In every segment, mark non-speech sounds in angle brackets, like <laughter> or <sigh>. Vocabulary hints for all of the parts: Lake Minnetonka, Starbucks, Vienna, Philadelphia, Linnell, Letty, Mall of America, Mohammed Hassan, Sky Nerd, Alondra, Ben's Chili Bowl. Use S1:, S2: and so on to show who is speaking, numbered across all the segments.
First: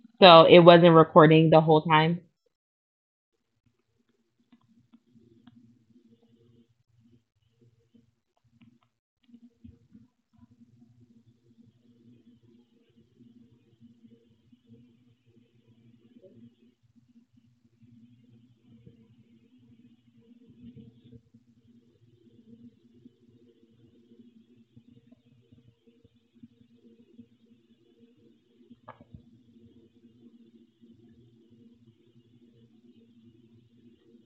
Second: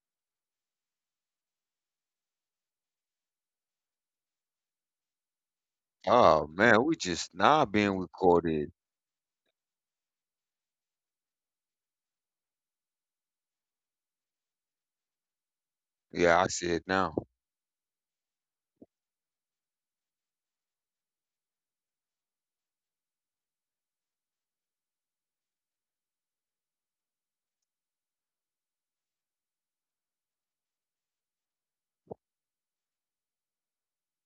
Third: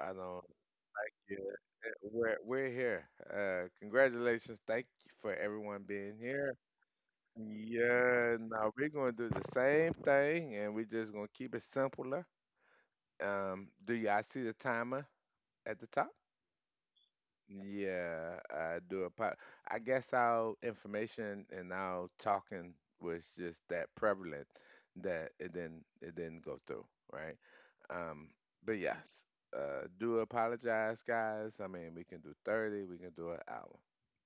S1: I don't.
S2: So it wasn't
S1: Yeah,
S2: recording the whole time.
S1: we're here. Congratulations! Thank you for everyone being
S3: Oh,
S1: here.
S3: man, we just now being
S1: Yeah, now
S3: recorded.
S1: we're gonna do the same thing, and we're just gonna keep it simpler. Do y'all see the timer at the top?
S3: Yeah, I see it now.
S1: Yeah, I do. I guess our information and our talking was just that prevalent that it didn't go through, right? Um, but yes, do apologize, guys. I mean, we can do 30, we can do an hour,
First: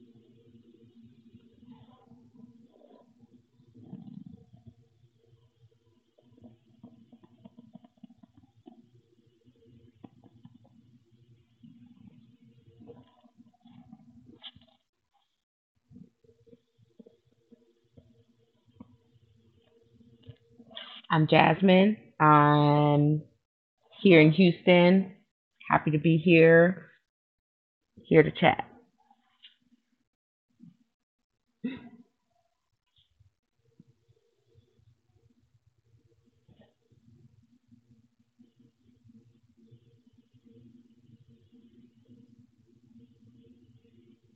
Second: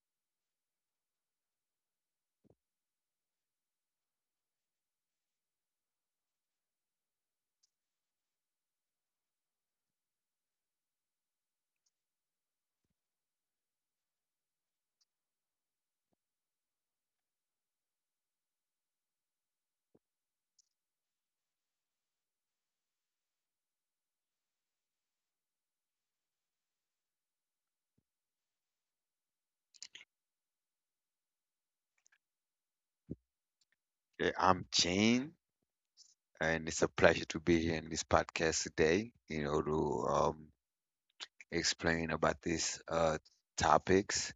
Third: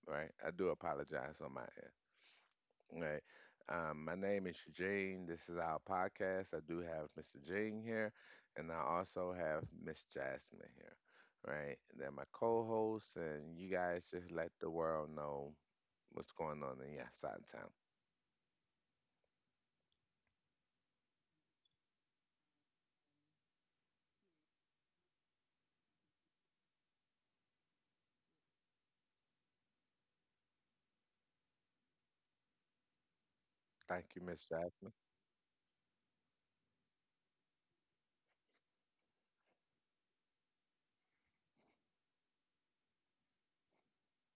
S1: right? I do apologize on my end. Right. My name is Eugene. This is our podcast. I do have Mr. Jean here, and I also have Miss Jasmine here. Right. They're my co hosts, and you guys just let the world know what's going on in your side of town.
S2: I'm Jasmine. I'm here in Houston. Happy to be here. Here to chat.
S1: Thank you,
S3: Yeah,
S1: Miss
S3: I'm
S1: Jasmine.
S3: Gene, and it's a pleasure to be here in this podcast today, you know, to explain about these topics,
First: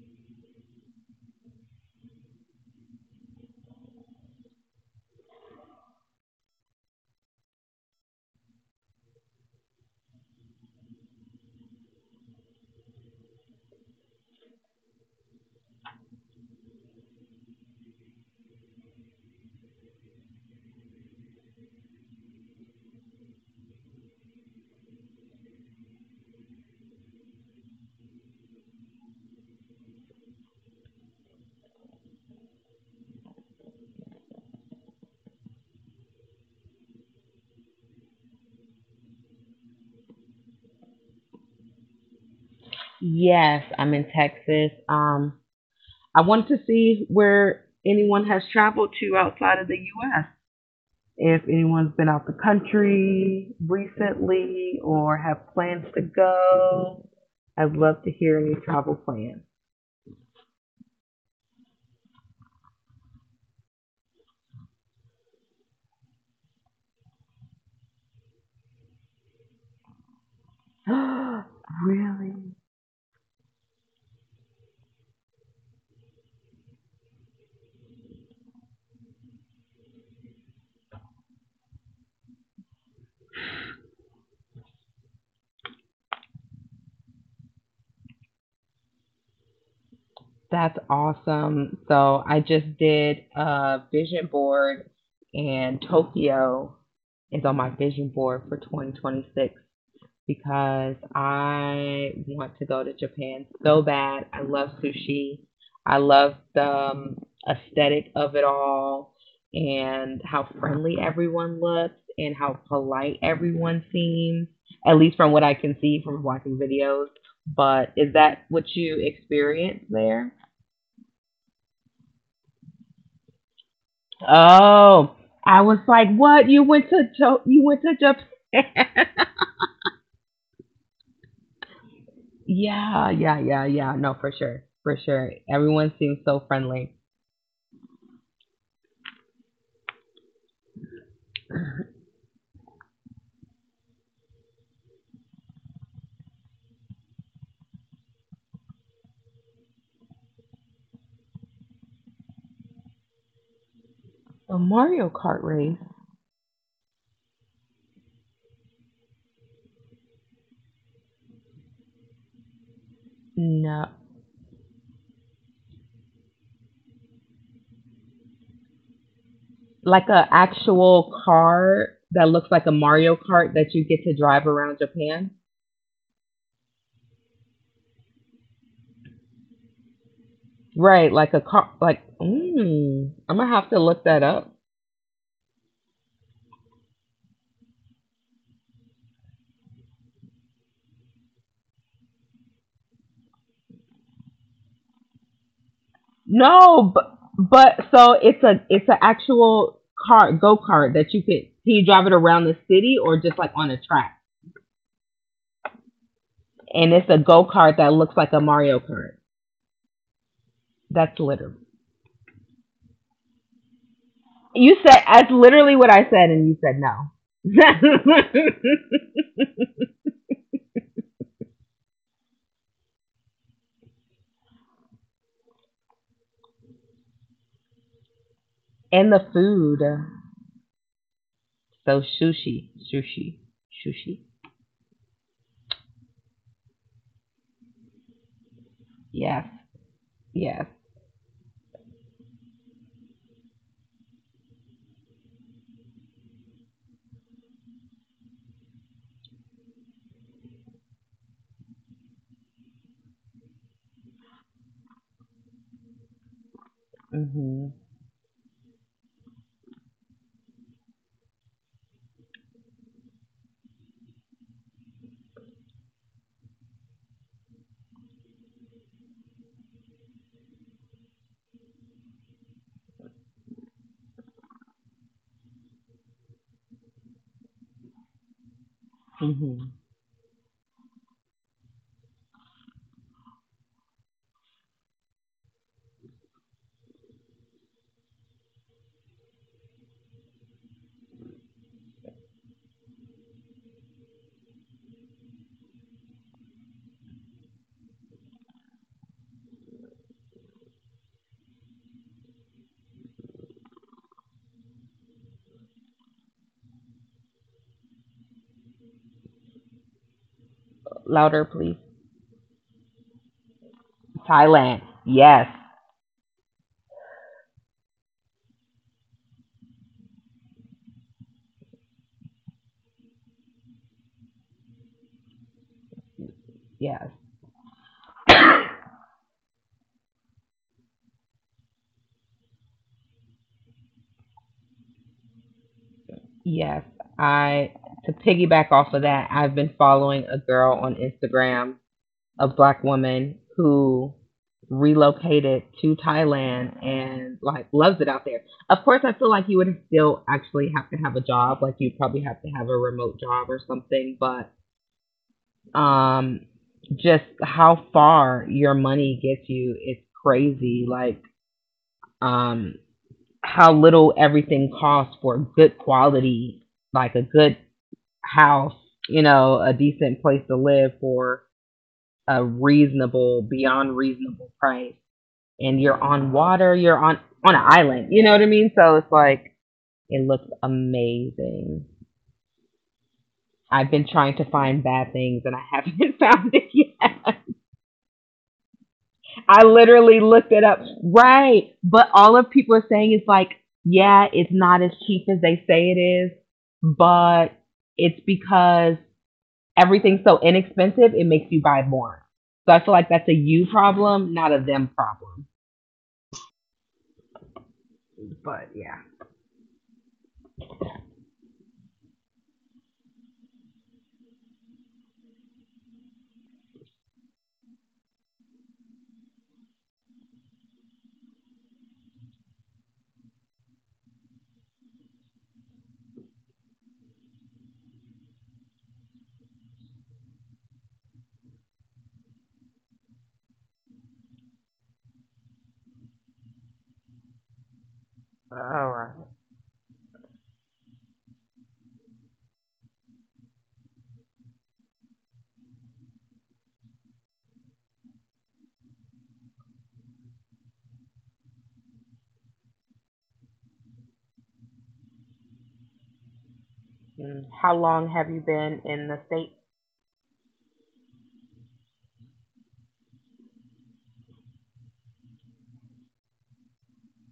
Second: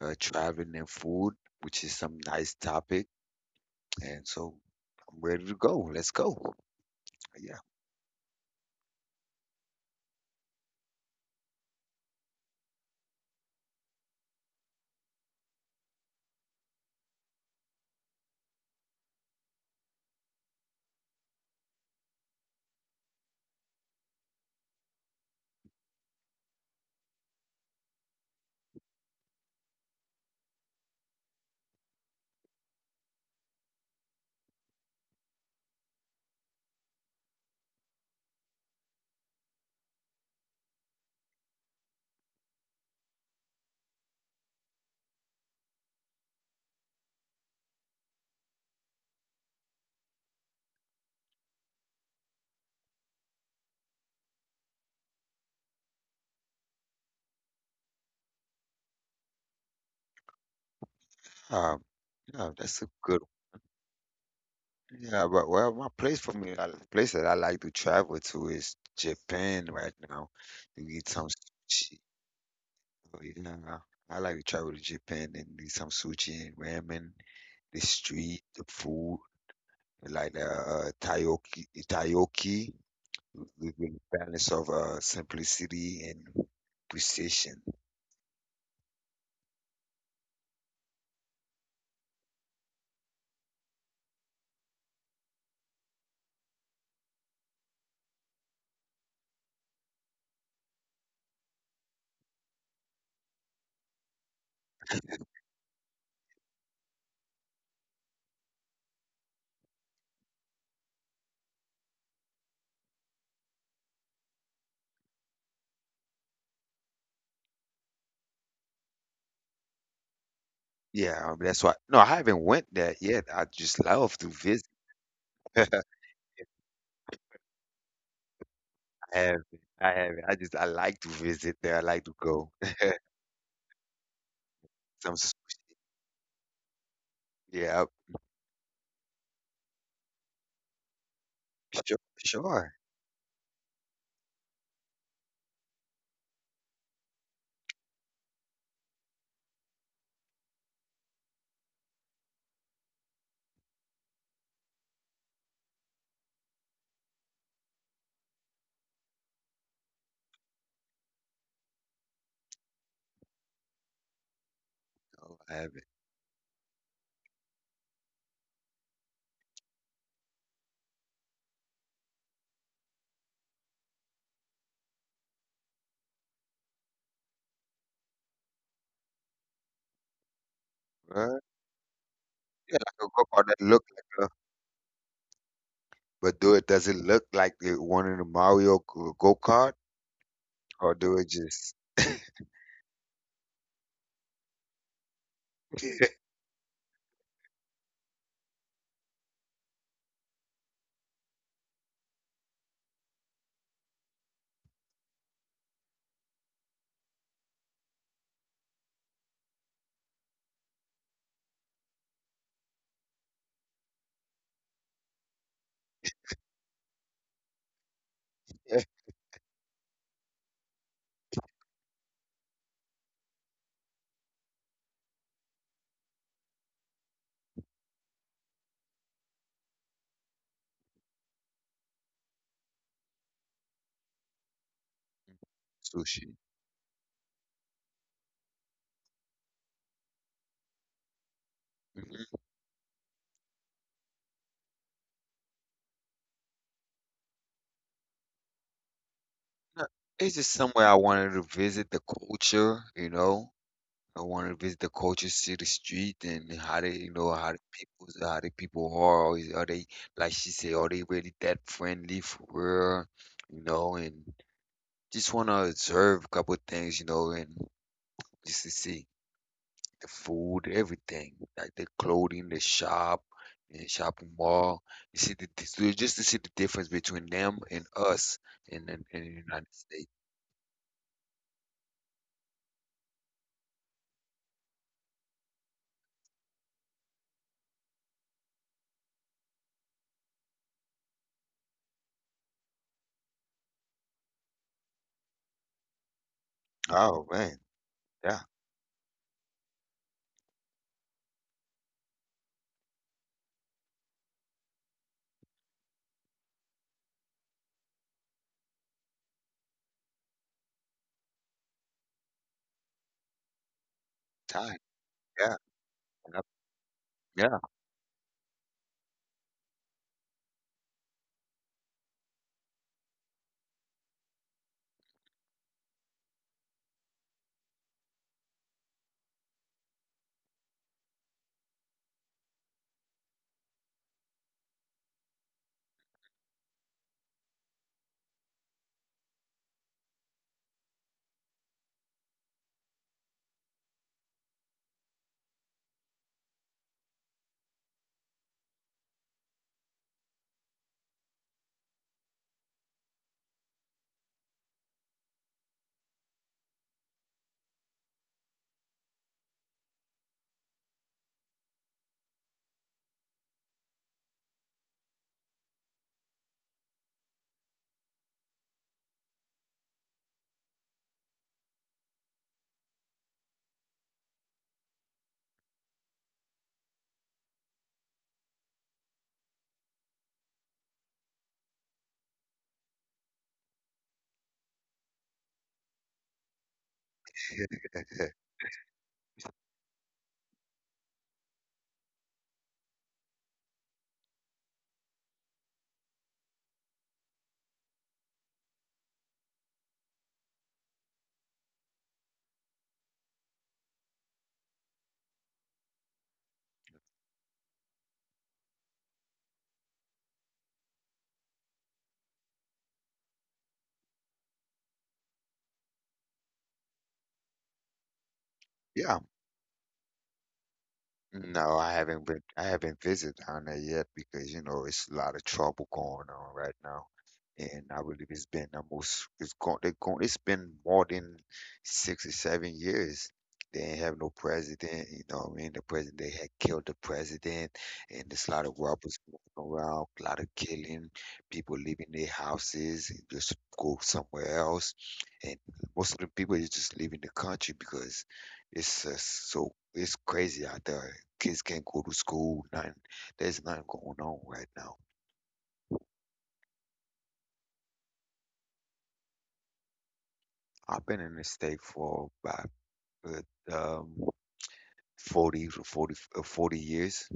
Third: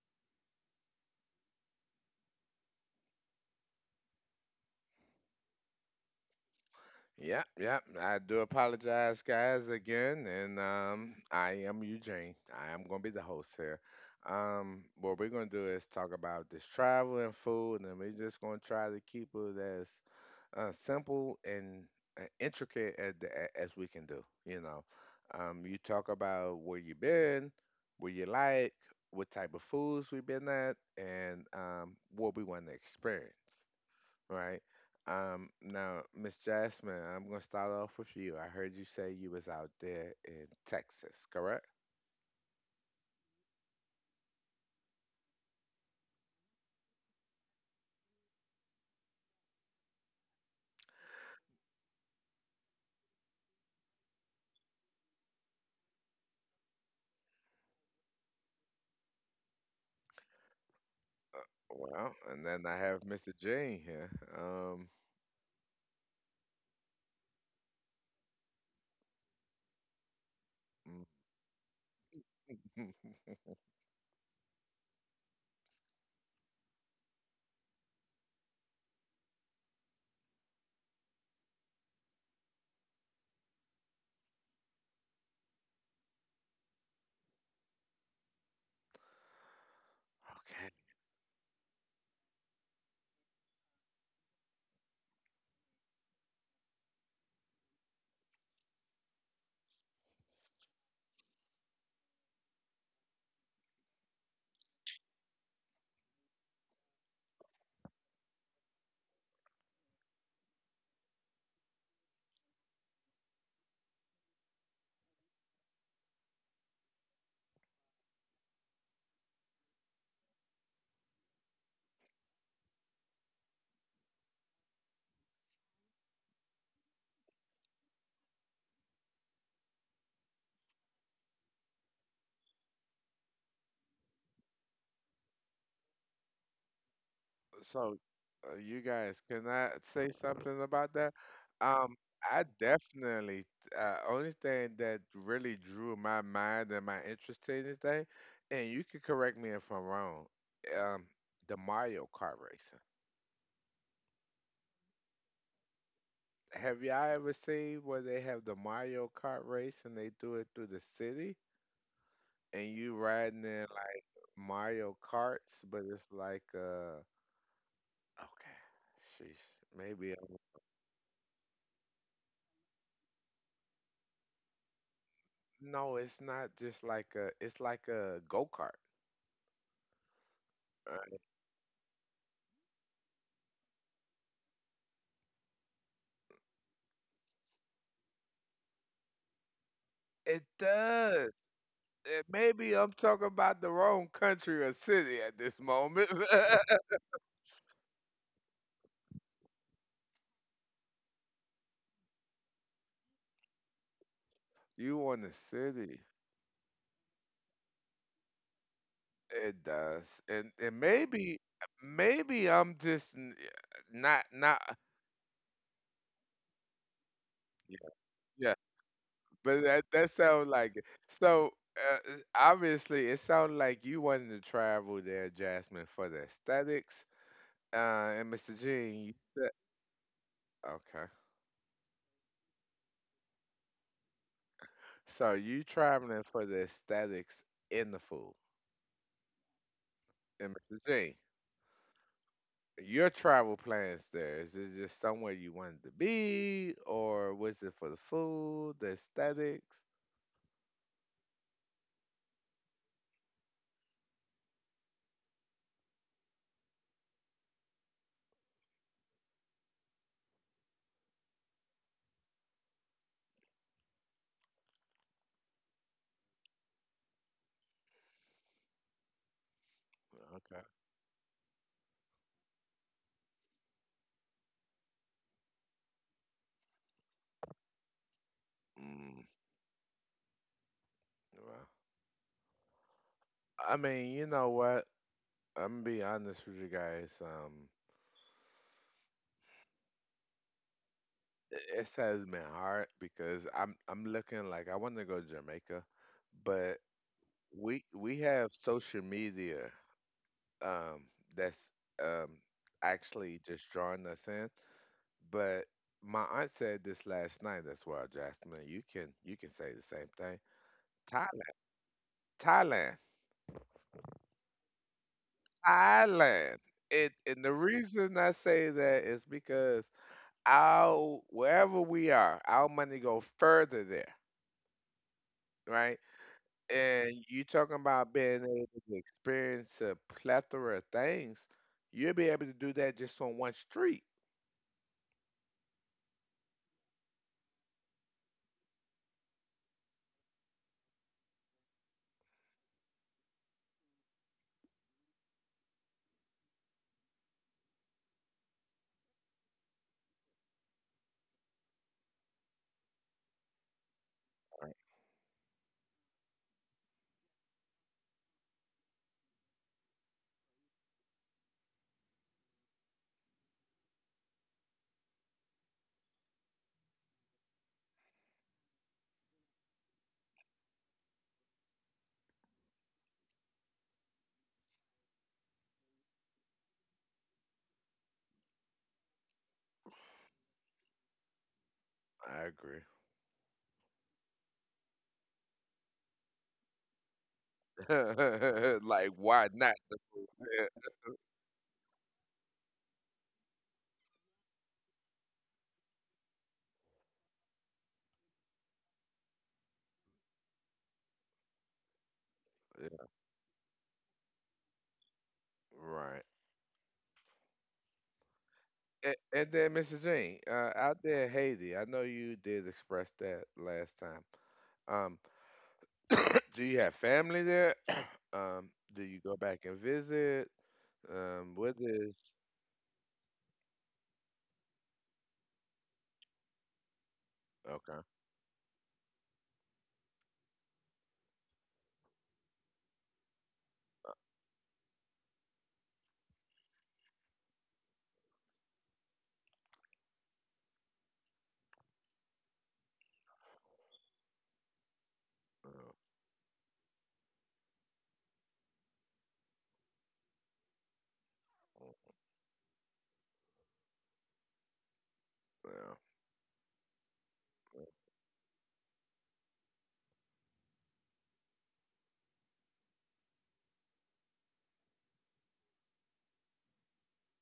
S3: traveling and food, which is some nice topic. And so I'm ready to go. Let's go.
S1: Yep,
S3: Yeah.
S1: yep. I do apologize, guys, again. And I am Eugene. I am going to be the host here. What we're going to do is talk about this travel and food, and we're just going to try to keep it as simple and intricate as we can do. You know, you talk about where you been, where you like, what type of foods we've been at, and what we want to experience, right? Now, Miss Jasmine, I'm gonna start off with you. I heard you say you was out there in Texas, correct?
S2: Yes, I'm in Texas. I wanted to see where anyone has traveled to outside of the U.S. If anyone's been out the country recently or have plans to go, I'd love to hear any travel plans.
S1: Uh,
S3: Um,
S1: Well, and
S3: yeah,
S1: then I
S3: that's a
S1: have
S3: good.
S1: Mr. Jane here. Um,
S3: Yeah, but well, my place for me, the place that I like to travel to is Japan right now. To eat some sushi.
S2: <gasps> Really?
S3: So,
S1: <laughs>
S3: yeah, I like to travel to Japan and do some sushi and ramen, the street, the food, like takoyaki, takoyaki, the balance of simplicity and precision.
S1: okay.
S2: That's awesome. So I just did a vision board, and Tokyo is on my vision board for 2026 because I want to go to Japan so bad. I love sushi. I love the aesthetic of it all and how friendly everyone looks and how polite everyone seems, at least from what I can see from watching videos. But is that what you experienced there?
S3: Yeah, that's why. No, I haven't went there yet. I just love to visit.
S2: Oh, I was like, what? You went to Japan?
S3: I have, I have. I just, I like to visit there. I like to
S2: <laughs>
S3: go.
S2: Yeah, yeah, yeah, yeah. No, for sure, for
S3: Some,
S2: sure.
S3: s-
S2: Everyone seems so friendly.
S3: yeah,
S1: So, you guys, can I say something about that? Um,
S3: sure,
S1: I
S3: sure.
S1: definitely, Only thing that really drew my mind and my interest to anything, and you can correct me if I'm wrong, um, the Mario Kart racing.
S2: A Mario Kart race?
S1: Have y'all ever seen where they have the Mario Kart race and they do it through the city and you riding in
S2: No,
S1: like Mario
S3: Oh, I
S1: Karts, but
S3: haven't.
S1: it's like, okay, sheesh, maybe.
S2: like a actual car that looks like a Mario Kart that you get to drive around Japan.
S1: No, it's not just like a. It's like a go kart.
S2: Right,
S1: Uh,
S2: like
S3: Uh,
S2: a car. Like,
S3: yeah, I could
S2: mm,
S3: go
S2: I'm
S3: out
S2: gonna have
S3: and
S2: to
S3: look.
S2: look that up.
S3: But do it? Does it look like it one of the Mario go kart,
S1: It
S3: or do
S1: does.
S3: it just
S1: Eh, maybe I'm talking about the wrong country or city at this
S3: <laughs>
S1: moment.
S2: No,
S1: <laughs>
S2: but so it's an actual car go kart that you could, can you drive it around the city or just like on a track?
S1: You want the city?
S2: And it's a go kart that looks like a Mario Kart.
S1: It does, and
S2: That's
S1: maybe
S2: literally
S1: maybe I'm just n- not not
S2: You said that's literally what I said, and you said no.
S1: yeah yeah.
S2: <laughs>
S1: But that that sounds like it. So. Uh, obviously, it sounds like you wanted to travel there, Jasmine, for the aesthetics. And Mr. Jean,
S2: And
S1: you
S2: the
S1: said
S2: food,
S1: okay.
S2: so sushi, sushi, sushi.
S1: So you traveling
S3: sushi?
S1: for the aesthetics in the food.
S2: Yes,
S1: And
S2: yes.
S1: Mr. G,
S3: Mhm.
S1: your travel plans there, is it just somewhere you wanted to be or was it for the food, the aesthetics?
S3: No, it's just somewhere I wanted to visit the culture. You know, I wanted to visit the culture, see the street, and how they, you know,
S2: Mhm,
S3: how the people are. Or is, are they, like she said, are they really that friendly for real? You know, and just want to observe a couple of things. You know, and just to see the
S1: Okay.
S3: food, everything, like the clothing, the shop, the shopping mall. So just to see the difference between them and us in in,
S1: Mm.
S3: in the United
S2: mhm.
S3: States.
S1: Well, I mean, you know what? I'm gonna be honest with you guys. It has been hard because I'm looking like I want to go to Jamaica, but
S3: Oh man,
S1: we
S3: yeah,
S1: have social media um, that's um, actually just drawing us in. But my aunt said this last night. That's why, Jasmine, you can say the same thing. Thailand,
S2: Louder, please.
S1: Thailand,
S3: time,
S2: Thailand. Yes,
S3: yeah, and up-
S1: Thailand. It and the
S3: yeah,
S1: reason I say that is because our wherever we are, our money go further there, right?
S2: yes.
S1: And you talking about being able to experience a plethora of things. You'll be able to do that just on one street.
S2: Yes, I to piggyback off of that, I've been following a girl on Instagram, a black woman who relocated to Thailand and like loves it out there. Of course, I feel like you would still actually have to have a job, like you probably have to have a remote job or something, but
S1: Right.
S2: um just how far your money gets you is crazy. Like um how little everything costs for good quality, like a good house, you know, a decent place to live for a reasonable, beyond reasonable price. And you're on water, you're on an island. You know what I mean? So it's like it looks amazing.
S1: I agree.
S2: I've been trying to find bad things and I <laughs> haven't found it yet.
S3: <laughs> yeah.
S1: <laughs> Like,
S2: <laughs>
S1: why
S2: I
S1: not? <laughs> The
S2: literally
S1: food?
S2: looked it
S1: Yeah,
S2: up. Right. But all of people are saying is like, yeah, it's not as cheap as they say it is, but it's because everything's so inexpensive, it makes you buy more. So I feel
S1: yeah.
S2: like that's a you problem, not a them problem.
S1: Right.
S2: But yeah.
S1: And then, Mr. Jean, out there in Haiti, I know you did express that last time. Um, do you have family there? <clears throat> Um, do you
S3: Yeah.
S1: go back and visit? What
S3: No, I haven't
S1: is
S3: been. I haven't visited down there yet because you know it's a lot of trouble going on right now, and
S1: Okay?
S3: I believe it's been almost it's gone. They're gone. It's been more than 6 or 7 years. They ain't have no president. You know what I mean? The president they had killed the president, and there's a lot of
S2: All right.
S3: robbers going around, a lot of killing, people leaving their houses and just go somewhere else, and
S1: Oh.
S3: most of the people is just leaving the country because it's just so it's crazy out there. Kids can't go
S1: Oh,
S3: to school, nothing. There's nothing going on right now.
S1: yeah.
S2: Mm. How long have you been in the state?
S3: I've been in the state for about uh, um, 40 to 40, 40 years.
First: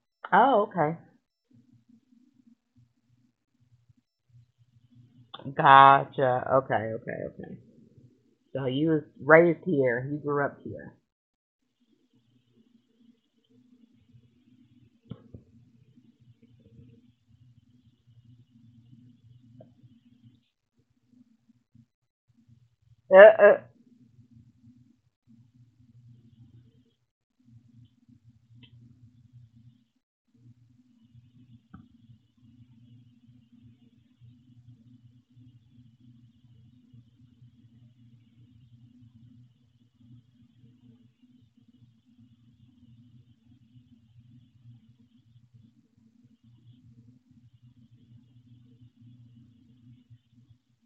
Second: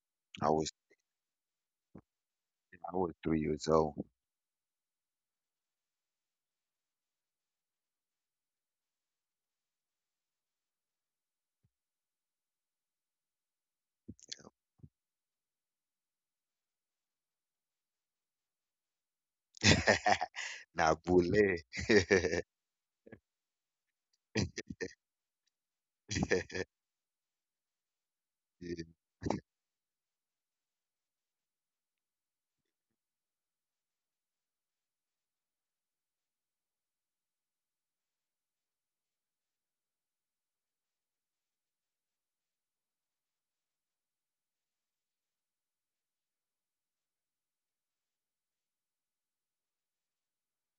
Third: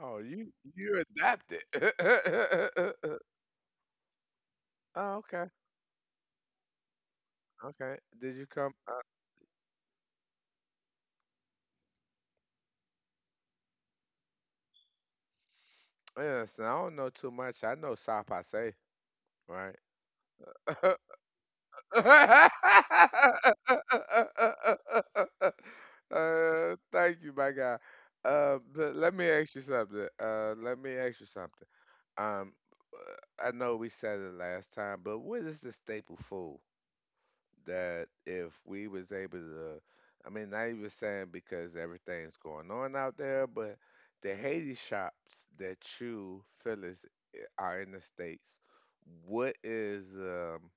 S1: Oh,
S3: I
S1: you
S2: Oh,
S3: was
S2: okay.
S1: you adapted. <laughs>
S3: I was 3 years old.
S1: Oh, okay,
S2: Gotcha. Okay, okay, okay.
S1: okay. Did you
S2: So
S1: come?
S2: you was raised here. You grew up here.
S1: Yeah, so I don't know too much. I know Sa Pase, right?
S3: <laughs> Now, bully <laughs> that
S1: Uh,
S2: Uh, uh.
S1: thank you, my guy. Let me ask you something. Let me ask you something. Um, I know we said it last time, but what is the staple food that if we was able to, I mean, not even saying because everything's going on out there, but the Haiti shops that you feel is are in the states, what is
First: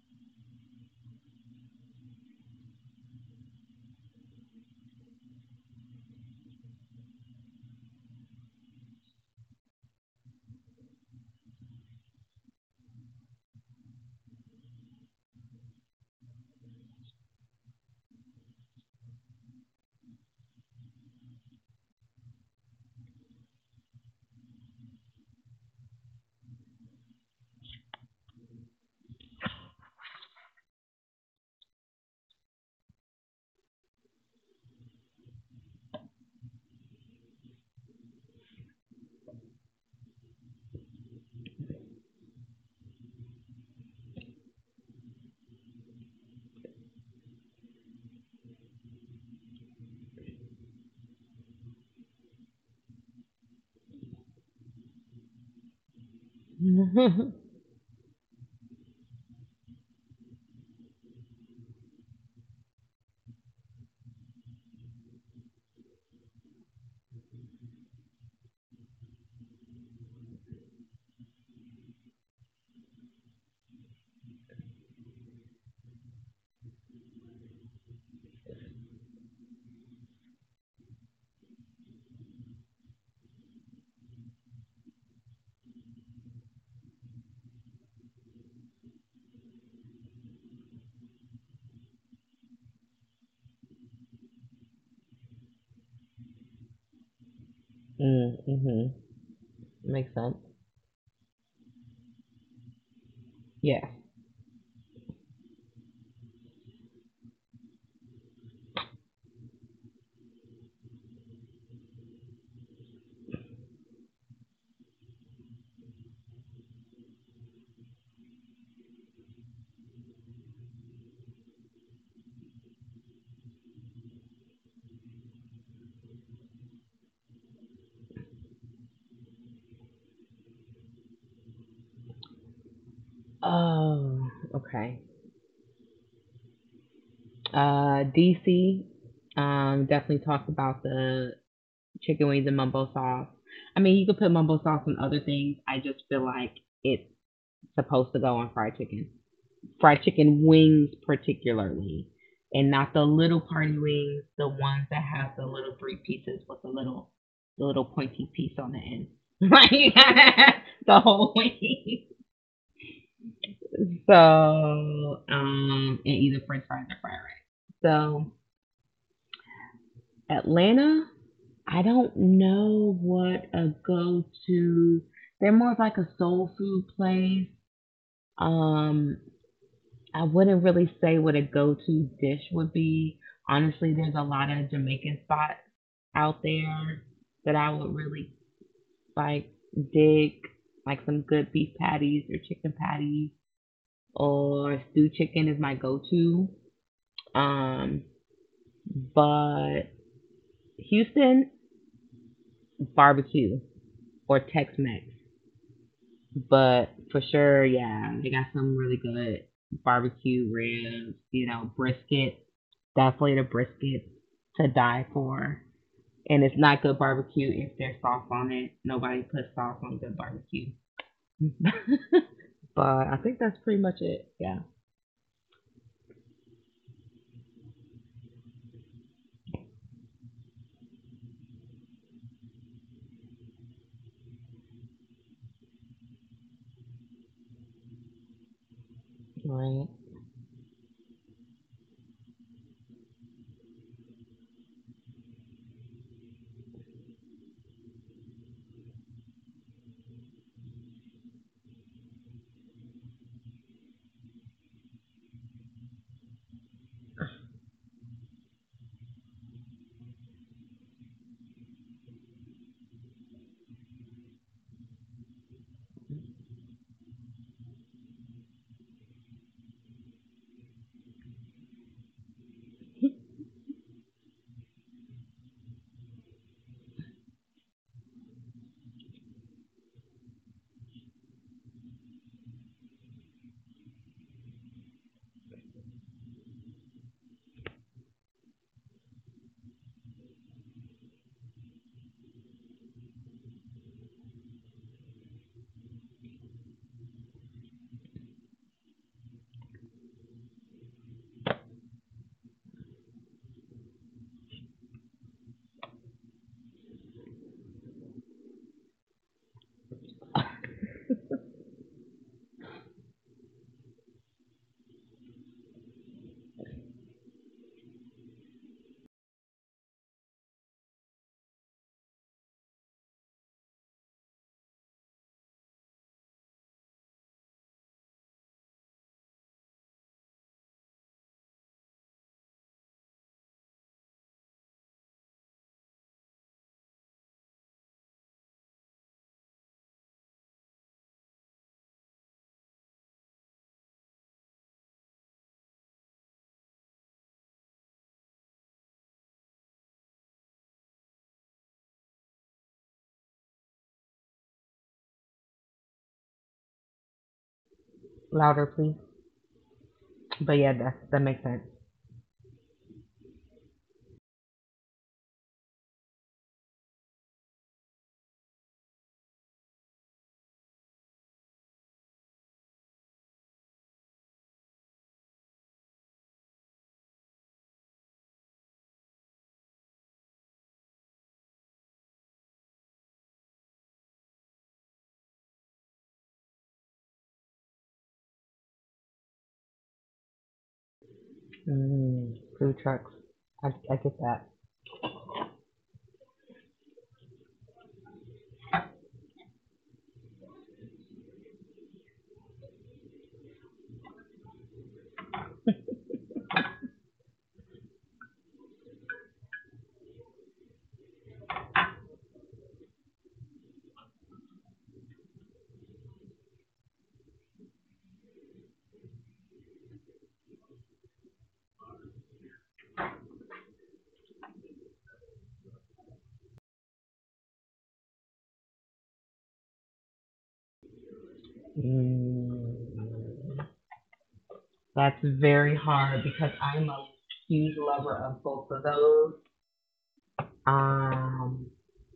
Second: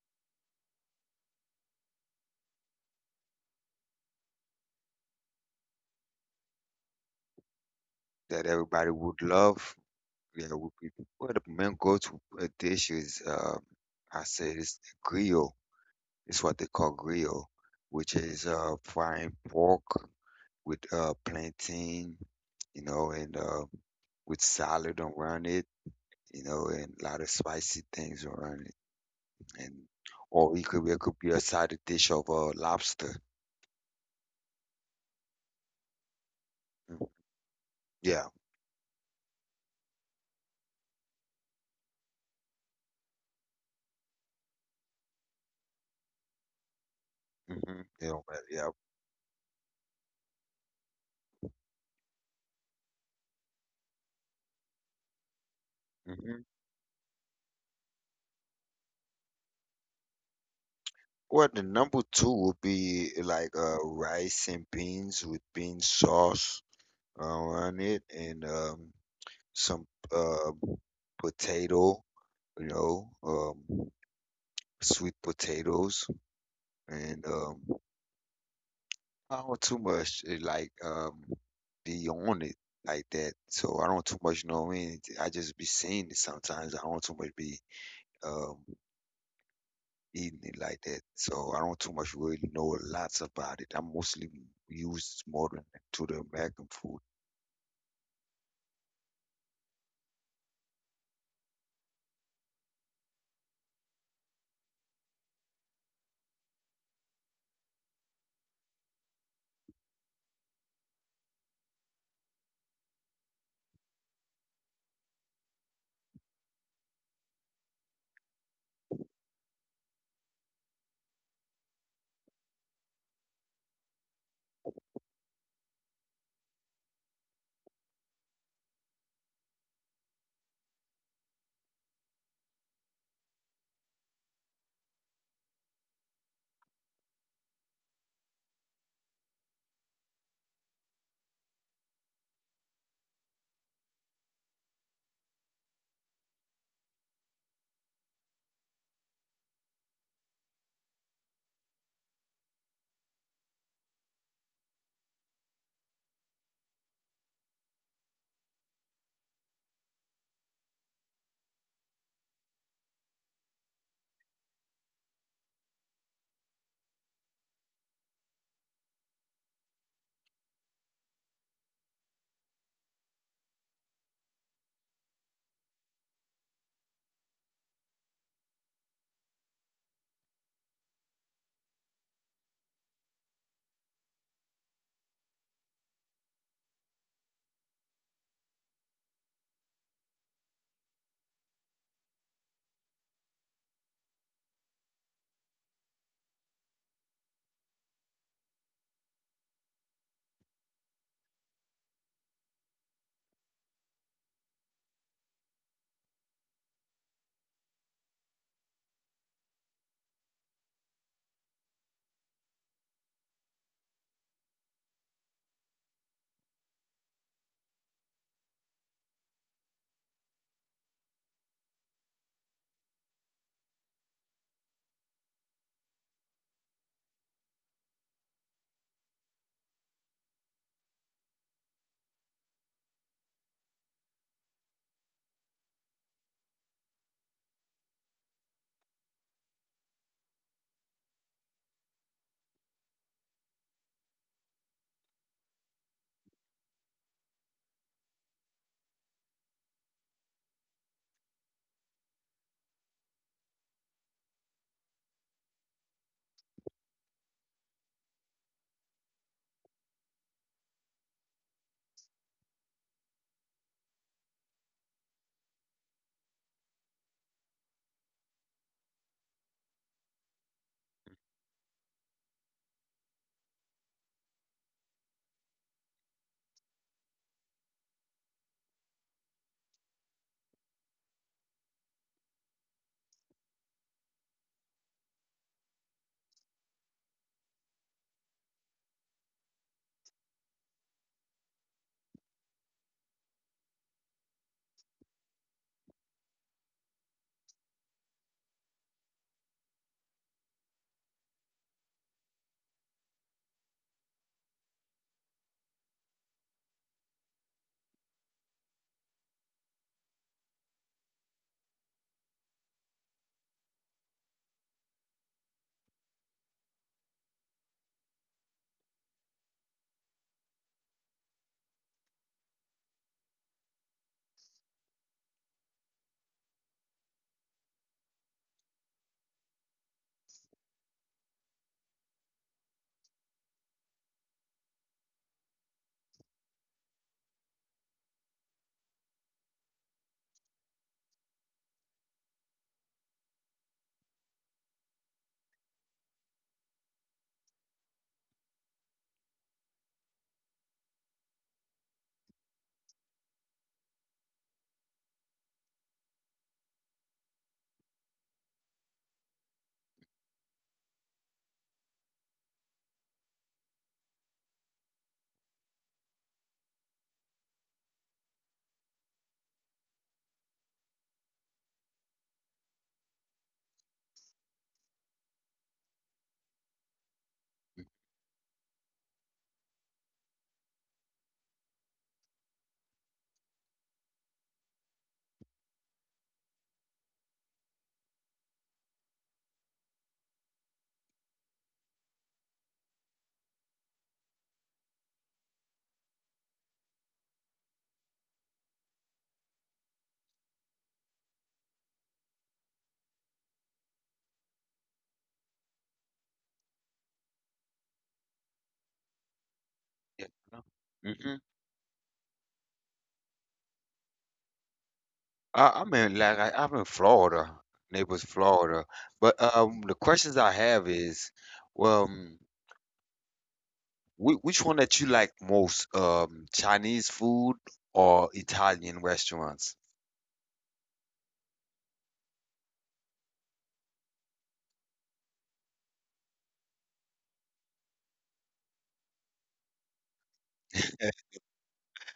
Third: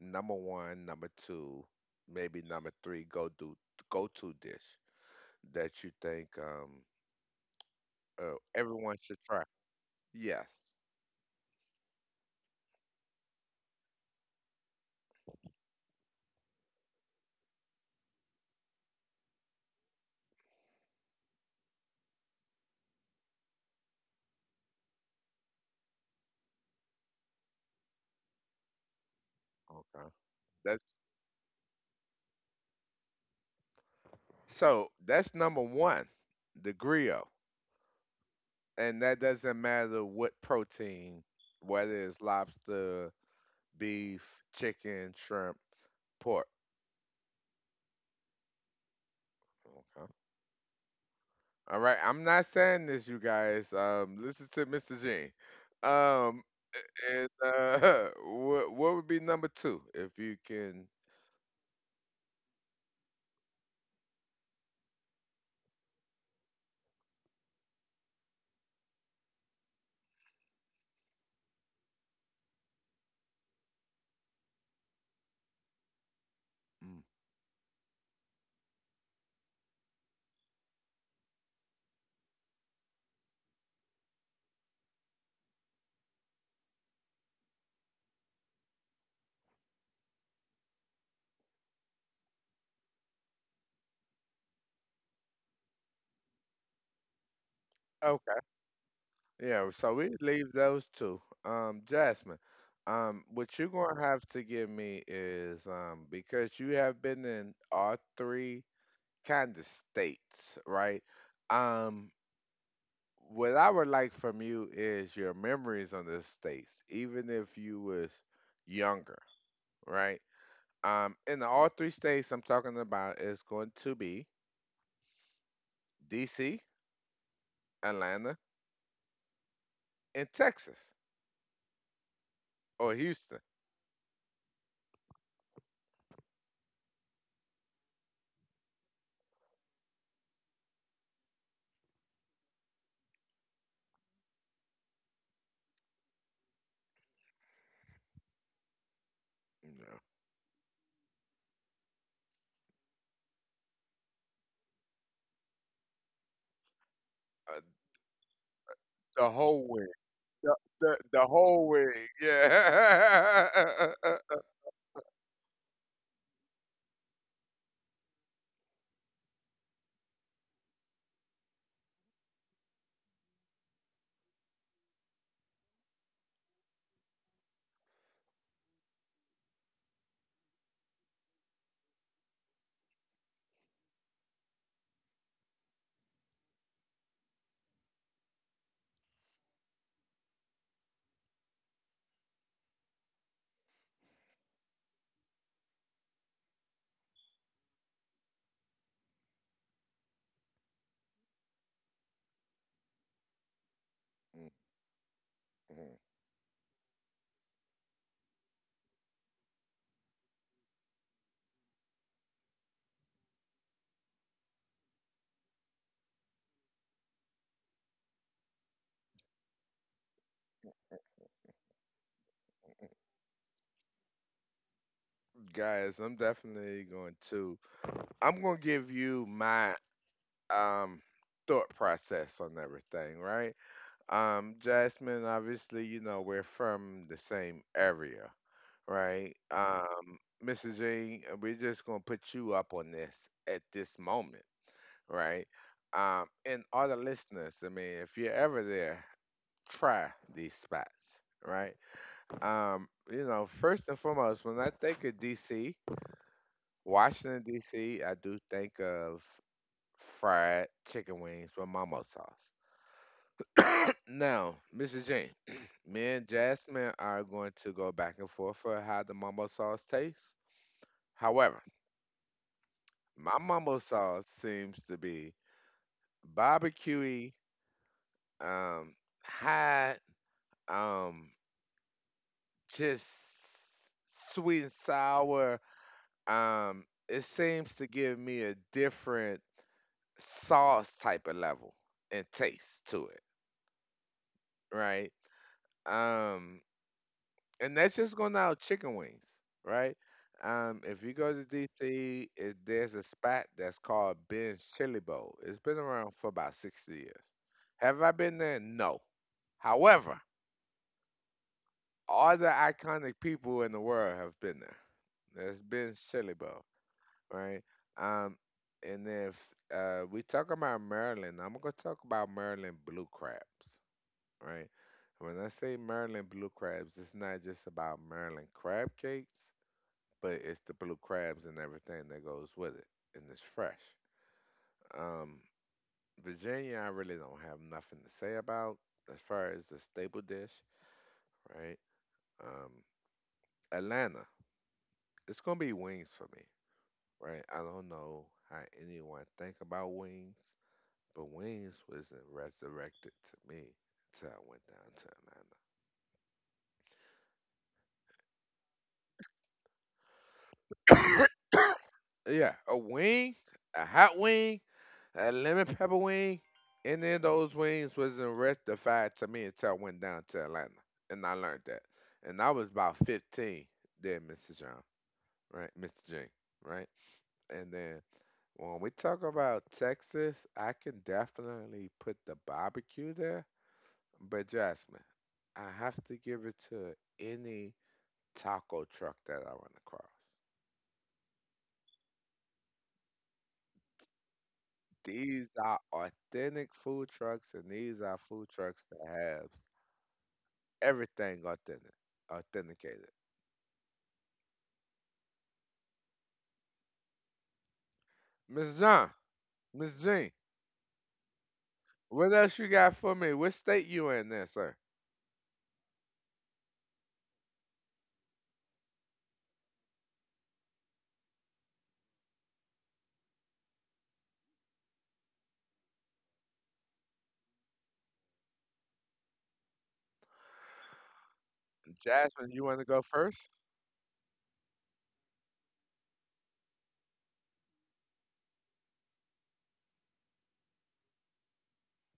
S1: number one, number two, maybe number three go to dish that you think
S3: everybody
S1: everyone should
S3: would
S1: try?
S3: love. You
S1: Yes.
S3: know, would be where the men go-to dish is. I say it's grill. It's what they call grill, which is frying pork with plantain, you know, and with salad around it, you know, and a lot of spicy things around it. And
S1: Okay.
S3: Or
S1: That's
S3: it could be a side dish of lobster.
S1: so that's number one, the
S3: Mm,
S1: griot.
S3: yeah.
S1: And that doesn't matter what protein, whether it's lobster, beef, chicken, shrimp, pork.
S3: Mm-hmm. You know, but yeah.
S1: Okay. All right. I'm not saying this, you guys. Listen to Mr. Jean.
S3: Hmm.
S1: Um, and
S2: <laughs>
S1: <laughs> what would be number two if you can?
S3: Well, the number two would be like rice and beans with bean sauce around it and some uh potato, you know, sweet potatoes
S1: Mm.
S3: and I don't too much like be on it like that. So I don't too much know what I mean. I just be seeing it sometimes. I don't too much be um eating it like that. So I don't too much really know lots about it. I'm mostly used more than to the American food.
S1: Okay.
S2: Mm-hmm.
S1: Yeah. So
S2: Makes
S1: we
S2: sense.
S1: leave those two. Jasmine. What you're
S2: Yeah.
S1: gonna have to give me is because you have been in all three kind of states, right? Um, what I would like from you is your memories on the states, even if you was younger, right? In the all three states I'm talking about is going to be D.C., Atlanta, and Texas or Houston.
S2: Oh, okay. DC, definitely talked about the chicken wings and mumbo sauce. I mean, you could put mumbo sauce on other things. I just feel like it's supposed to go on fried chicken.
S1: You know,
S2: Fried chicken wings, particularly, and not the little party wings, the ones that have the little three pieces with
S1: uh,
S2: the little pointy piece on the end.
S1: the whole
S2: Like
S1: wig,
S2: <laughs> the
S1: the
S2: whole
S1: whole wig,
S2: wing.
S1: yeah. <laughs>
S2: So, and either French fries or fried rice. So Atlanta, I don't know what a go to. They're more of like a soul food place. Um, I wouldn't really say what a go to dish would be. Honestly, there's a lot of Jamaican spots out there that I would really like dig, like some good beef patties or chicken patties or stewed chicken is my go to. Um, but Houston, barbecue or Tex Mex.
S1: Mhm.
S2: But for sure, yeah, they got some really good barbecue ribs, you know, brisket. Definitely the brisket to die for. And it's not good barbecue if there's sauce on it. Nobody puts sauce on good barbecue. <laughs> But I think that's pretty much it. Yeah.
S1: Guys, I'm definitely going to. I'm going to give you my. Um, thought process on everything, right? Jasmine, obviously, you know, we're from the same area, right?
S2: Right.
S1: Mrs. Jean, we're just gonna put you up on this at this moment, right? And all the listeners, I mean, if you're ever there, try these spots, right? You know, first and foremost, when I think of DC, Washington DC, I do think of fried chicken wings with Momo sauce, <coughs> now, Mrs. Jane, <coughs> <clears throat> me and Jasmine are going to go back and forth for how the mumbo sauce tastes. However, my mumbo sauce seems to be barbecuey, um, hot, um, just sweet and sour. It seems to give me a different sauce type of level and taste to it, right? Um, and that's just going out chicken wings, right? If you go to DC, it, there's a spot that's called Ben's Chili Bowl. It's been around for about 60 years. Have I been there? No. However, all the iconic people in the world have been there. There's Ben's Chili Bowl, right? Um, and if We talk about Maryland, I'm gonna talk about Maryland blue crabs, right? When I say Maryland blue crabs, it's not just about Maryland crab cakes but it's the blue crabs and everything that goes with it, and it's fresh. Um, Virginia, I really don't have nothing to say about as far as the staple dish, right? Um, Atlanta, it's gonna be wings for me, right? I don't know how anyone think about wings, but wings was resurrected to me until I went down to Atlanta.
S2: Louder, please. But yeah, that makes sense.
S1: Yeah, a wing, a hot wing, a lemon pepper wing. And then those wings wasn't rectified to me until I went down to Atlanta, and I learned that. And I was about 15 then, Mr. John, right, Mr. J, right. And
S3: Mm,
S1: then when we talk about Texas, I can definitely put the barbecue there. But Jasmine, I have to give it to any taco truck that I run across.
S2: Mm, food trucks. I get that.
S1: These are authentic food trucks, and these are food trucks that have everything authentic, authenticated. Miss John, Miss Jean,
S3: yeah. No. Mm-mm.
S1: what else you got for me? What state you in there, sir?
S3: I, I'm in like I, I'm in Florida, Naples, Florida. But the questions I have is, well, which one that you like most, Chinese food or Italian restaurants?
S1: Jasmine, you want to go first?
S2: Mm. That's very hard because I'm a huge lover of both of those. Um,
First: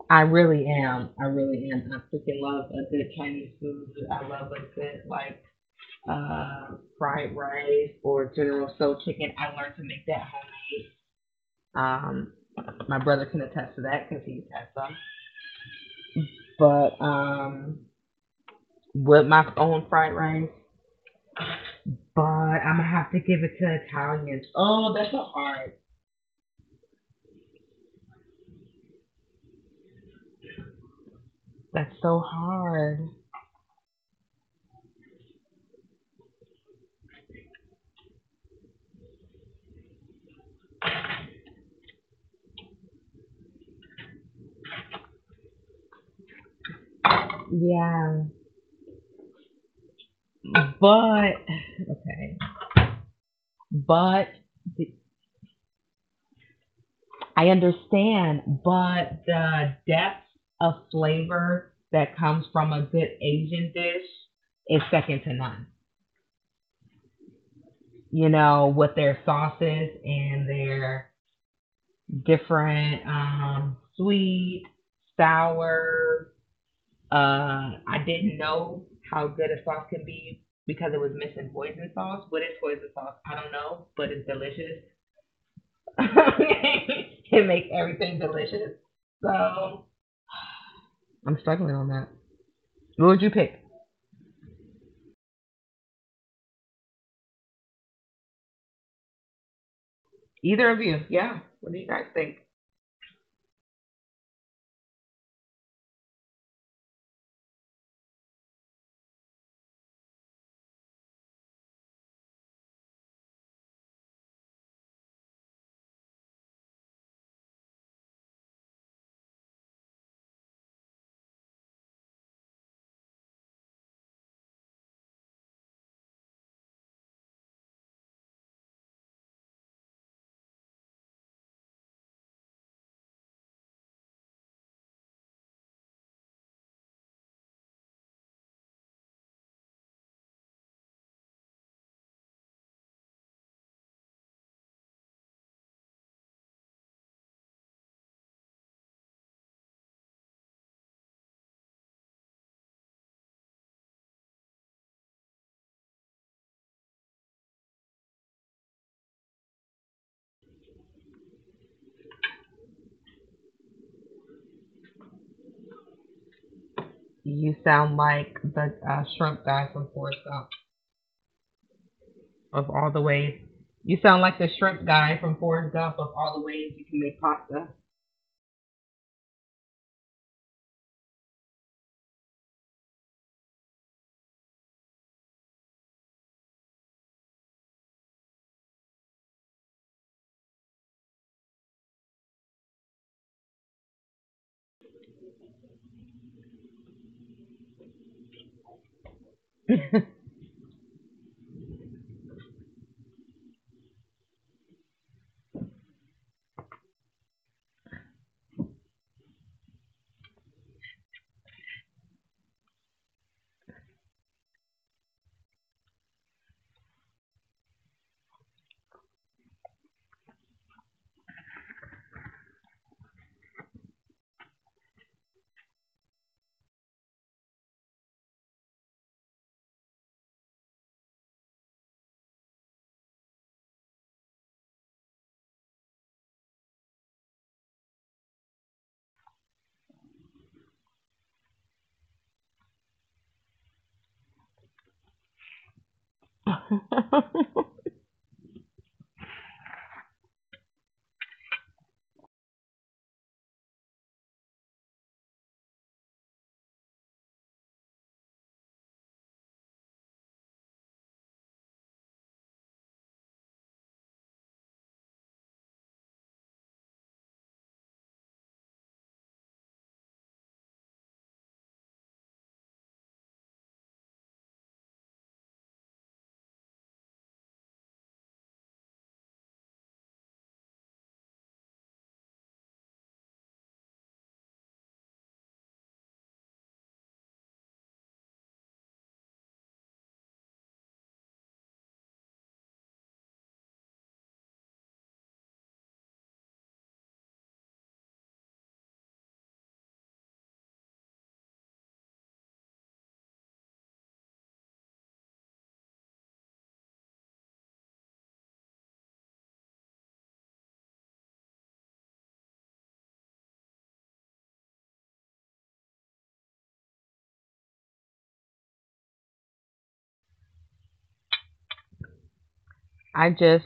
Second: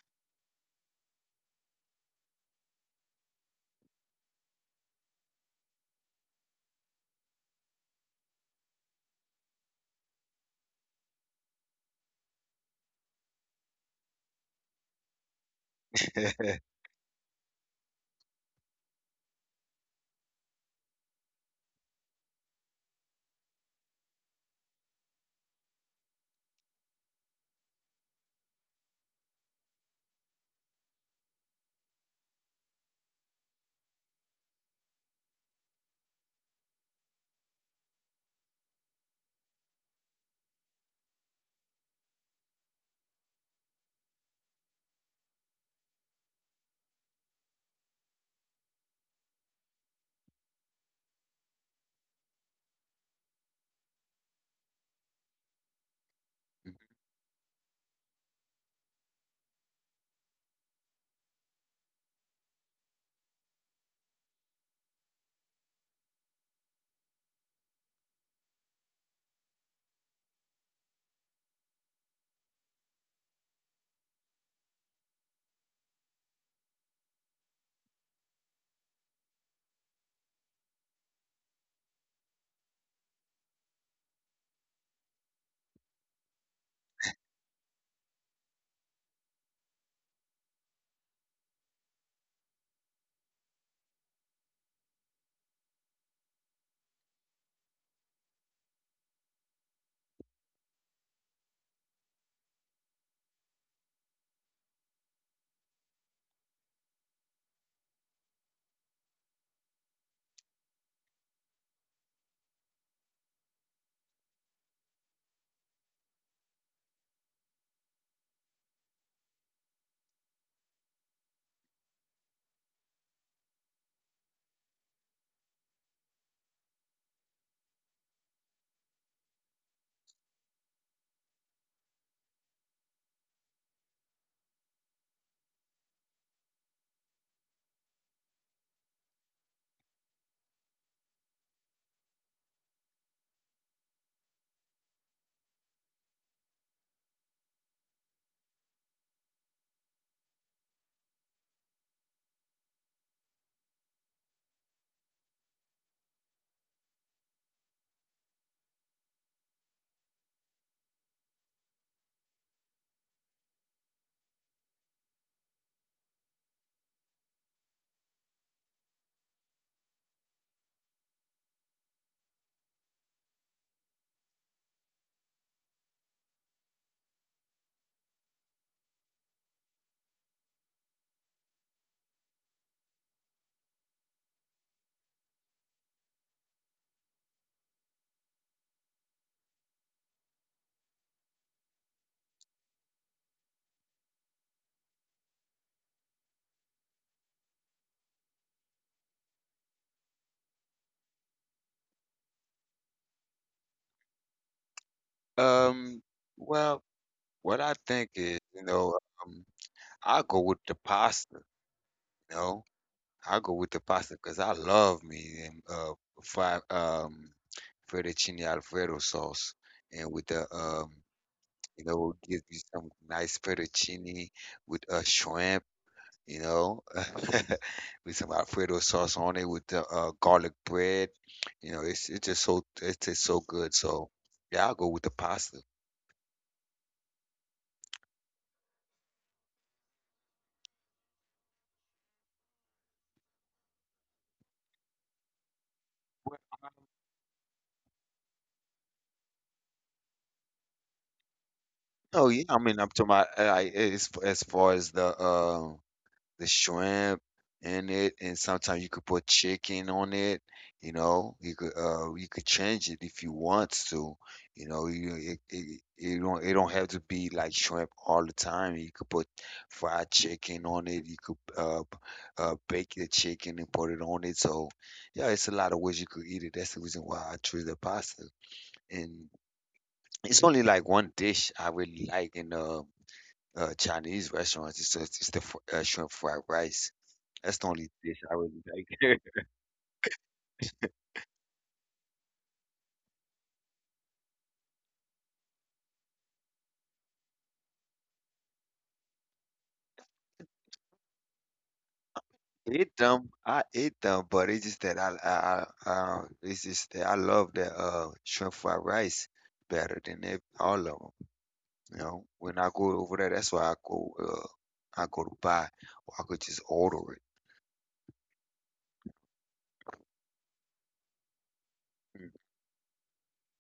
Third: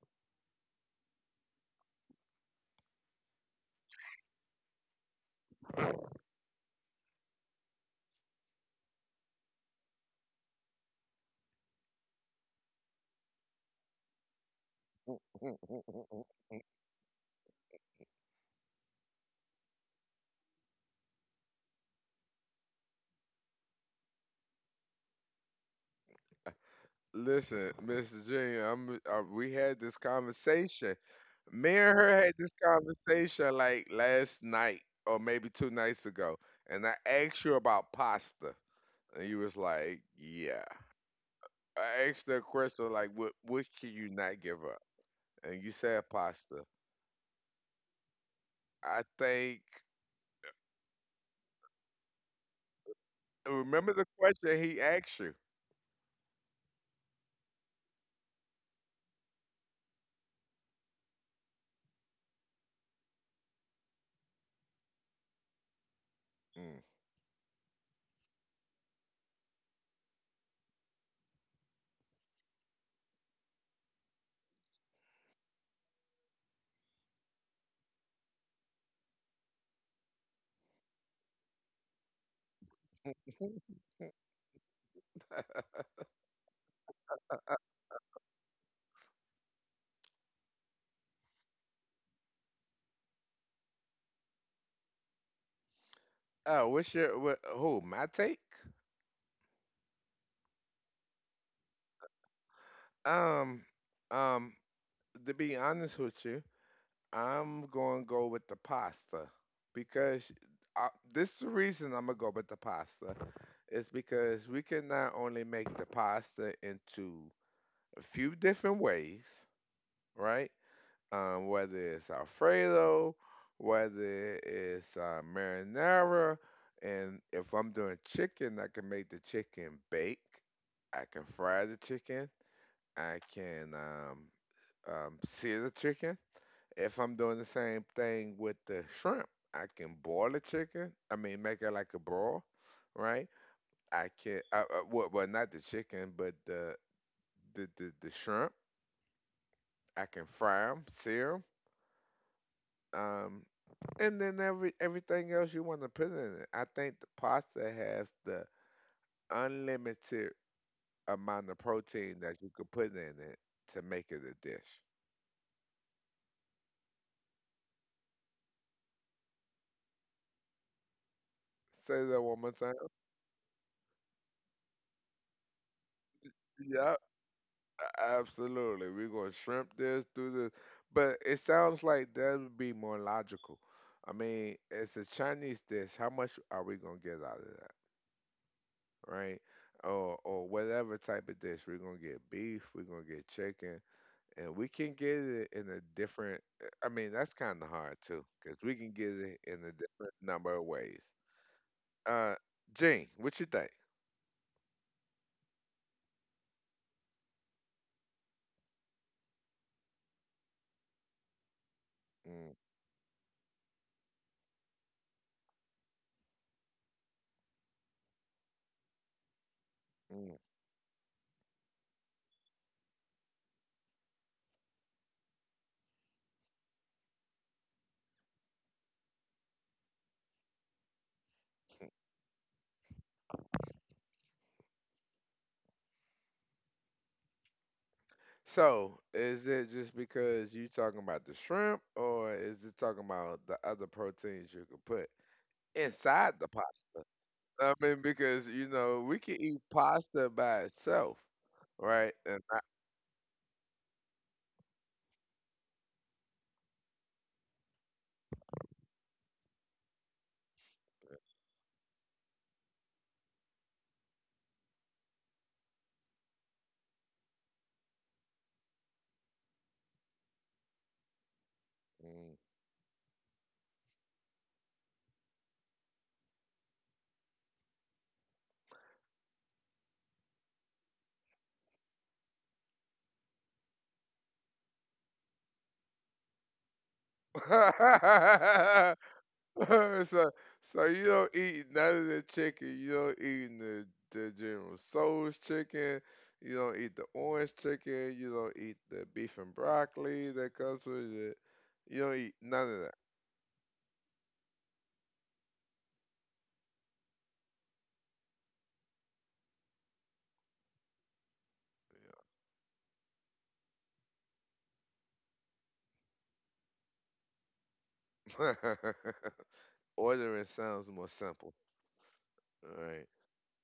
S2: I really am. I really am. I freaking love a good Chinese food. I love a good like fried rice or General Tso chicken. I learned to make that homemade. My brother can attest to that because he's had some.
S1: <laughs>
S3: <laughs>
S2: But with my own fried rice. But I'm gonna have to give it to Italians. Oh, that's so hard.
S1: Listen, Miss Jean, we had this conversation. Me
S2: That's
S1: and
S2: so
S1: her had this
S2: hard.
S1: conversation like last night or maybe two nights ago, and I asked you about pasta, and you was like, "Yeah." I asked her a question like, what can you not give up?" And you said pasta.
S2: Yeah.
S1: I think
S2: But okay,
S1: Remember the
S2: but
S1: question he
S2: the-
S1: asked you.
S2: I understand, but the depth of flavor that comes from a good Asian dish is second to none.
S1: Mm.
S2: You know, with their sauces and their different sweet, sour. I didn't know how good a sauce can be because it was missing poison sauce. What is poison sauce? I don't know, but it's delicious. <laughs> It makes everything delicious. So I'm struggling on that. What would you pick?
S1: Oh, what's your what? Who my take?
S2: Either of you? Yeah. What do you guys think?
S1: Um, um. To be honest with you, I'm going to go with the pasta because this is the reason I'm gonna go with the pasta is because we can not only make the pasta into a few different ways, right? Um, whether it's Alfredo, whether it's marinara. And if I'm doing chicken, I can make the chicken bake. I can fry the chicken. I can sear the chicken. If I'm doing the same thing with the shrimp, I can boil the chicken. I mean, make it like a broil, right? I can, I, well, well, not the chicken, but the shrimp. I can fry them, sear. Um, and then everything else you want to put in it. I think the pasta has the unlimited amount of protein that you could put in it to make it a dish.
S2: You sound like the shrimp guy from Forrest Gump.
S1: Say that one more
S2: Of
S1: time.
S2: all the ways, you sound like the shrimp guy from Forrest Gump. Of all the ways you can
S1: Yep,
S2: make pasta.
S1: absolutely. We're gonna shrimp this, do this, but it sounds like that would be more logical. I mean, it's a Chinese dish. How much are we gonna get out of that, right? Or whatever type of dish. We're gonna get beef. We're gonna get chicken. And we can get it in a different I mean, that's kind of hard too because we can get it in a different number of ways. uh Gene, what you think?
S3: Um, well, what I think is, you know, um, I go with the pasta, you
S1: Mm.
S3: know. I go with the pasta because I love me and fried fettuccine alfredo sauce and with
S1: Mm.
S3: the you know give me some nice fettuccine with a shrimp, you know, <laughs> with some Alfredo sauce on it with the garlic bread. You know, it's just so it tastes so good. So yeah, I'll go with the pasta.
S1: So is it just because you talking about the shrimp, or is it talking about the other proteins you can put inside the pasta?
S2: <laughs>
S1: I mean, because we can eat pasta by itself, right?
S3: Oh
S1: And
S3: yeah,
S1: I,
S3: I mean, I'm talking about as far as the shrimp in it, and sometimes you could put chicken on it. You know, you could change it if you want to. You know, you it, it don't it don't have to be like shrimp all the time. You could put fried chicken on it. You could
S1: Mm.
S3: bake the chicken and put it on it. So yeah, it's a lot of ways you could eat it. That's the reason why I choose the pasta. And it's only like one dish I really like in Chinese restaurants. It's just, it's the shrimp fried rice. That's the only dish I really
S1: <laughs>
S3: like. <laughs>
S1: <laughs> so, so you don't eat none of the chicken. You don't eat the General Soul's chicken. You don't eat the orange chicken. You don't eat the beef and broccoli that comes with it. You don't eat none of
S3: It dumb, I eat them, but it's just that it's just that I love the shrimp fried rice better than all of them. You know, when I go over there, that's why I go to buy, or I could just order
S1: that. <laughs> Ordering sounds more simple.
S3: it.
S1: All right.
S2: I just,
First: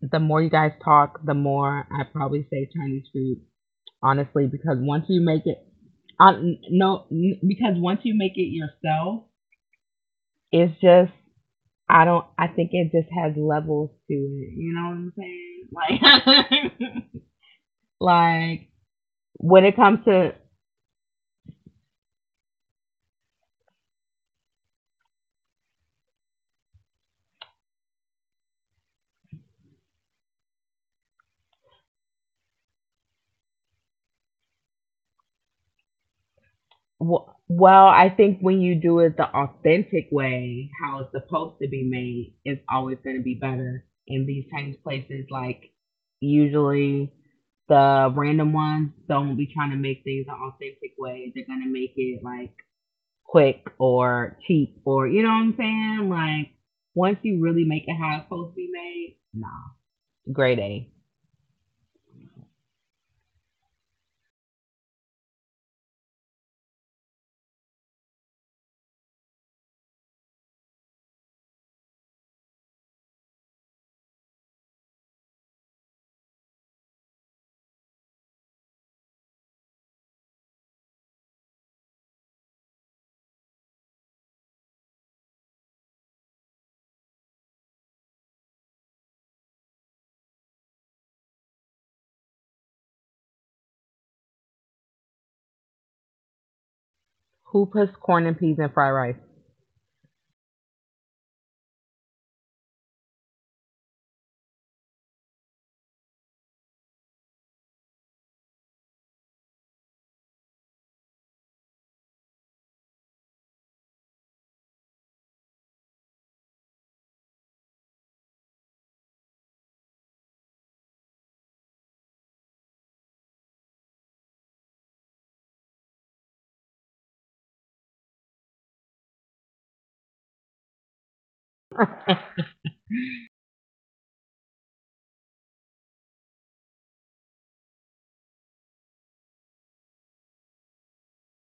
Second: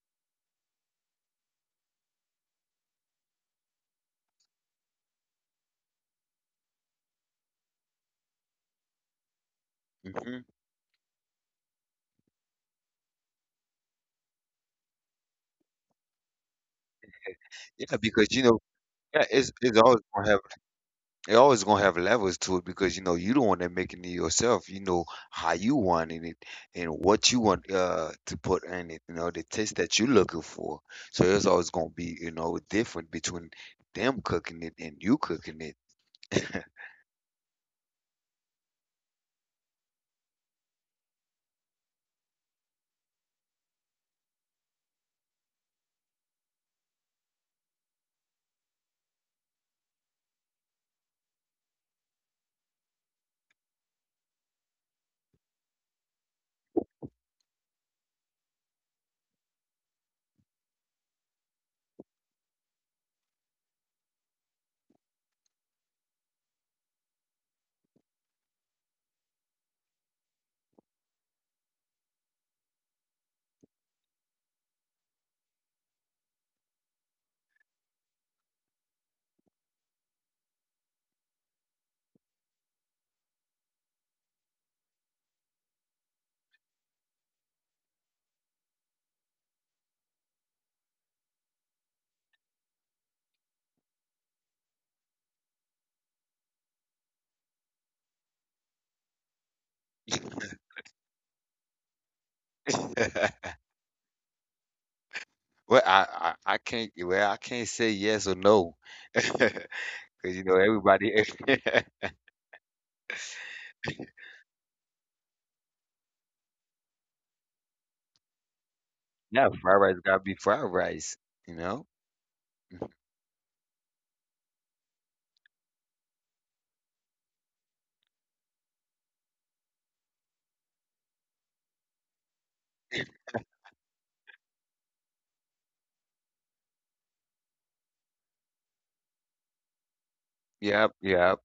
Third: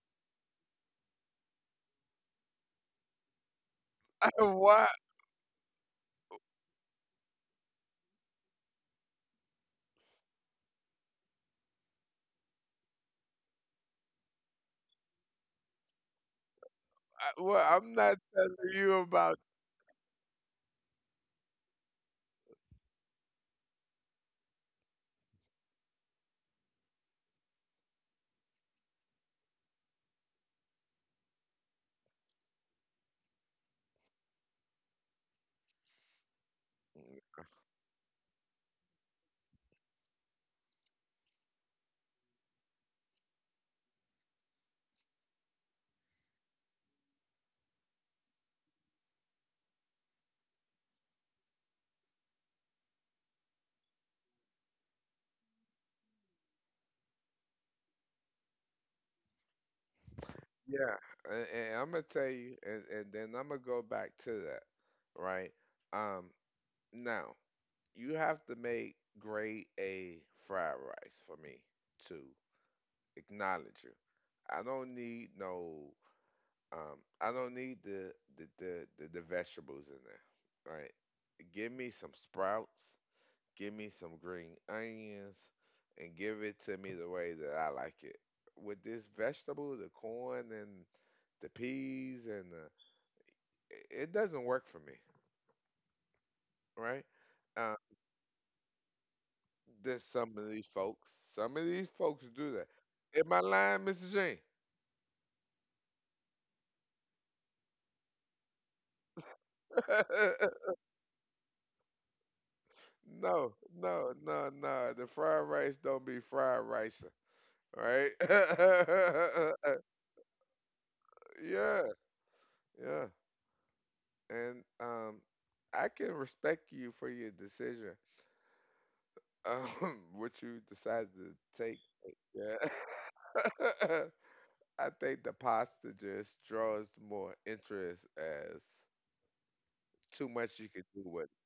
S2: the more you guys talk, the more I probably say Chinese food,
S1: <laughs>
S2: honestly, because
S1: Why?
S2: once you make it, I, no, because once you make it yourself,
S3: Mm-hmm.
S2: it's just I don't. I think it just has levels to it. You know what I'm saying? Like,
S1: Well,
S3: Yeah,
S1: I'm
S2: <laughs>
S1: not
S3: because you know,
S1: telling
S2: like
S1: you
S3: yeah,
S1: about.
S3: it's
S2: when
S3: it's
S2: it
S3: always
S2: comes
S3: gonna
S2: to
S3: have. It always gonna have levels to it because you know you the one that making it yourself. You know how you want in it and what you want to put in it. You know the taste that you looking for. So it's always gonna be you know different between them cooking it and you cooking it. <laughs>
S2: well, I think when you do it the authentic way, how it's supposed to be made, it's always going to be better. In these types of places, like usually the random ones don't be trying to make things an authentic way. They're going to make it like quick or cheap or you know what I'm saying? Like once you really make it how it's supposed to be made, nah. Grade A.
S1: Yeah, and I'm gonna tell you, and then I'm gonna go back to that, right? Um, Now, you have to make grade A fried rice for me to acknowledge you. I don't need no I don't need the vegetables in there. Right. Give me some sprouts, give me some green onions, and give it to me the way that I like it. With this vegetable, the corn and the peas and the it it doesn't work for me, right?
S2: Who
S1: Uh,
S2: puts corn and peas in fried
S1: There's some of these folks. Some of these folks do that. Am I lying, Mr. Shane?
S3: Well, I can't, well I can't say yes or no <laughs> because
S1: <laughs>
S3: you know everybody. <laughs>
S1: No, no, no, no. The fried rice don't be fried rice, right?
S3: Yeah,
S1: <laughs>
S3: fried rice gotta be fried rice. You
S1: Yeah,
S3: know.
S1: yeah. And I can respect you for your decision, <laughs> what you decided to take.
S2: rice?
S1: Yeah. <laughs> I think the pasta just draws more interest as too much you can
S3: Yep.
S1: do with
S3: Yep.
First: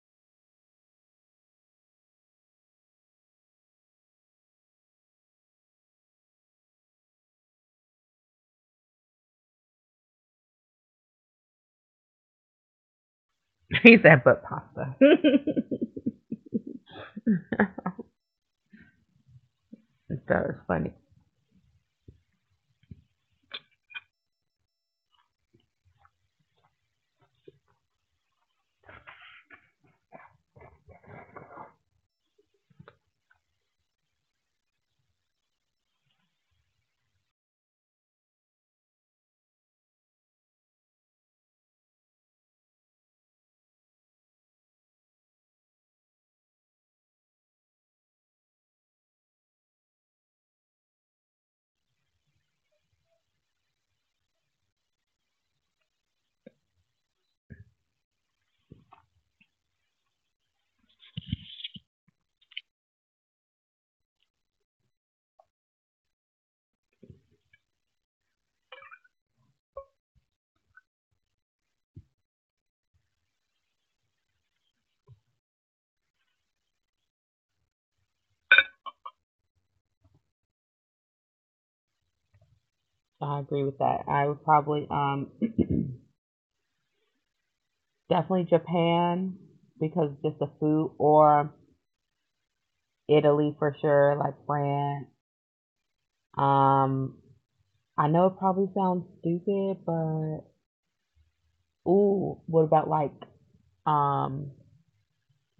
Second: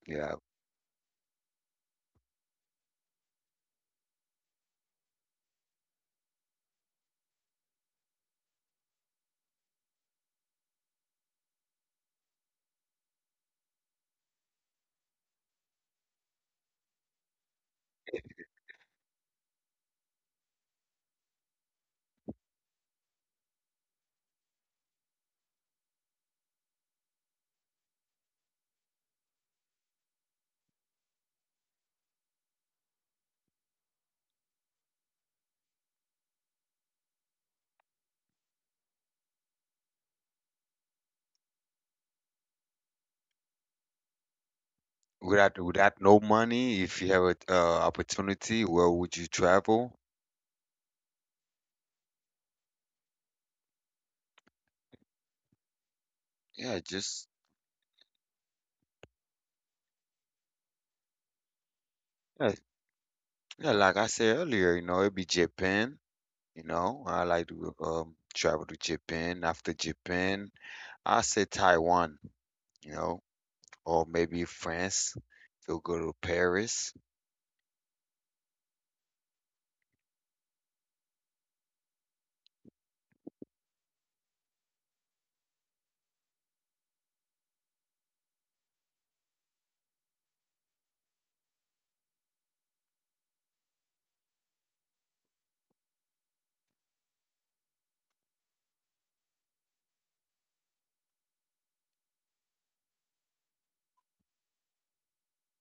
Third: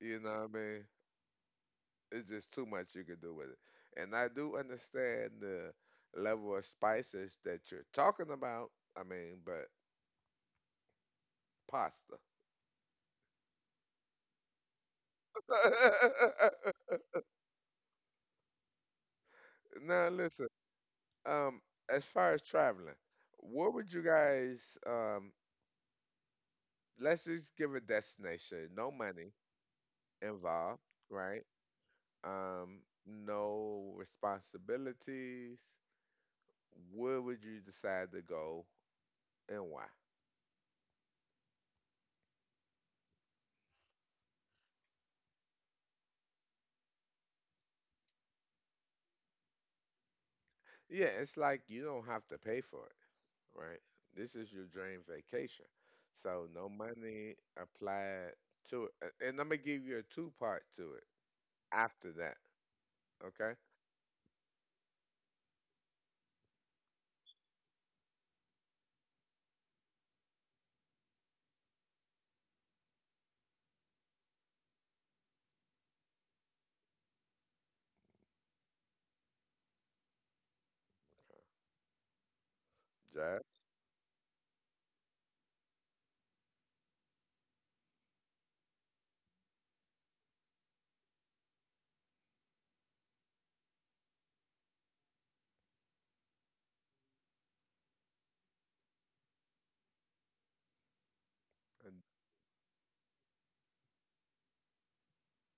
S1: it. You
S3: Yep.
S1: know what I mean? It's just too much you can do with it. And I do understand the level of spices that you're talking about. I mean, but pasta.
S2: <laughs> He said but pasta. <laughs>
S1: <laughs> Now
S2: That
S1: listen,
S2: was funny.
S1: um, as far as traveling, what would you guys let's just give a destination, no money involved, right? Um, no responsibilities. Where would you decide to go and why?
S3: Without without no money, if you have a opportunity, where would you travel?
S1: Yeah, it's like you don't have to pay for it, right? This is your dream vacation. So no
S3: Yeah, just
S1: money applied to it. And I'm gonna give you a two part to it after that.
S3: yeah,
S1: Okay?
S3: yeah, like I said earlier, you know, it'd be Japan. You know, I like to travel to Japan. After Japan, I say Taiwan. You know, or maybe France. So go to Paris.
S2: I agree
S1: Jazz.
S2: with that. I would probably <clears throat> definitely Japan because just the food or Italy for sure, like France. Um I know it probably sounds stupid, but
S1: And
S2: ooh, what about like um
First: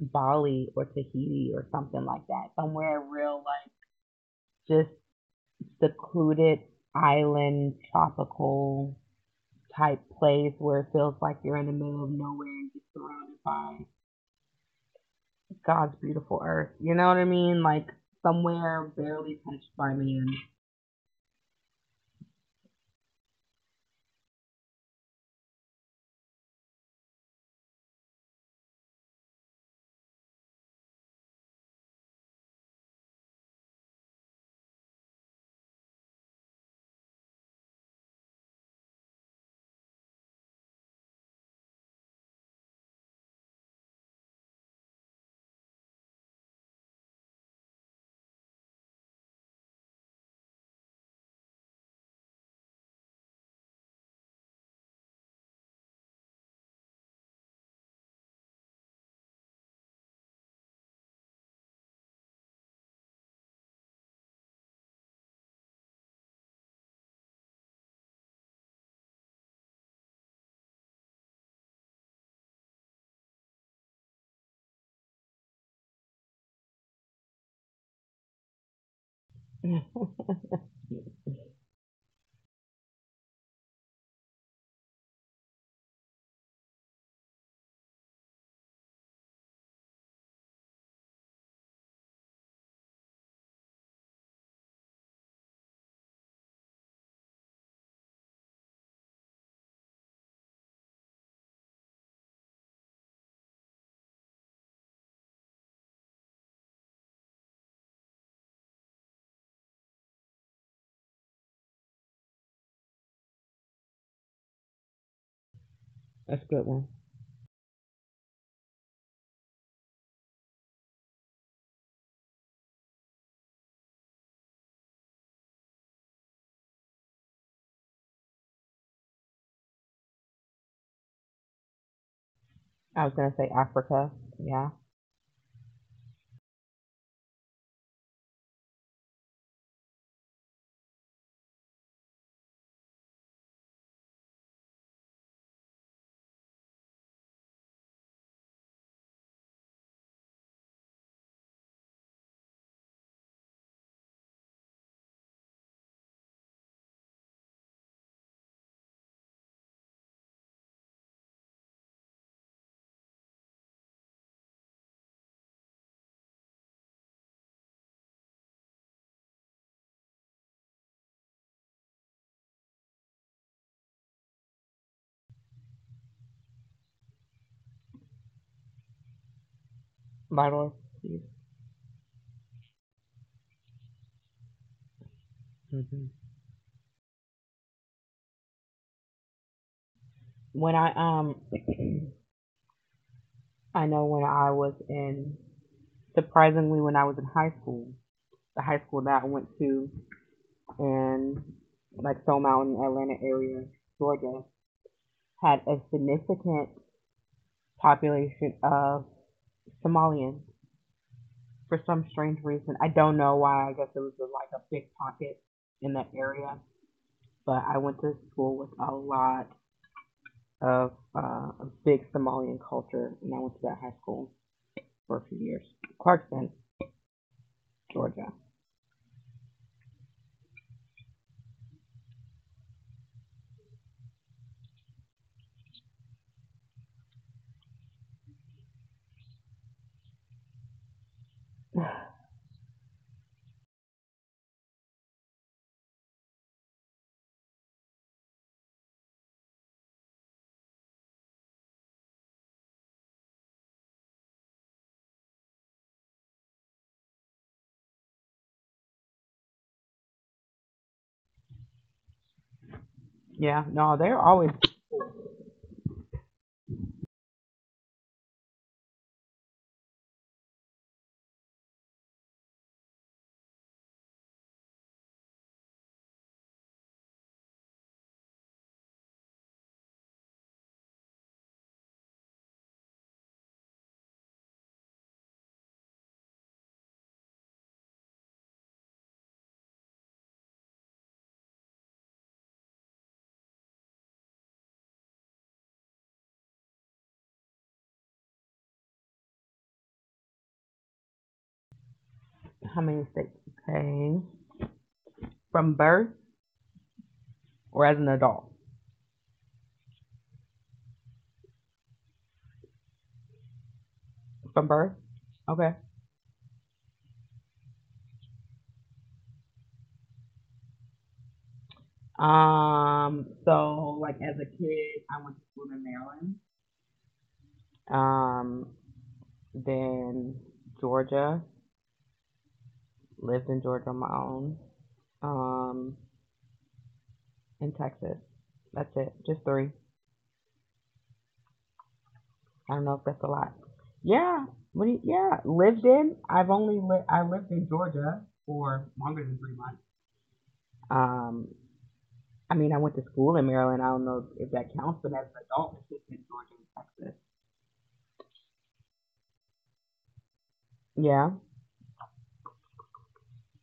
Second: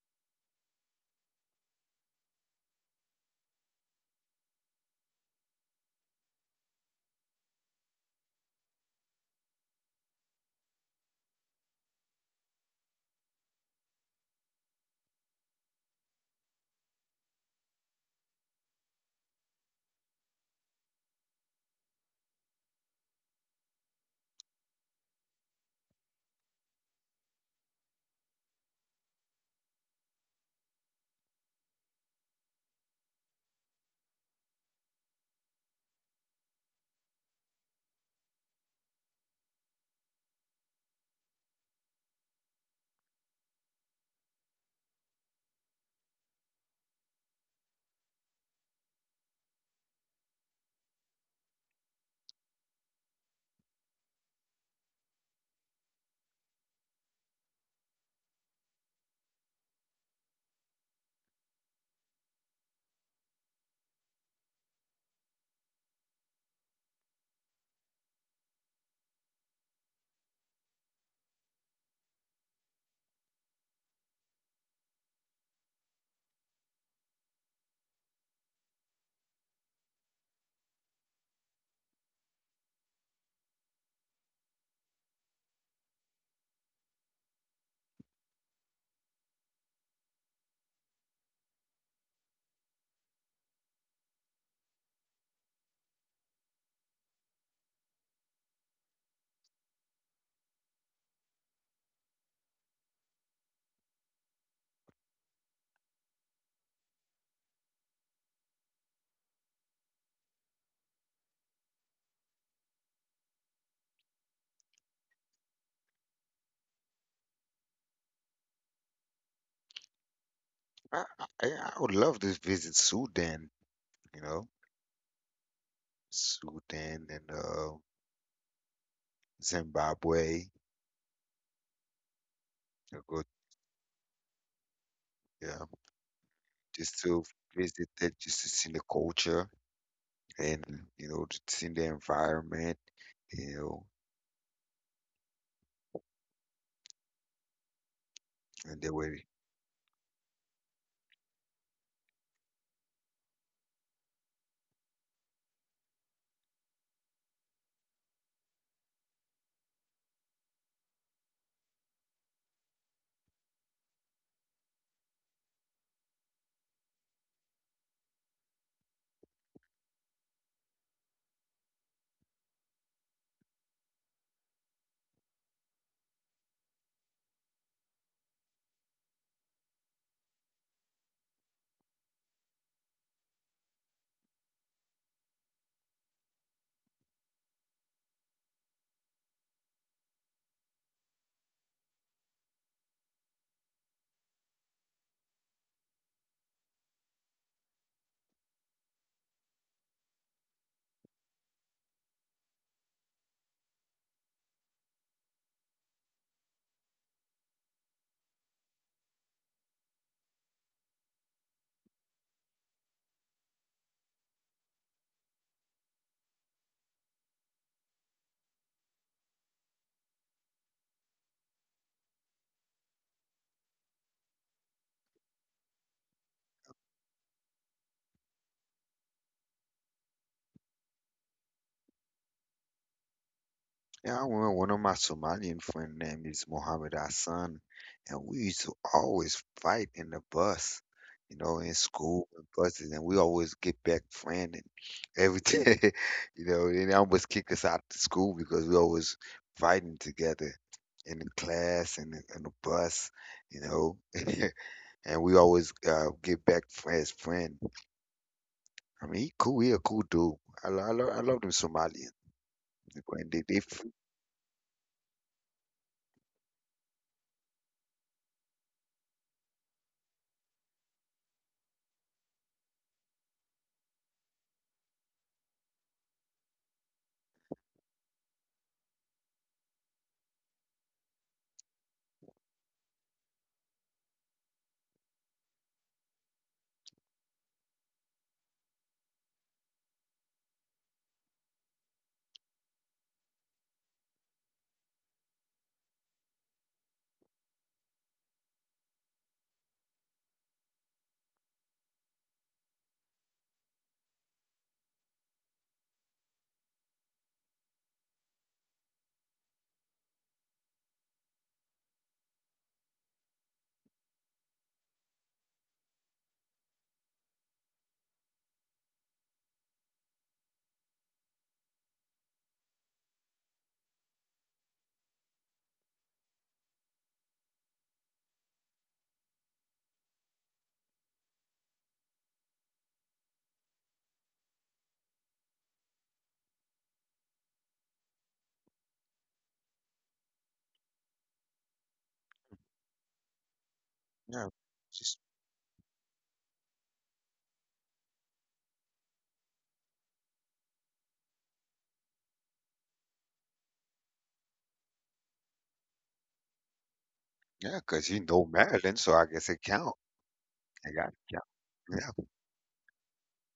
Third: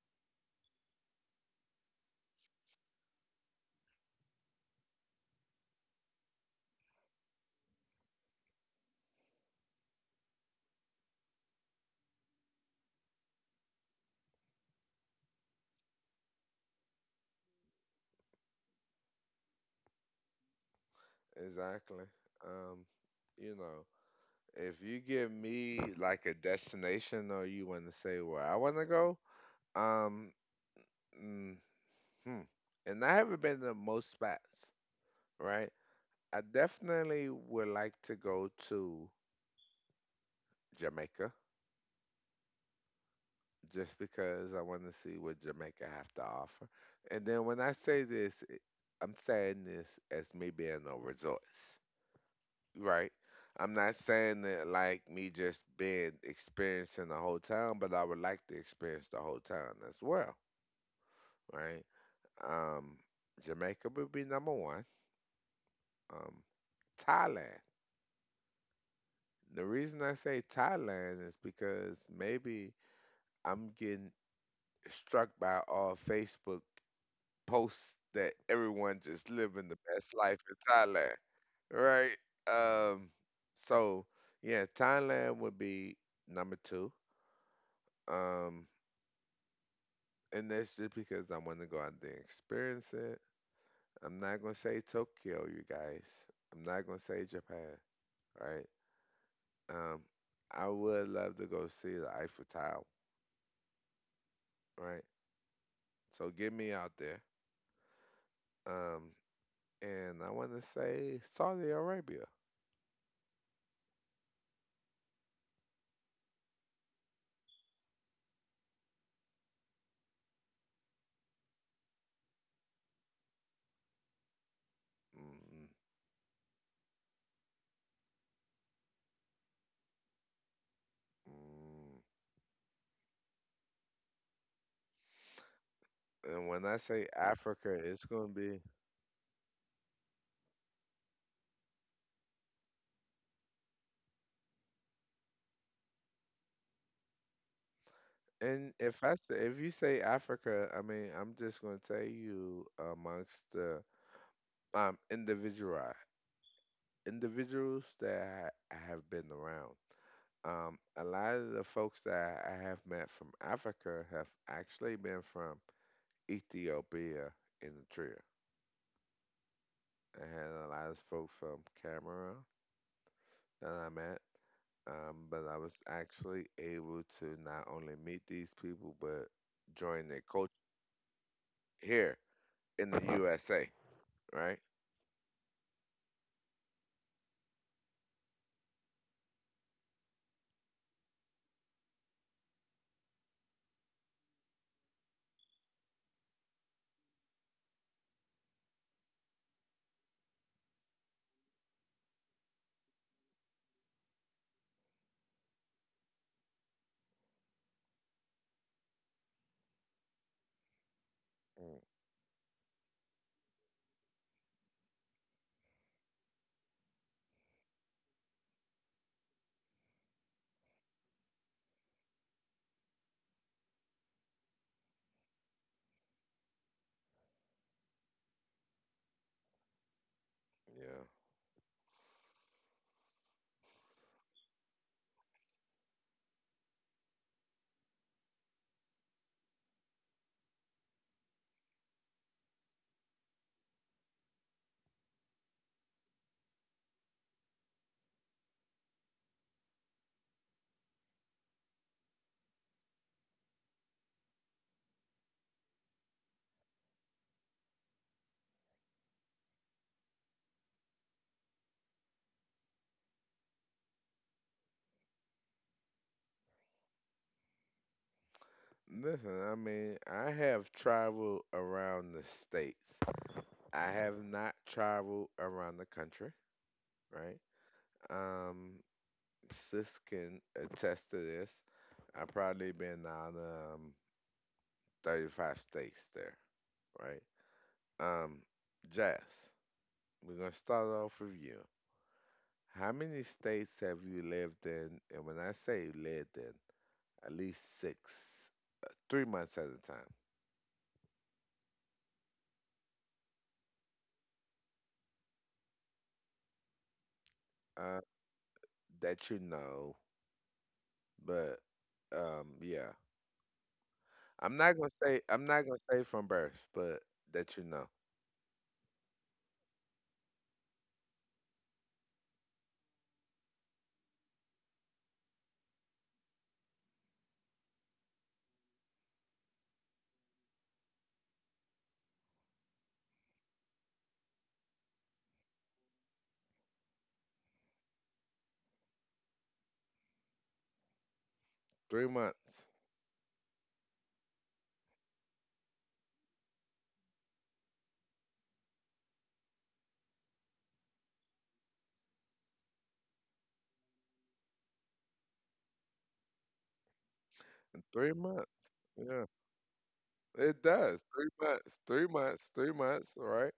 S2: Bali or Tahiti or something like that. Somewhere real, like just secluded island, tropical type place where it feels like you're in the middle of nowhere and just surrounded by God's beautiful earth. You know what I mean? Like somewhere barely touched by man.
S1: exactly. Um, you know, if you give me like a destination or you wanna say where I wanna go, um mm, hmm. And I haven't been to most spots, right? I definitely would like to go to Jamaica just because I want to see what Jamaica have to offer. And then when I say this, I'm saying this as me being a resource, right? I'm not saying that like me just being experiencing the whole town, but I would like to experience the whole town as well, right? Um, Jamaica would be number one. Um, Thailand. The reason I say Thailand is because maybe I'm getting struck by all Facebook posts that everyone just living the best life in Thailand, right? Um, so yeah, Thailand would be number two. Um, and that's just because I want to go out there and experience it. I'm not gonna say Tokyo, you guys. I'm not gonna say Japan, right? Um, I would love to go see the Eiffel Tower, right? So get me out there. Um, and I want to say Saudi Arabia.
S2: That's a good one.
S3: I, I would love to visit Sudan, you know,
S1: Mm.
S3: Sudan and Zimbabwe.
S1: Mm. Mm.
S3: You know,
S2: I was
S3: go,
S2: gonna say Africa. Yeah,
S3: yeah,
S1: And when I
S3: just
S1: say
S3: to
S1: Africa,
S3: visit
S1: it's
S3: that,
S1: gonna
S3: just to
S1: be.
S3: see the culture and you know, to see the environment. You know.
S1: And
S3: And they were,
S1: if you say Africa, I mean I'm just gonna tell you amongst the um individual individuals that I have been around. A lot of the folks that I have met from Africa have actually been from Ethiopia and Eritrea. I had a lot of folks from Cameroon that I met, but I was actually able to not only meet these people but join their culture
S2: vital.
S1: here in the USA, right?
S2: Mm-hmm. When I um, <clears throat> I know when I was in surprisingly when I was in high school, the high school that I went to in like Stone Mountain, Atlanta area, Georgia, had a significant population of Somalians
S1: Mm,
S2: for some strange reason. I don't know why. I guess it was like a big pocket in that area. But I went to school with a lot of a big Somalian culture, and I went to that high school for a few years. Clarkston, Georgia.
S1: yeah.
S3: yeah, I remember one of my Somalian friend name is Mohammed Hassan, and we used to always fight in the bus, you know, in school and buses, and we always get back friend and everything, <laughs> you know. And they almost kick us out of school because we always fighting together in the class and in the bus, you know. <laughs> And we always get back friends, friend. I mean, he cool, he a cool dude. I love them Somalians. They, they, they
S2: Yeah, no,
S3: free-
S2: they're always
S1: Listen, I mean, I have traveled around the states. I have not traveled around the country, right? Um, Sis can attest to this. I've probably been on 35 states there, right? Um, Jazz, we're gonna start off with you. How many states have you lived in? And when I say lived in, at least six, 3 months at a time.
S2: how many states? Okay, from birth or as
S1: Uh,
S2: an adult?
S1: that you know, but yeah,
S2: From birth.
S1: I'm not
S2: Okay.
S1: gonna say from birth, but that you know,
S2: So like as a kid, I went to school in Maryland. Um, then Georgia, lived in Georgia on my own. Um, in Texas. That's it. Just three.
S1: 3 months,
S2: I don't know if that's a lot. Yeah.
S3: yeah.
S2: What do you, yeah. Lived in. I lived in Georgia for longer than 3 months. Um, I mean, I went to school in Maryland. I don't know if that counts, but as an adult, it's just in Georgia and Texas.
S3: Yeah, 'cause
S1: three
S3: you know
S1: months.
S3: Maryland, so
S1: Yeah,
S3: I guess it count.
S1: it
S3: I
S1: does.
S3: got
S2: Yeah.
S1: Three
S3: yeah,
S1: months, three
S3: yeah.
S1: months, 3 months. All right.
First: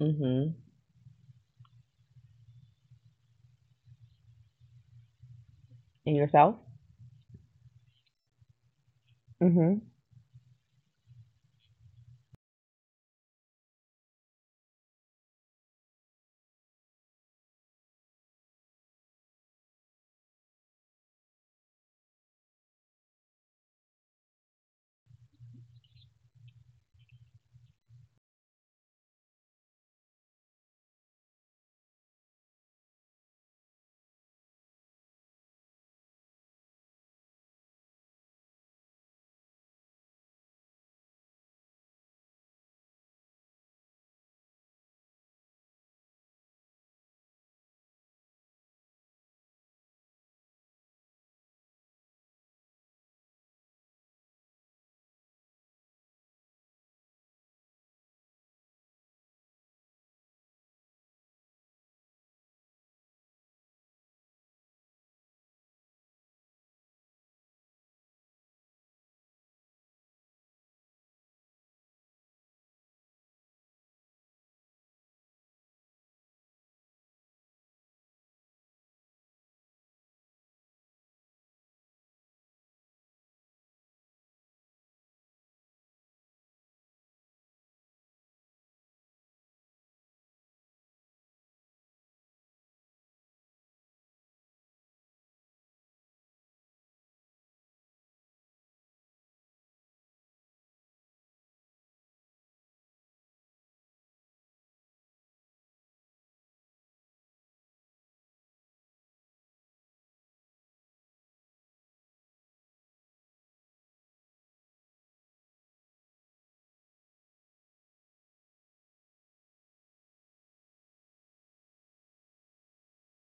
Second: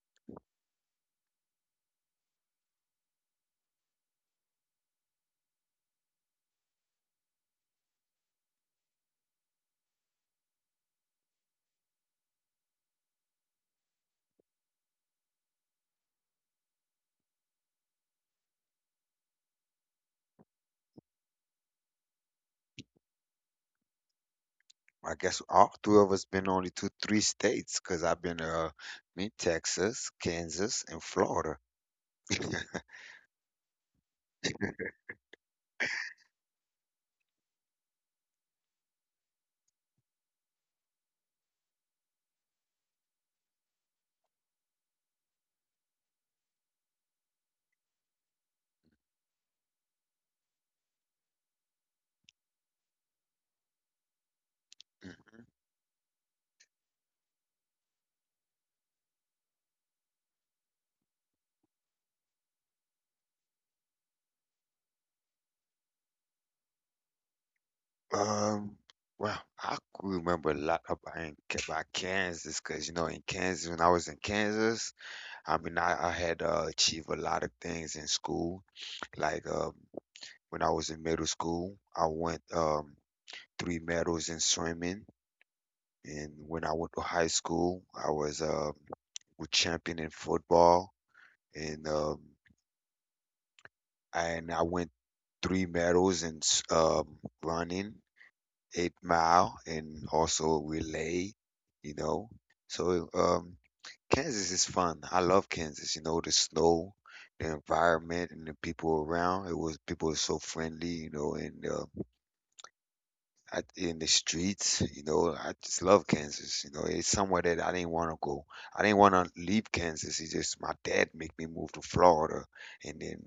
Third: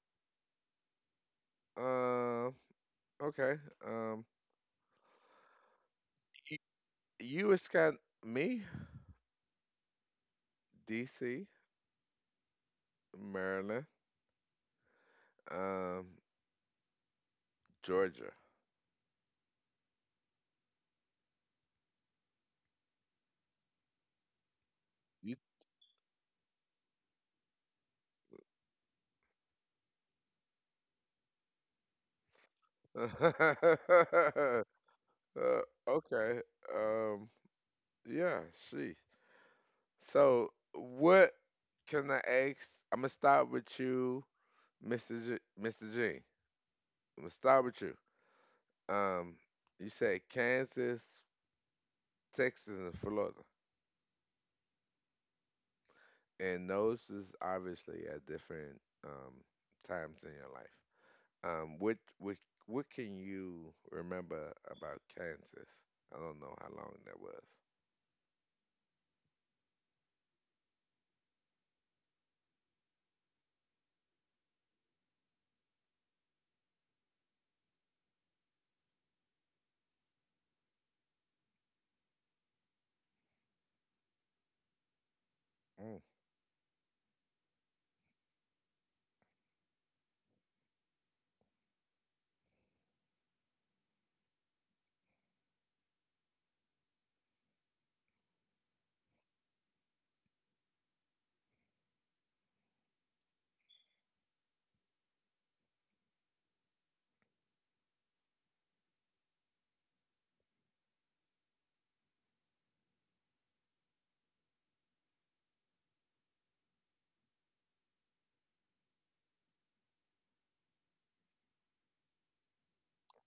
S2: Mhm.
S1: Um. Okay. Um.
S2: And yourself?
S1: y- You is got me,
S2: Mhm.
S1: D.C., Maryland, um, Georgia.
S3: I
S1: You.
S3: guess all three of us been only to three states, 'cause I've been me Texas, Kansas, and Florida. <laughs>
S1: <laughs> uh, okay. Um. Yeah. She. So, what can I ask? I'm gonna start with you, Mr. G, Mr. G. I'm gonna start with you. Um, you said Kansas, Texas, and Florida, and those is obviously at different times in your life. Um, what what what can you remember about Kansas? I don't know how long that was.
S3: Um, well, I could remember a lot about about Kansas, 'cause you know in Kansas when I was in Kansas, I mean I had achieved a lot of things in school. Like when I was in middle school, I won 3 medals in swimming. And when I went to high school, I was champion in football, and um, and I went 3 medals in running, 8 mile, and also relay. You know, so Kansas is fun. I love Kansas. You know, the snow, the environment, and the people around. It was people are so friendly. You know, and I, in the streets, you know, I just love Kansas. You know, it's somewhere that I didn't want to go. I didn't want to leave Kansas. It's just my dad made me move to Florida, and then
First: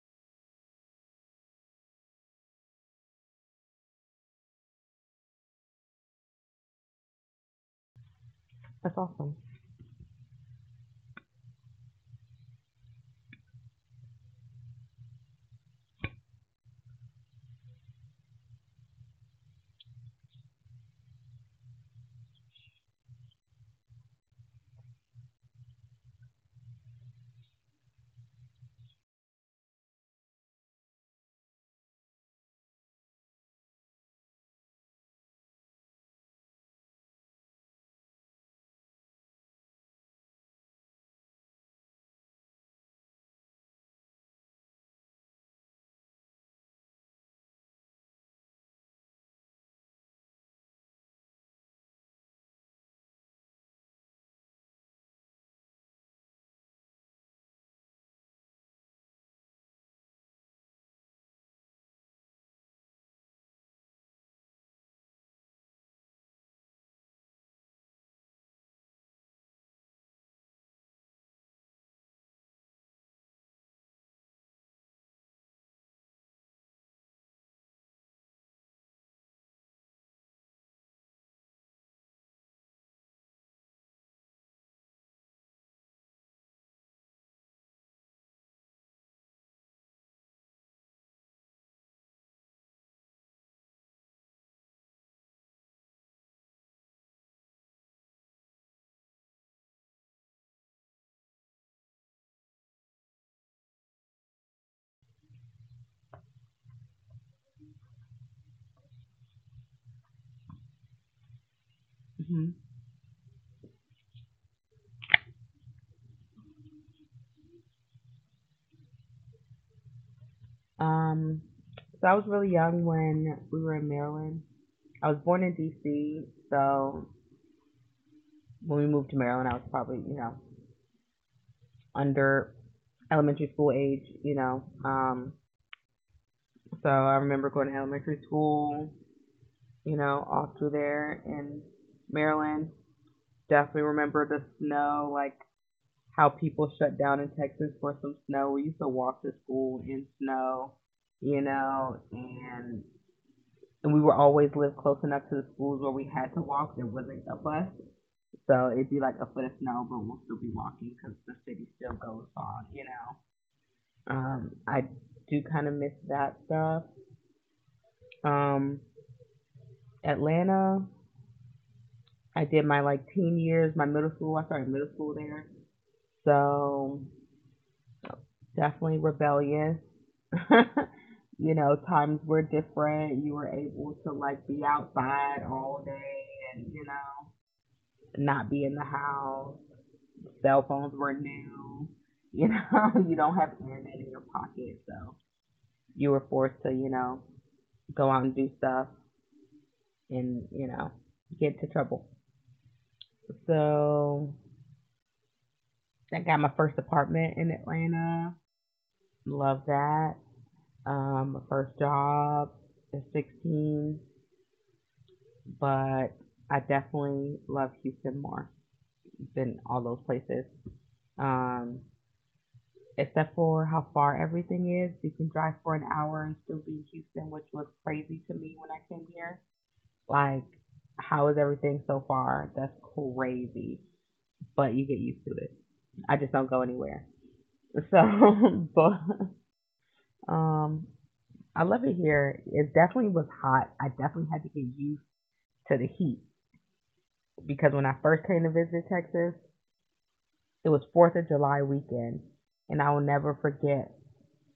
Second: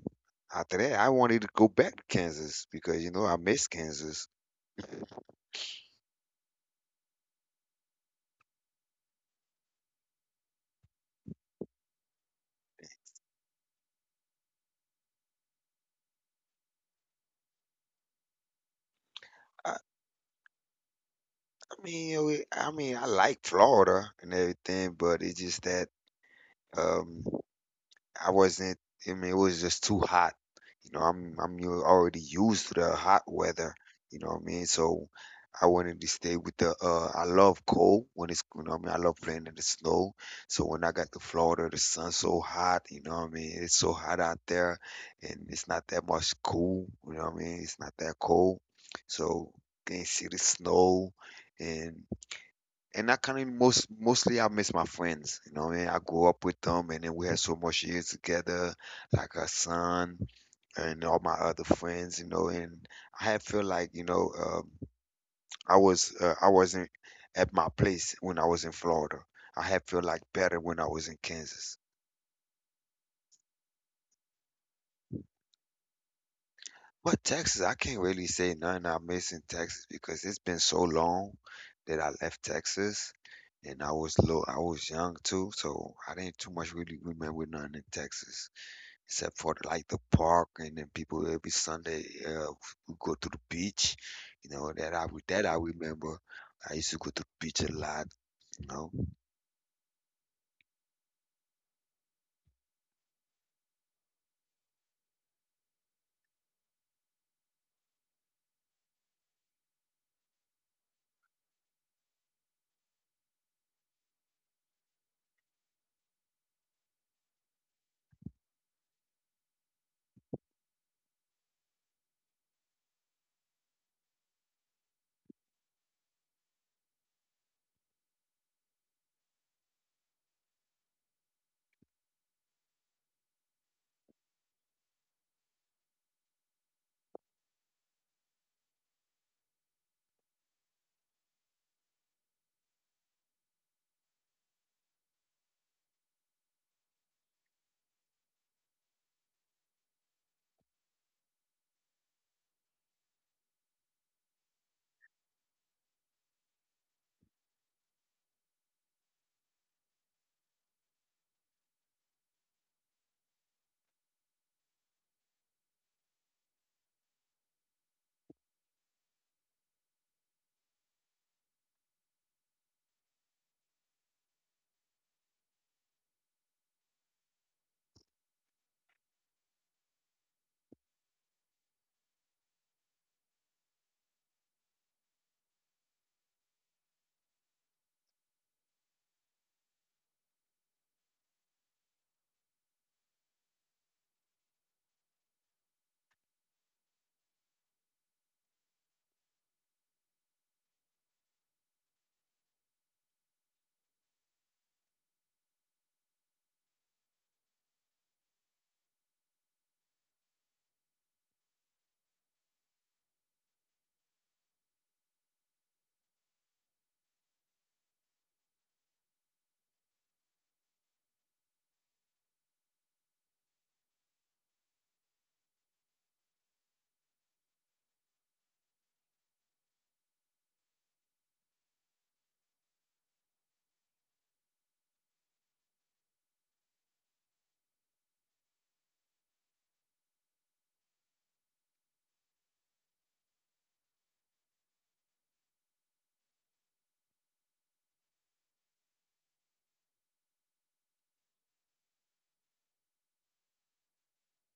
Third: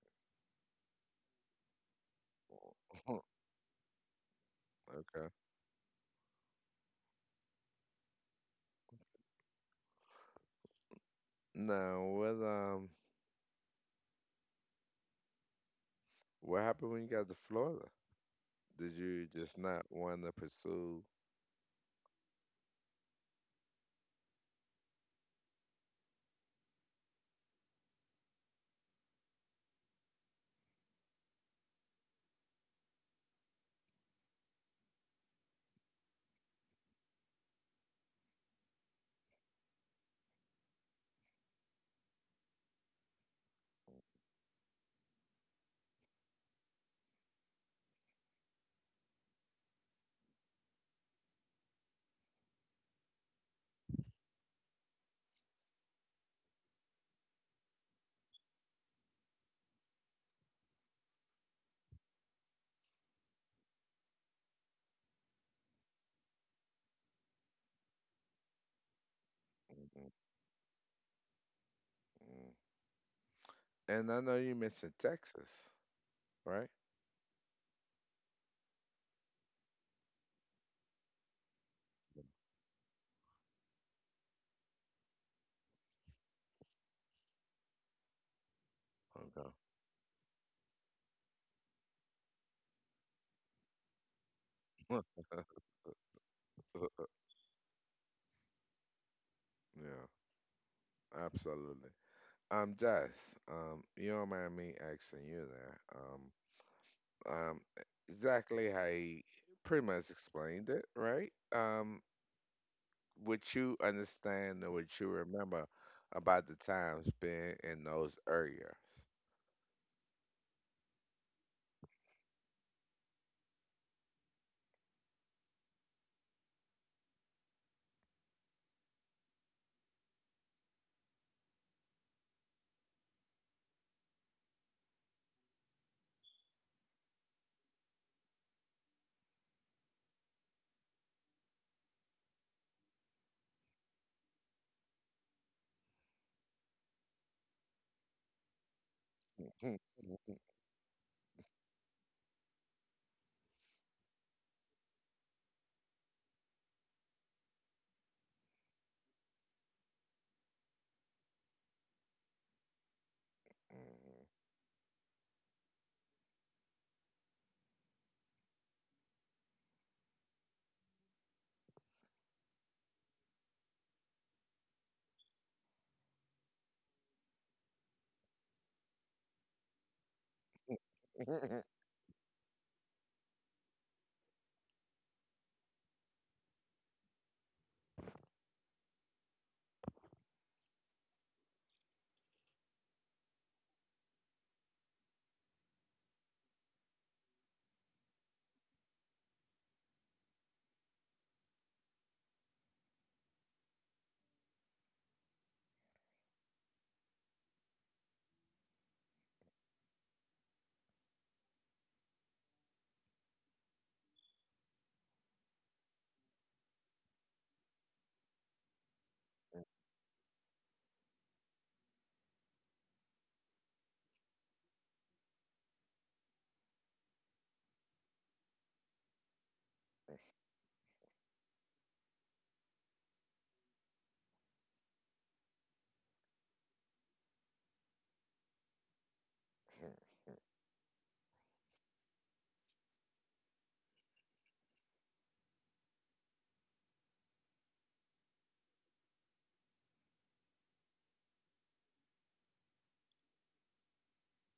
S3: after that, I wanted to go back to Kansas because you
S1: Mm.
S3: know
S1: <laughs>
S3: I miss Kansas.
S1: Okay.
S2: That's awesome.
S1: Now, what happened when you got to Florida? Did you just
S3: I
S1: not want to pursue?
S3: mean, you know, I mean, I like Florida and everything, but it's just that. Um, I wasn't. I mean, it was just too hot. You know, I'm already used to the hot weather. You know what I mean? So I wanted to stay with the. I love cold when it's. You know, what I mean, I love playing in the snow. So when I got to Florida, the sun's so hot. You know what I mean? It's so hot out there, and it's not that much cool. You know what I mean? It's not that cold. So can see the snow, and and I kind of mostly I miss my friends. You know what I mean? I grew up with them, and then we had so much years together, like her son and all my other friends. And I had feel like you know I was I wasn't at my place when I was in Florida. I had feel
S1: Mm.
S3: like better when I was in Kansas.
S1: And I know you mentioned Texas, right?
S3: But Texas, I can't really say nothing I miss in Texas because it's been so long that I left Texas and I was I was young too, so I didn't too much really remember nothing in Texas except
S1: Okay.
S3: for like the park and then people every Sunday we go to the beach, you know that I
S1: <laughs>
S3: remember. I used to go to the beach a lot, you know.
S1: Yeah, absolutely. Jess, you don't mind me asking you there. Um, um, exactly how he pretty much explained it, right?
S2: Hmm.
S1: What you understand or what you remember about the times being in those areas.
S2: Um, so I was really young when we were in Maryland. I was born in D.C., so when we moved to Maryland, I was probably, you know, under elementary school age, you know. So I remember going to elementary school, you know, all through there in Maryland. Definitely remember the snow, like how people shut down in Texas for some snow. We used to walk to school in snow, you know, and we were always lived close enough to the schools where we had to walk. There wasn't a bus, so it'd be like a foot of snow, but we'll still be walking because the city still goes on. You know, I do kind of miss that stuff. Um, Atlanta, I did my like teen years, my middle school. I started middle school there, so definitely rebellious. <laughs> You know, times were different. You were able to like be outside all day and you know not be in the house. Cell phones were new. You know, <laughs> you don't have internet in your pocket, so you were forced to, you know, go out and do stuff and, you know, get into trouble. So I got my first apartment in Atlanta. Love that. My first job at 16, but I definitely love Houston more than all those places. Um, Except for how far everything is. You can drive for an hour and still be in Houston, which was crazy to me when I came here. Like, how is everything so far? That's crazy, but you get used to it. I just don't go anywhere. So, <laughs> but
S1: <laughs>
S2: um, I love it here. It definitely was hot. I definitely had to get used to the heat because when I first came to visit Texas, it was Fourth of July weekend, and I will never forget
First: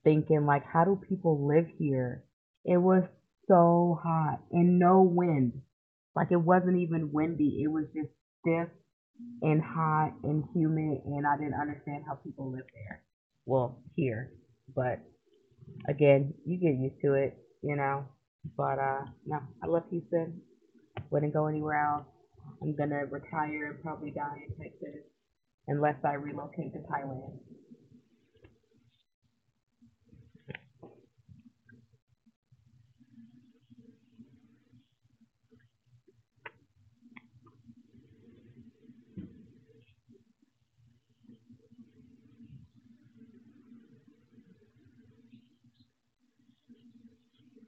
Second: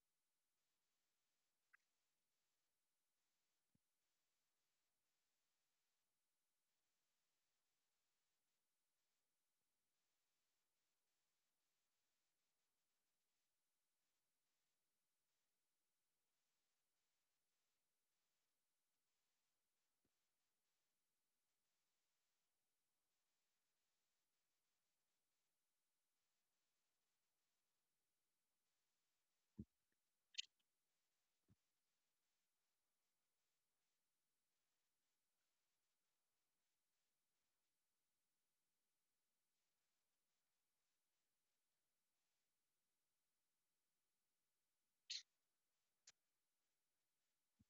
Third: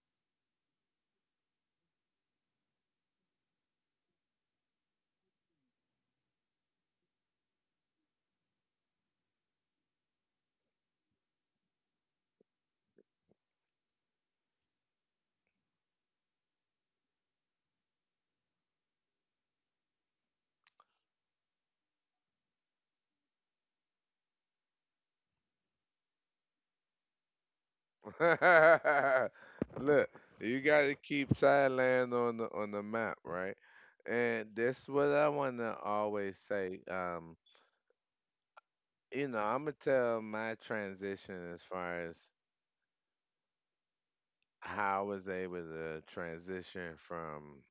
S2: thinking like, how do people live here? It was so hot and no wind. Like it wasn't even windy. It was just stiff and hot and humid, and I didn't understand how people live there. Well, here, but again, you get used to it, you know. But no, I love Houston. Wouldn't go anywhere else. I'm gonna retire and probably die in Texas unless I relocate to Thailand.
S1: <laughs> Look, you got to keep Thailand on the map, right? And that's what I want to always say. I'm gonna tell my transition as far as how I was able to transition from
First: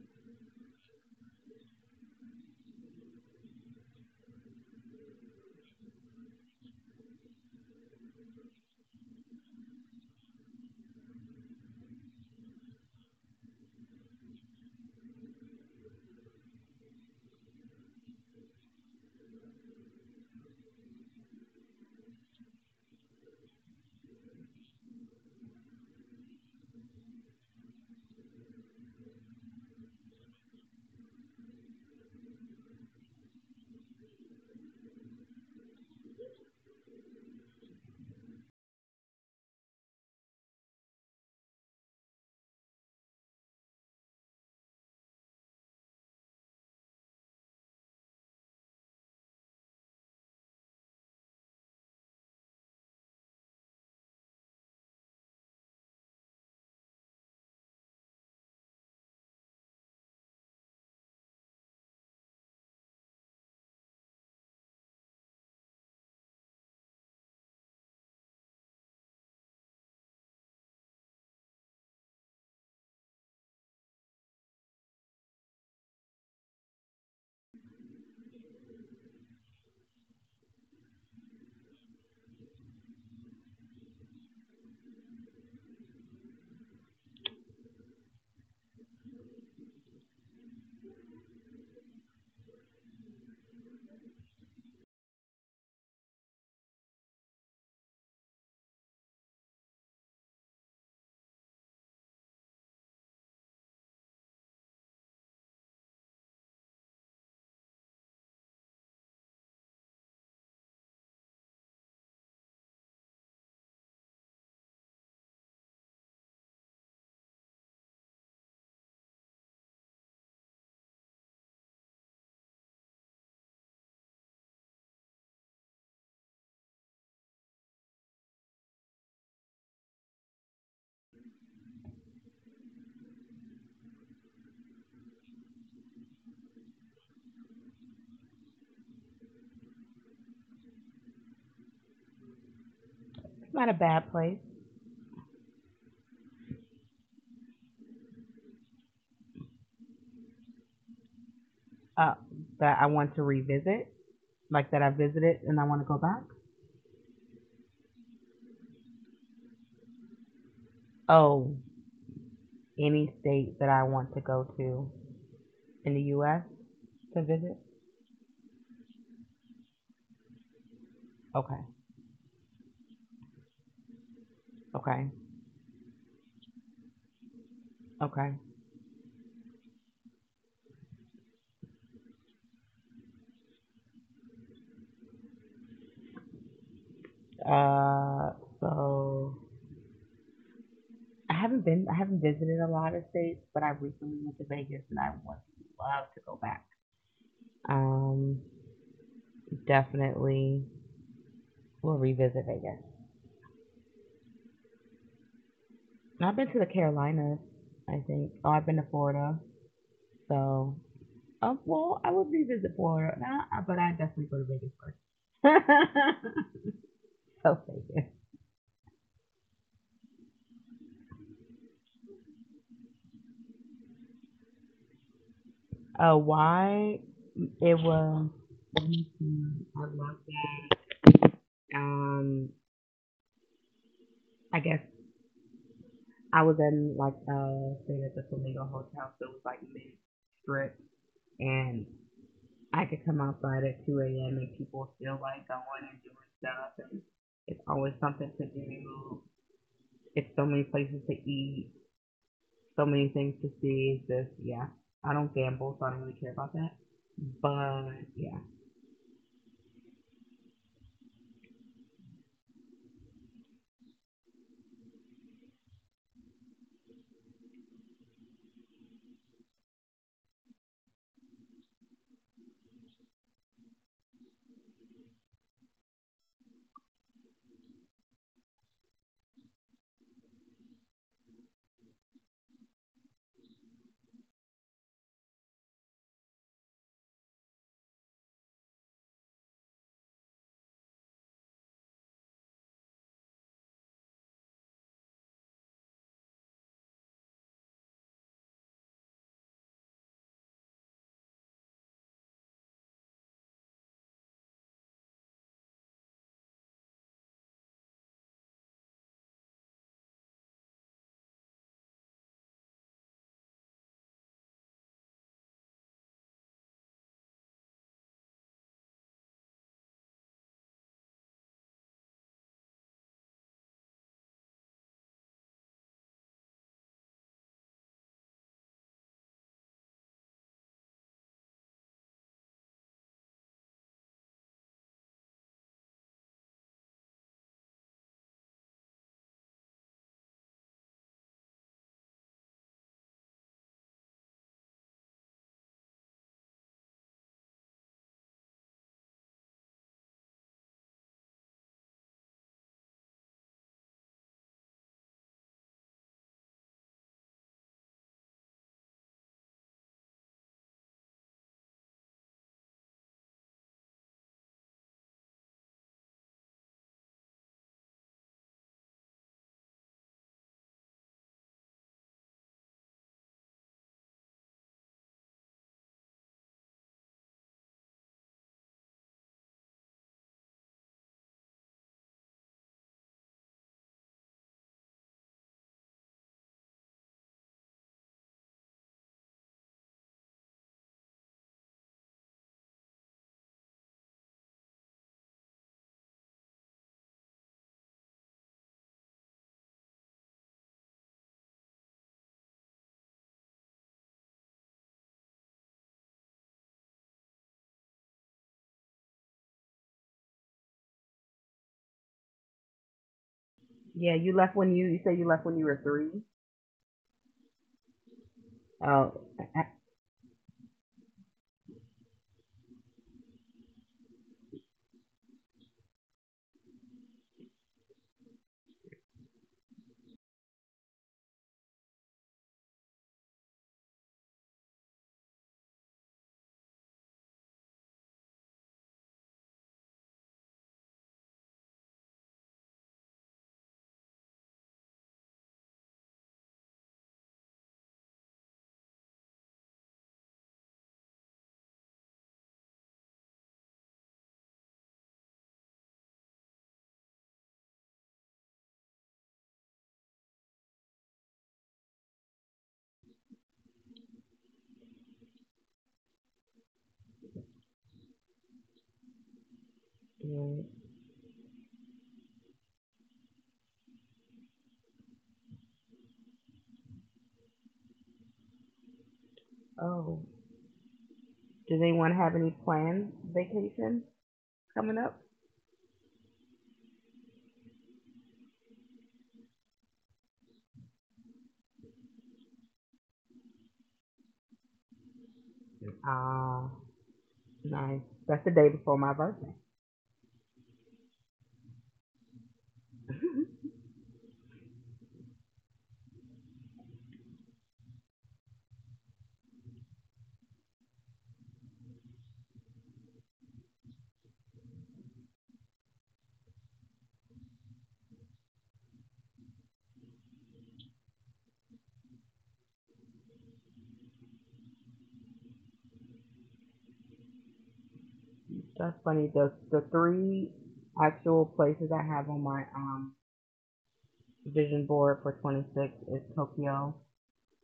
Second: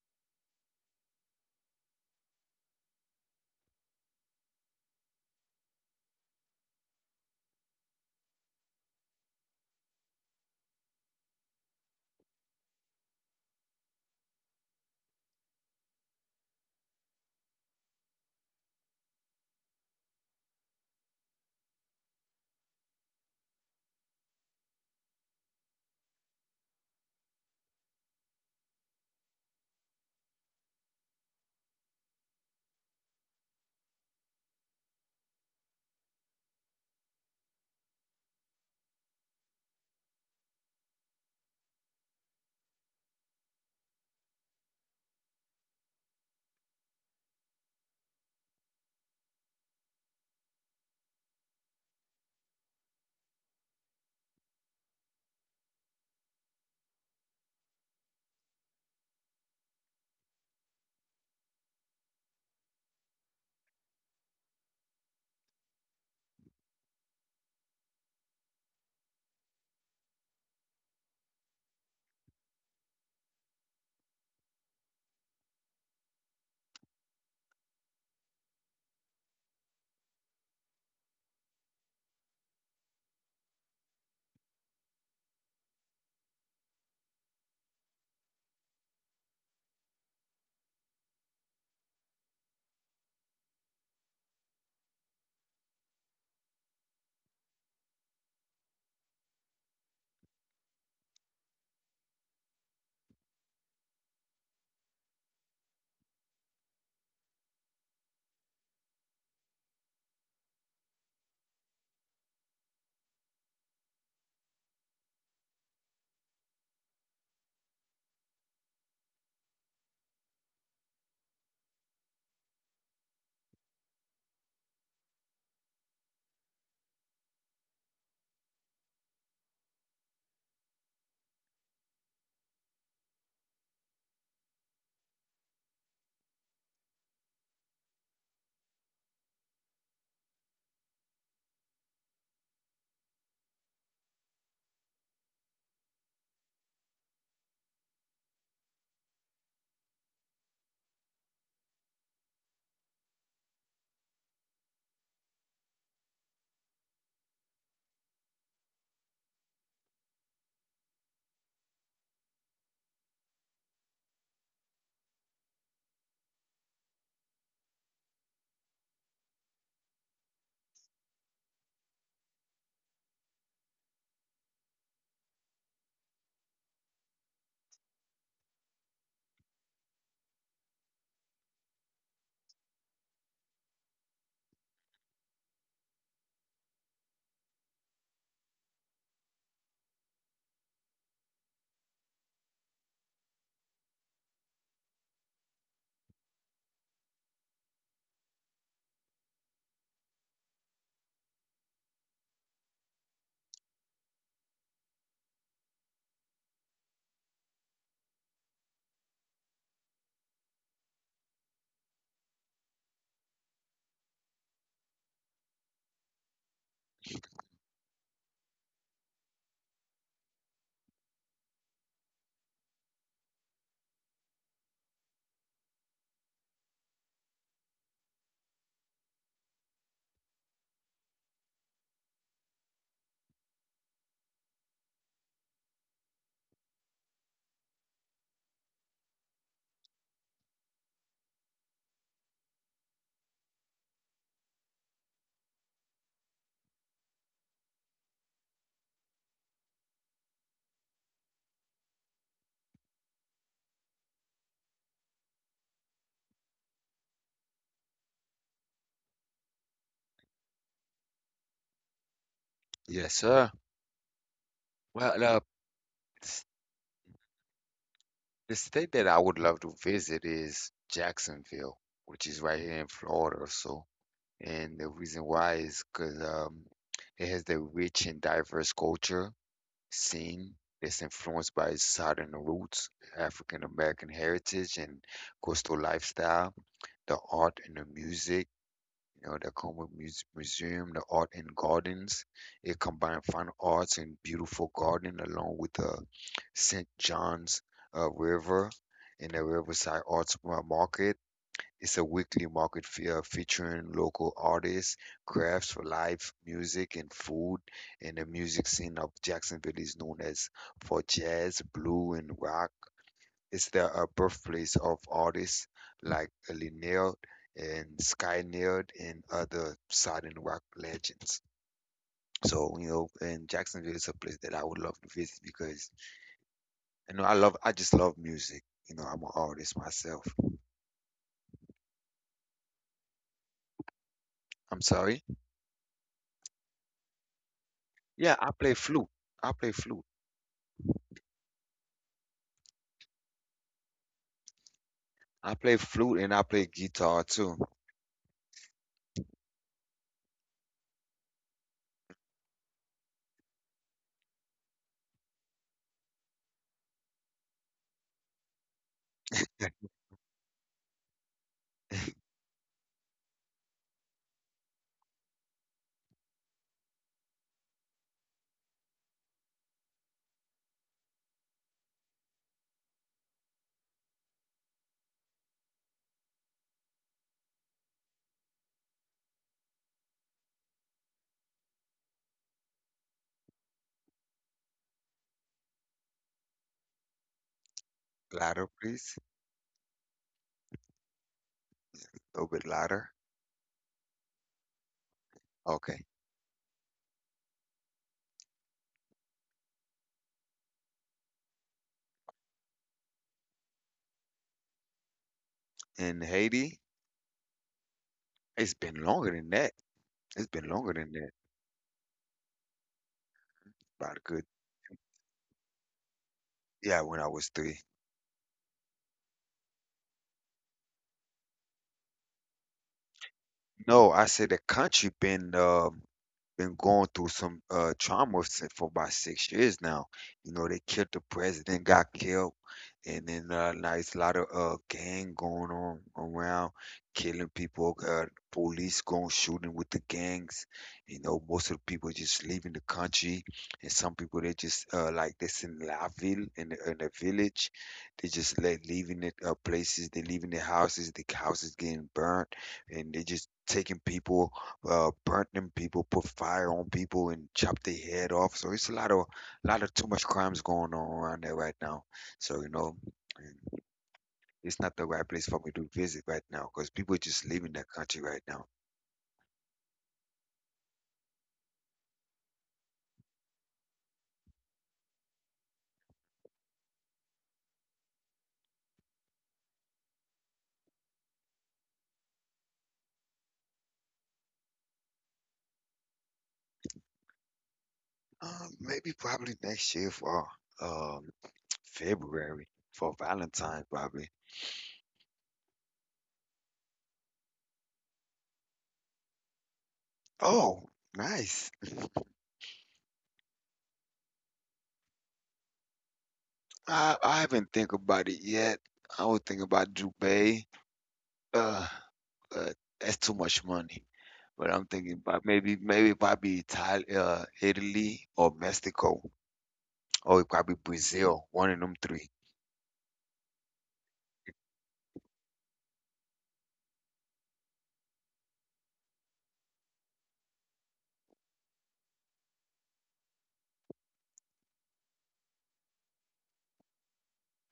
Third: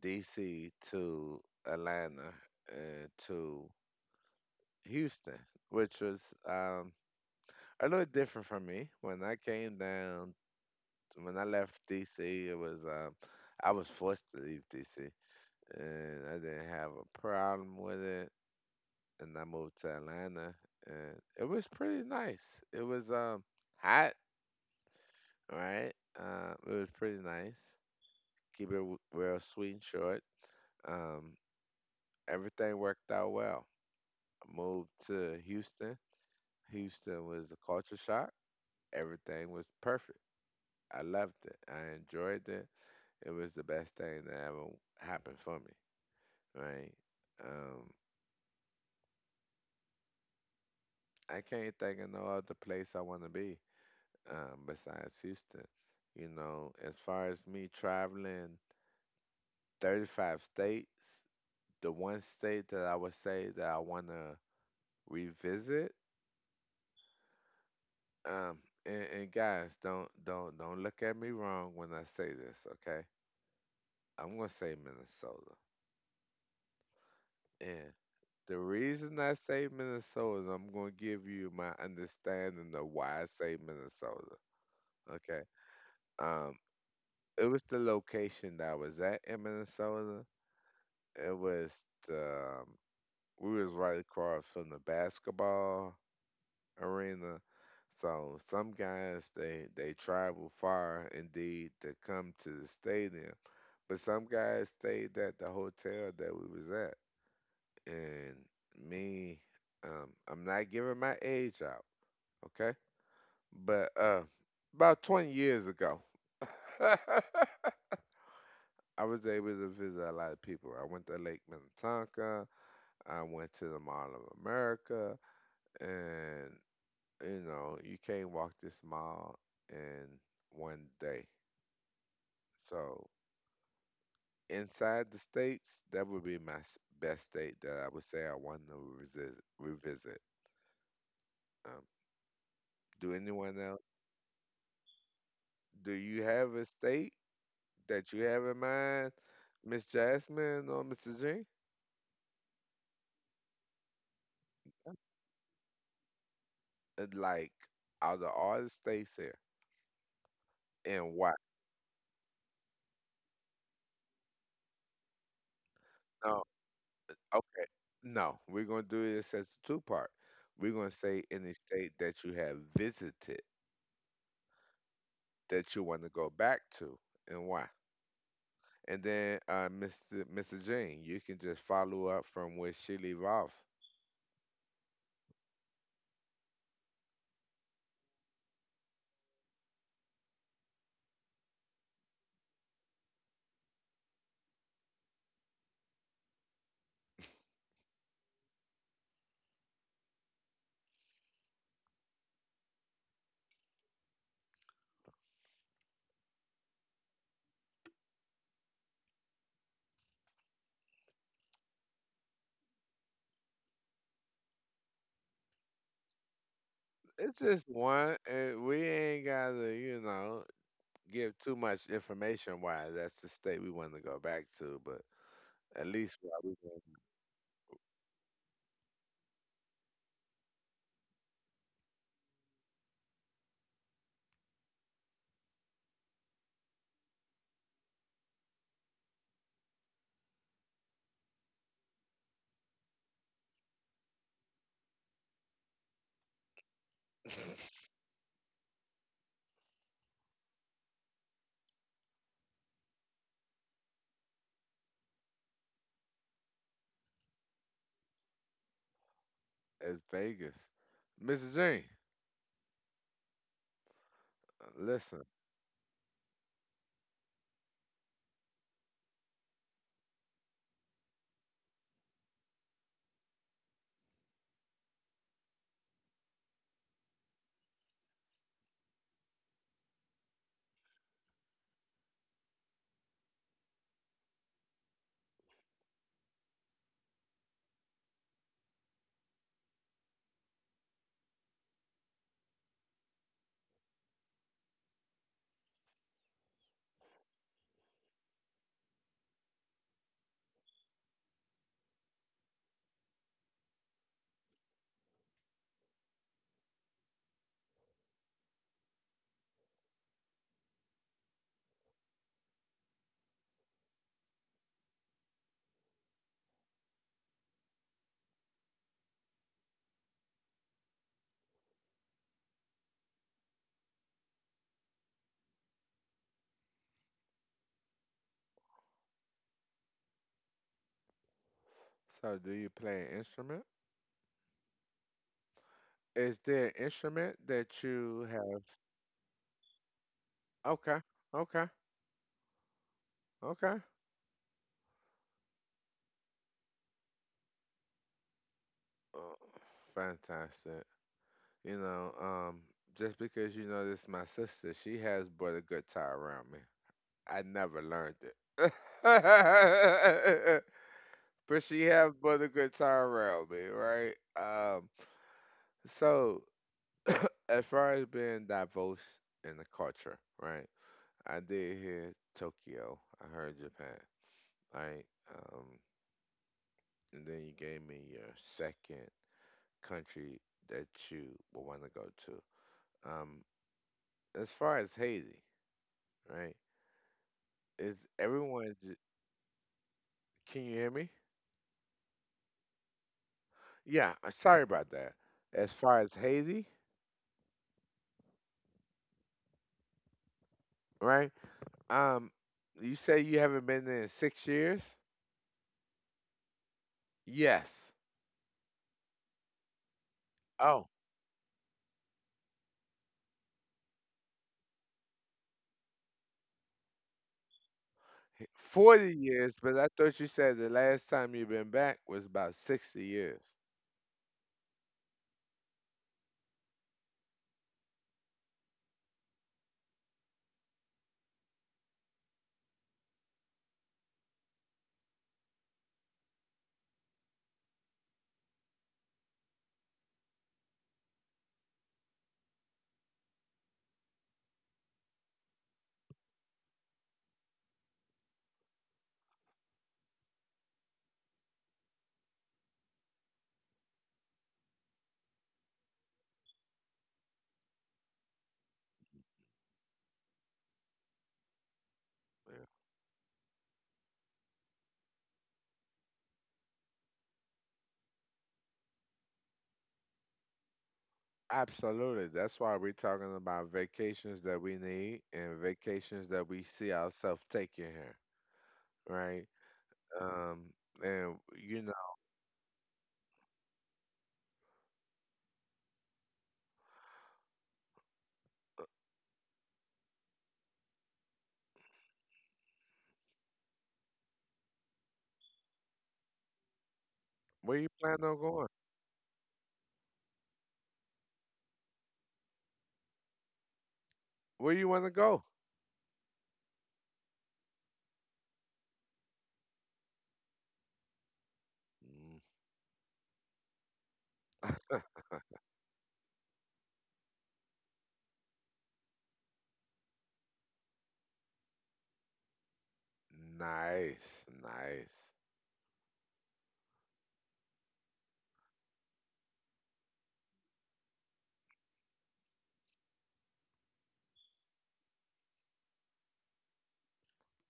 S1: DC to Atlanta and to Houston, which was um, a little different for me. When I left DC, it was I was forced to leave DC and I didn't have a problem with it. And I moved to Atlanta, and it was pretty nice. It was hot, right? It was pretty nice. Keep it real sweet and short. Um, everything worked out well. I moved to Houston. Houston was a culture shock. Everything was perfect. I loved it. I enjoyed it. It was the best thing that ever happened for me, right? Um, I can't think of no other place I want to be besides Houston. You know, as far as me traveling 35 states, the one state that I would say that I want to revisit, um, and guys, don't look at me wrong when I say this, okay? I'm gonna say Minnesota, and the reason I say Minnesota, I'm gonna give you my understanding of why I say Minnesota, okay? Um, it was the location that I was at in Minnesota. It was the, we was right across from the basketball arena. So some guys they travel far indeed to come to the stadium, but some guys stayed at the hotel that we was at. And me, I'm not giving my age out, okay? But about 20 years ago, <laughs> I was able to visit a lot of people. I went to Lake Minnetonka. I went to the Mall of America. And you know you can't walk this mile in one day. So inside the states, that would be my best state that I would say I want to revisit. um, do anyone
S2: It's not a
S1: else
S2: bad place.
S1: Do you have a state that you have in mind, Miss Jasmine or Mr. G?
S2: uh, that I want to revisit. Like that I visited and I want to go back?
S1: Like out of all the states here, and why?
S2: Oh, any state that I want to go to in the
S1: No,
S2: U.S. to
S1: okay,
S2: visit?
S1: no, we're gonna do this as a two part. We're gonna say any
S2: Okay,
S1: state that you have visited
S2: okay,
S1: that you want to go back to and why.
S2: okay.
S1: And then Mr. Jean, you can just follow up from where she leave off.
S2: Uh, so I haven't visited a lot of states, but I recently went to Vegas and I would love to go back. Um, Definitely will revisit Vegas. I've been to the Carolinas, I think. Oh, I've been to Florida, so well, I would revisit Florida, nah, but I definitely go to Vegas first.
S1: It's
S2: <laughs> So
S1: just one.
S2: Vegas.
S1: And we ain't gotta, give too much information. Why that's the state we want to go back to, but at least why we went
S2: Why? It was. I love that. Um, I guess I was in like staying at the Flamingo Hotel, so it was like mid strip, and I could come outside at 2 a.m. and people still like going and doing stuff, and it's always something to do. It's so many places to eat, so many things to see. This, yeah. I don't gamble, so I don't really care about that. But yeah,
S1: as Vegas. Mr. Jean,
S3: Yes, sir. Well,
S1: listen.
S3: s- the state that I would love to visit is Jacksonville, which is right here in Florida. So. And the reason why is because it has the rich and diverse culture scene that's influenced by its southern roots, African American heritage, and coastal lifestyle. The art and the music, you know, the Como Museum, the art and gardens. It combines fine arts and beautiful garden along with the St. John's River and the Riverside Arts Market. It's a weekly market featuring local artists, crafts for life, music, and food. And the music scene of Jacksonville is known as for jazz, blue, and rock. It's the birthplace of artists like Linnell and Sky Nerd and other Southern rock legends. So, you know, and Jacksonville is a place that I would love to visit because, you know, I just love music. You know, I'm an artist myself.
S1: So, do you play an instrument?
S3: I'm sorry.
S1: Is there an instrument that you
S3: Yeah, I
S1: have?
S3: play flute. I play flute.
S1: Okay, okay, okay.
S3: I play flute and I play guitar too.
S1: Oh, fantastic. You know, just because this is my sister, she has brought a good tie around me. I never learned it. <laughs> But she has brought a good tie around me, right? Um, so as far as being diverse in the culture, right? I did hear Tokyo. I heard Japan, right? Um, and then you gave me your second country that you would want to go to. Um, as far as Haiti, right? Is
S3: Louder,
S1: everyone?
S3: please.
S1: Can you hear me?
S3: A little bit louder.
S1: Yeah. Sorry about that. As
S3: Okay.
S1: far as Haiti, right? Um, you say you haven't been there in 6 years?
S3: In Haiti,
S1: Yes.
S3: it's been longer than that. It's been
S1: Oh,
S3: longer than that. About a
S2: yeah. You
S3: good,
S2: left when you said you left when you were three.
S3: yeah, when I was three.
S1: forty
S2: Oh,
S1: years,
S2: I-
S1: but I thought you said the last time you've been back was about 60 years.
S3: No, I said the country been going through some trauma since for about 6 years now. You know, they killed the president, got killed, and then now it's a lot of gang going on around, killing people. Police going shooting with the gangs. You know, most of the people just leaving the country, and some people they just like this in La Ville in in the village. They just like leaving it places, they leaving their houses. The houses getting burnt, and they just taking people burnt them people, put fire on people, and chopped their head off. So it's a lot of too much crimes going on around there right now. So
S1: Yeah.
S3: you know, and it's not the right place for me to visit right now because people are just leaving that country right now.
S2: yeah.
S1: Absolutely. That's why we're talking about vacations that we need and vacations that we see ourselves taking here, right?
S2: Oh.
S1: Um, and you
S2: Does
S1: know,
S2: anyone have any planned vacation coming up?
S3: Maybe probably next year for um February for Valentine's probably.
S2: Ah,
S1: where you
S2: nice.
S1: plan on
S2: That's the
S1: going?
S2: day before my birthday.
S3: Oh, nice.
S1: Where you want to go?
S3: I haven't think about it yet. I was thinking about Dubai. Uh, uh, that's too much money. But I'm thinking about maybe probably Itali Italy or Mexico or it probably Brazil, one of them three.
S1: Nice, nice.
S2: <laughs> That's funny. The three actual places I have on my vision board for 26 is Tokyo,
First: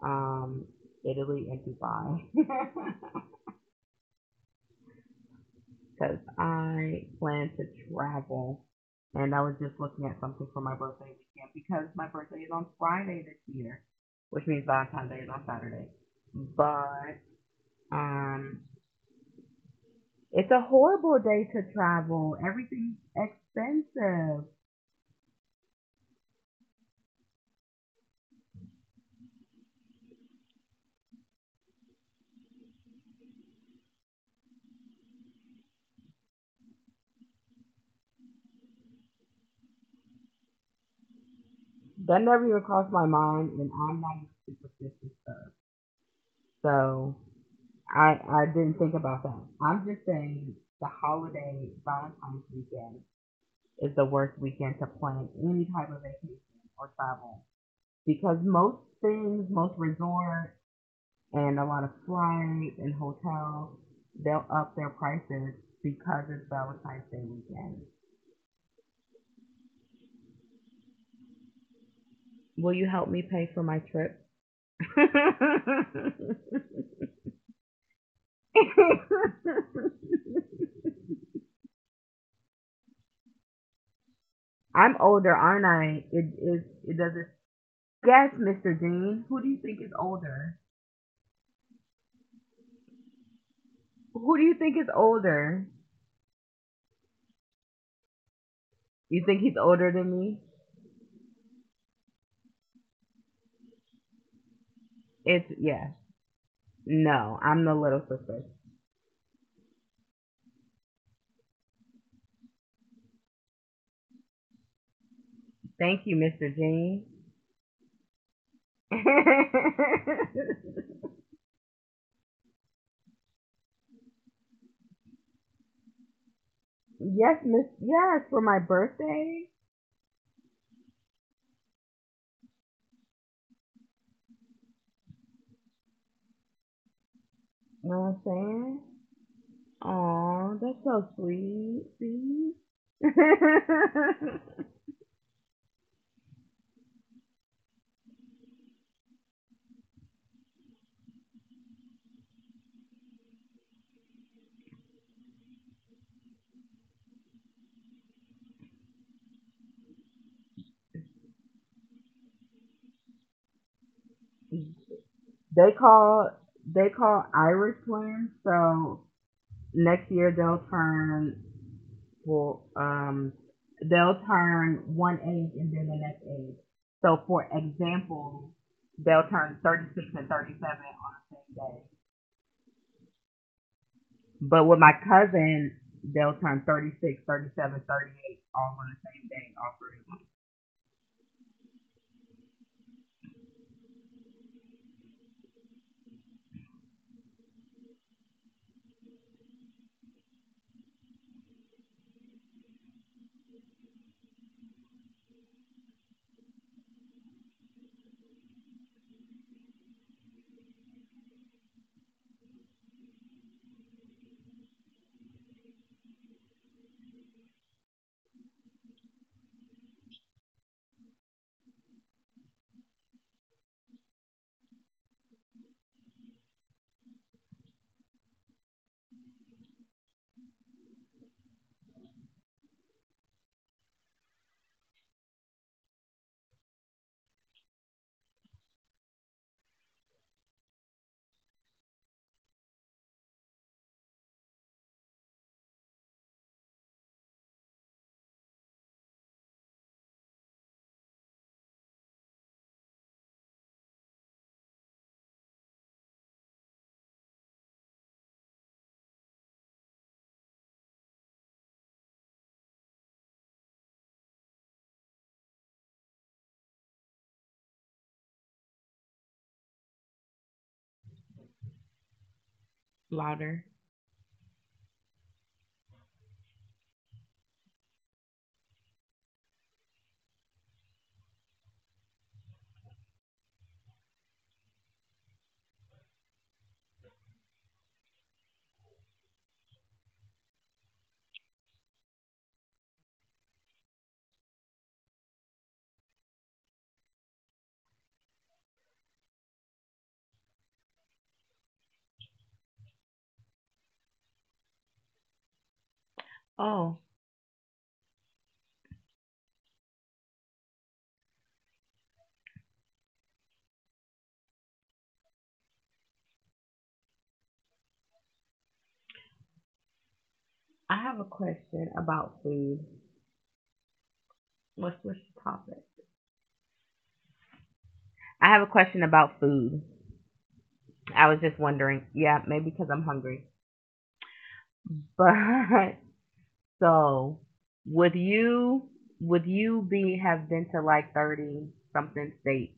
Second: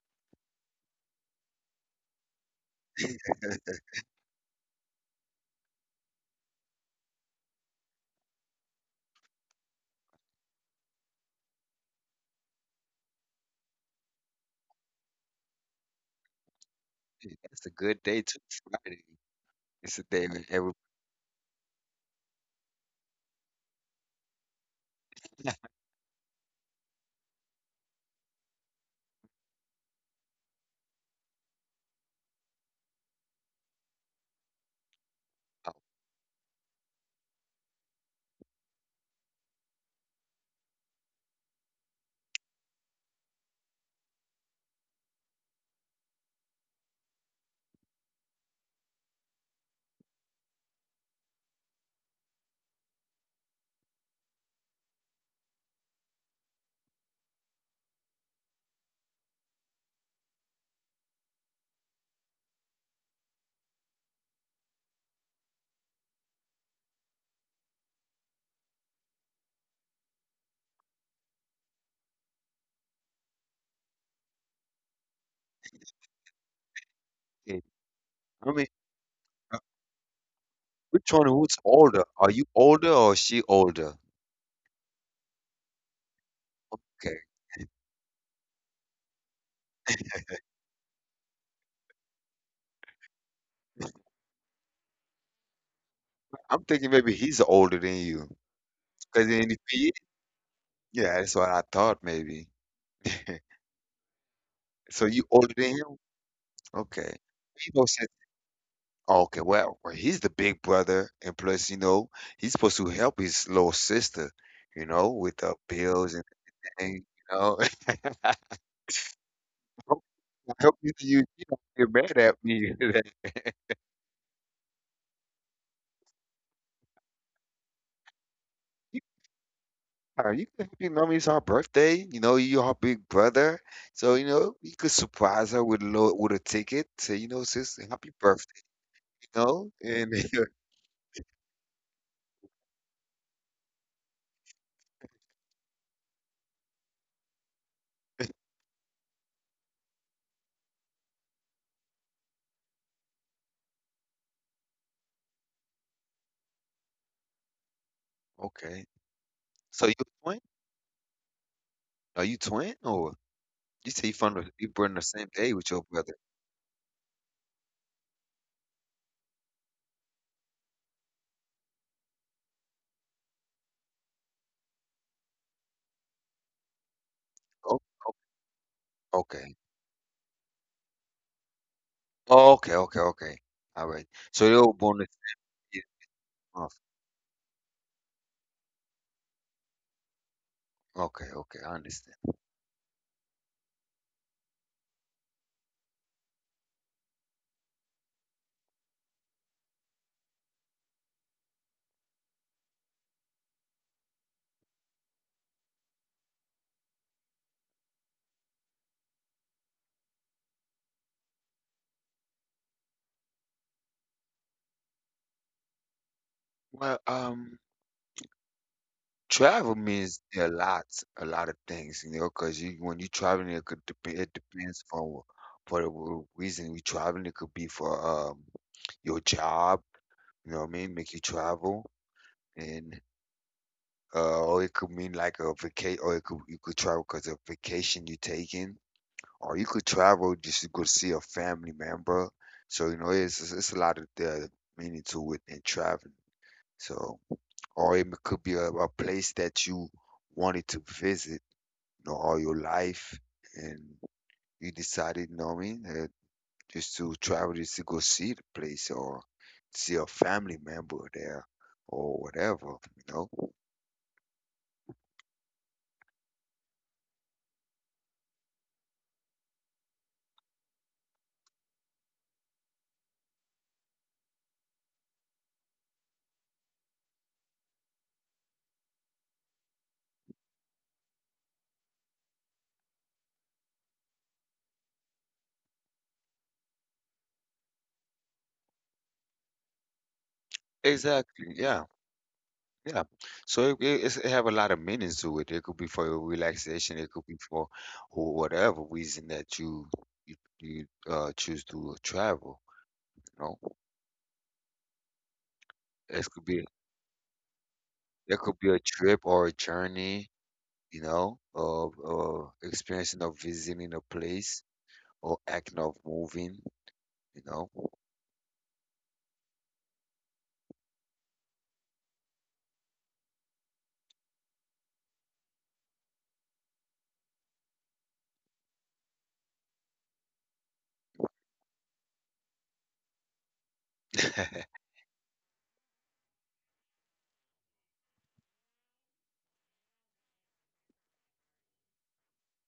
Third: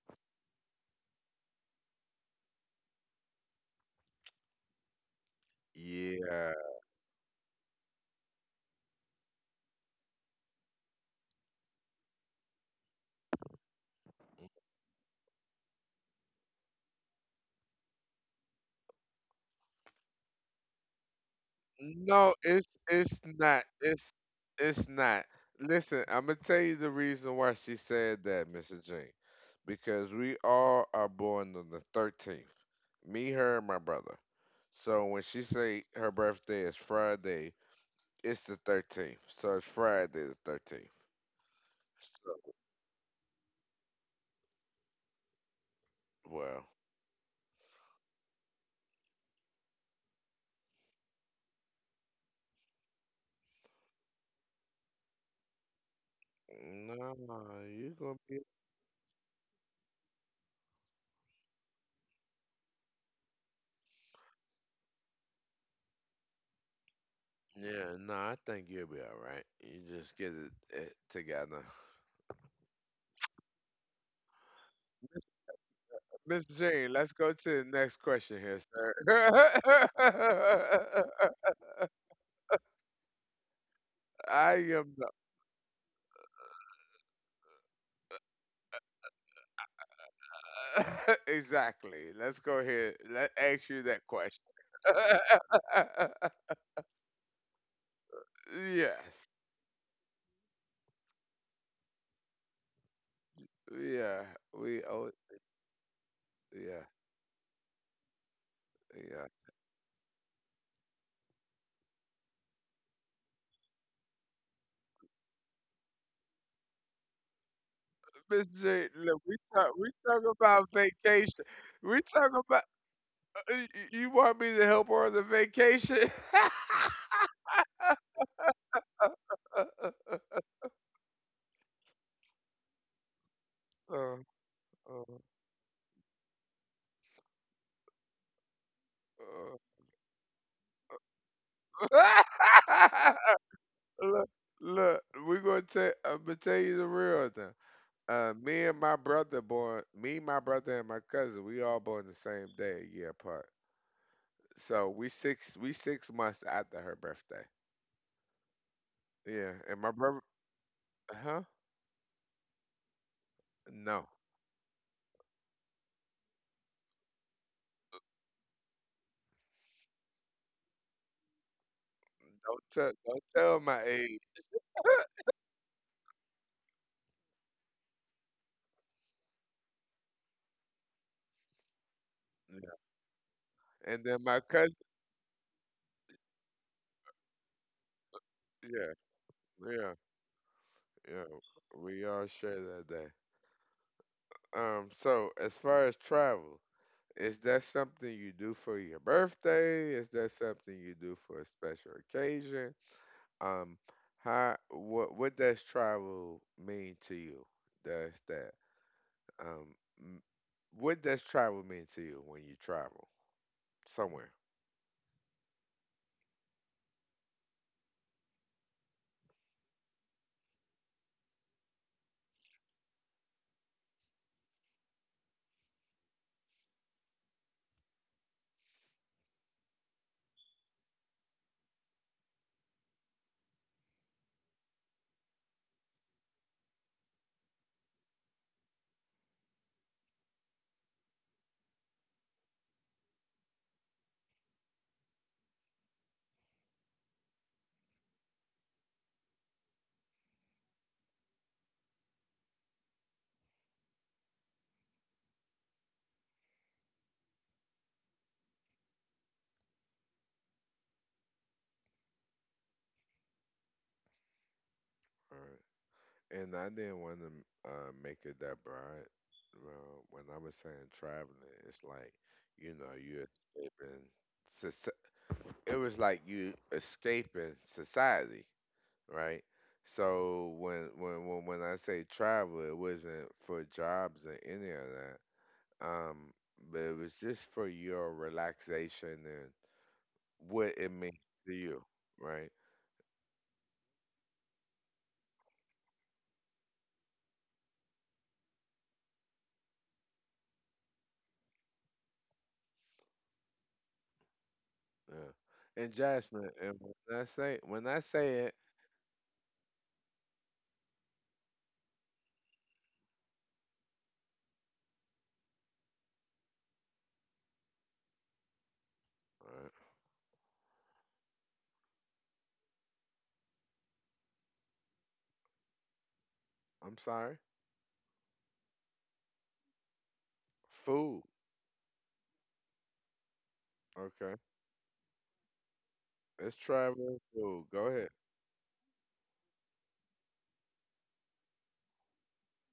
S2: um, Italy, and Dubai. <laughs> Because
S1: Yeah.
S2: I plan to travel. And I was just looking at something for my birthday weekend because my birthday is on Friday this year, which means Valentine's Day is on Saturday. But
S3: Yeah, it's a good day to
S2: um,
S3: Friday. It's a day when
S2: it's a
S3: everybody.
S2: horrible day to
S1: No,
S2: travel.
S1: it's
S2: Everything's
S1: it's not.
S2: expensive.
S1: It's not. Listen, I'm gonna tell you the reason why she said that, Mr. Jean, because we all are born on the 13th. Me, her, and my brother. So when she
S3: Out.
S1: say her birthday is Friday, it's the 13th. So it's Friday the 13th.
S2: That never
S1: So
S2: even crossed my mind, and I'm not even superstitious stuff.
S1: well,
S2: So I didn't think about that. I'm just saying the holiday Valentine's weekend is the worst weekend to plan any type of vacation or travel
S1: no, you gonna
S2: because
S1: be...
S2: most things, most resorts, and a lot of flights and hotels, they'll up their prices because it's Valentine's Day weekend.
S1: Yeah, no, I think you'll be all right. You just get it together.
S2: Will you help me pay for my trip? <laughs>
S1: Mr. Jane, let's go to
S3: Yeah.
S1: the next question
S3: I
S1: here,
S3: mean, uh,
S1: sir.
S3: we're
S1: <laughs>
S3: trying to who's older. Are you older or she older?
S1: I am
S2: I'm
S1: the...
S2: older, aren't I? It is. It
S3: Okay,
S2: doesn't. Guess, Mr. Dean. Who do you think is older?
S1: <laughs> Exactly. Let's go ahead. Let ask you that
S2: Who do
S1: question.
S2: you think is older?
S1: <laughs>
S3: I'm thinking maybe he's older than you.
S2: You
S1: Yes.
S3: Because
S2: think
S3: in
S2: he's
S3: the,
S2: older than me?
S3: yeah, that's what I thought maybe. <laughs>
S1: Yeah. We oh
S3: So you
S2: It's
S3: older than
S2: yeah.
S3: him?
S1: yeah.
S3: Okay.
S2: No, I'm the
S3: You know,
S2: little
S3: since,
S2: sister.
S3: oh,
S1: Yeah.
S3: okay, well, he's the big brother, and plus, you know, he's supposed to help his little sister, you know, with the
S2: Thank you,
S3: bills and
S2: Mr. Jean.
S3: things, you know. <laughs> I
S1: Miss Jane,
S2: <laughs>
S1: look, we talk
S2: Yes,
S1: we
S3: hope
S1: talk
S3: I
S1: about
S3: hope you you
S1: vacation.
S3: you don't get
S1: We
S3: mad
S1: talk
S3: at
S1: about
S3: me. <laughs> That
S1: uh, you want me to help her on the vacation?
S2: Miss. Yes, for my
S3: you
S2: birthday.
S1: <laughs>
S3: you can, you know, it's her birthday. You know, you're her big brother,
S1: Uh,
S3: so you know you could
S1: uh,
S3: surprise her with a with a ticket. Say, you know, sis,
S2: You know what
S3: happy
S2: I'm
S3: birthday,
S2: saying?
S3: you
S1: uh.
S3: know, and <laughs>
S2: Aw, that's so sweet. See? <laughs>
S1: <laughs> Look, look, we gonna tell. I'm gonna tell you the real thing. Me and my brother born. Me, my brother, and my cousin. We all born the same day, a year apart. So we six. We 6 months after her birthday.
S3: Okay.
S1: Yeah, and
S3: So
S1: my
S3: you
S1: brother.
S3: a twin?
S1: Huh?
S3: Are you twin or you say
S1: No.
S3: you from the you born the same day
S2: they
S3: with your brother?
S2: call they call Irish twins, so next year they'll turn will
S1: Don't tell. Don't tell my
S2: they'll
S1: age.
S2: turn one age and then the next age. So for
S3: Oh,
S2: example, they'll turn
S3: okay.
S2: 36 and 37 on the same day.
S3: Oh,
S1: Yeah.
S3: okay. All
S1: And
S3: right.
S1: then my
S3: So
S2: But
S3: they
S1: cousin.
S2: with
S3: were
S2: my
S3: born the
S2: cousin,
S3: same
S2: they'll turn
S3: month.
S2: 36, 37, 38 all on
S1: Yeah.
S2: the same day, all
S1: Yeah.
S2: three of them.
S1: Yeah.
S3: Okay, I
S1: We
S3: understand.
S1: all share that day. So as far as travel. Is that something you do for your birthday? Is that something you do for a special occasion? Um, how what does travel mean to you? Does that um m- what does travel mean to you when you travel somewhere?
S3: Well, travel means a lot of things, you know, 'cause you when you traveling, it could depend. It depends for for the reason you traveling. It could be for your job, you know what I mean, make you travel, and or it could mean like a vacation, or it could you could travel because of vacation you taking, or you could travel just to go see a family member. So you know, it's it's a lot of the meaning to it in traveling. So, or it could be a place that you wanted to visit know, all your life, and you decided, you know what I mean, just to travel, just to go see the place or see a family member there or whatever, you know?
S1: All right. And I didn't want to make it that broad. Well, when I was saying traveling, it's like you know you
S2: Louder.
S1: escaping. soci- It was like you escaping society, right? So when I say travel, it wasn't for jobs or any of that. Um, but it was just for your relaxation and what it means to
S3: Exactly.
S1: you,
S3: Yeah.
S1: right?
S3: Yeah. So it have a lot of meanings to it. It could be for your relaxation. It could be for whatever reason that you choose to travel. You know,
S1: Yeah. And
S3: it
S1: Jasmine,
S3: could be
S1: and
S2: Oh,
S1: when I say
S3: it
S1: it,
S3: could be a trip or a journey. You know, of experiencing or visiting a place or act of moving, you know.
S1: uh,
S2: I have a question about food. What's the topic?
S1: I'm sorry.
S2: I have a question about food. I
S1: Food,
S2: was just wondering. Yeah, maybe because I'm hungry. <laughs>
S1: okay.
S3: <laughs>
S2: But
S1: It's travel and
S2: so
S1: food. Go ahead.
S2: would you would you be have been to like 30 something states?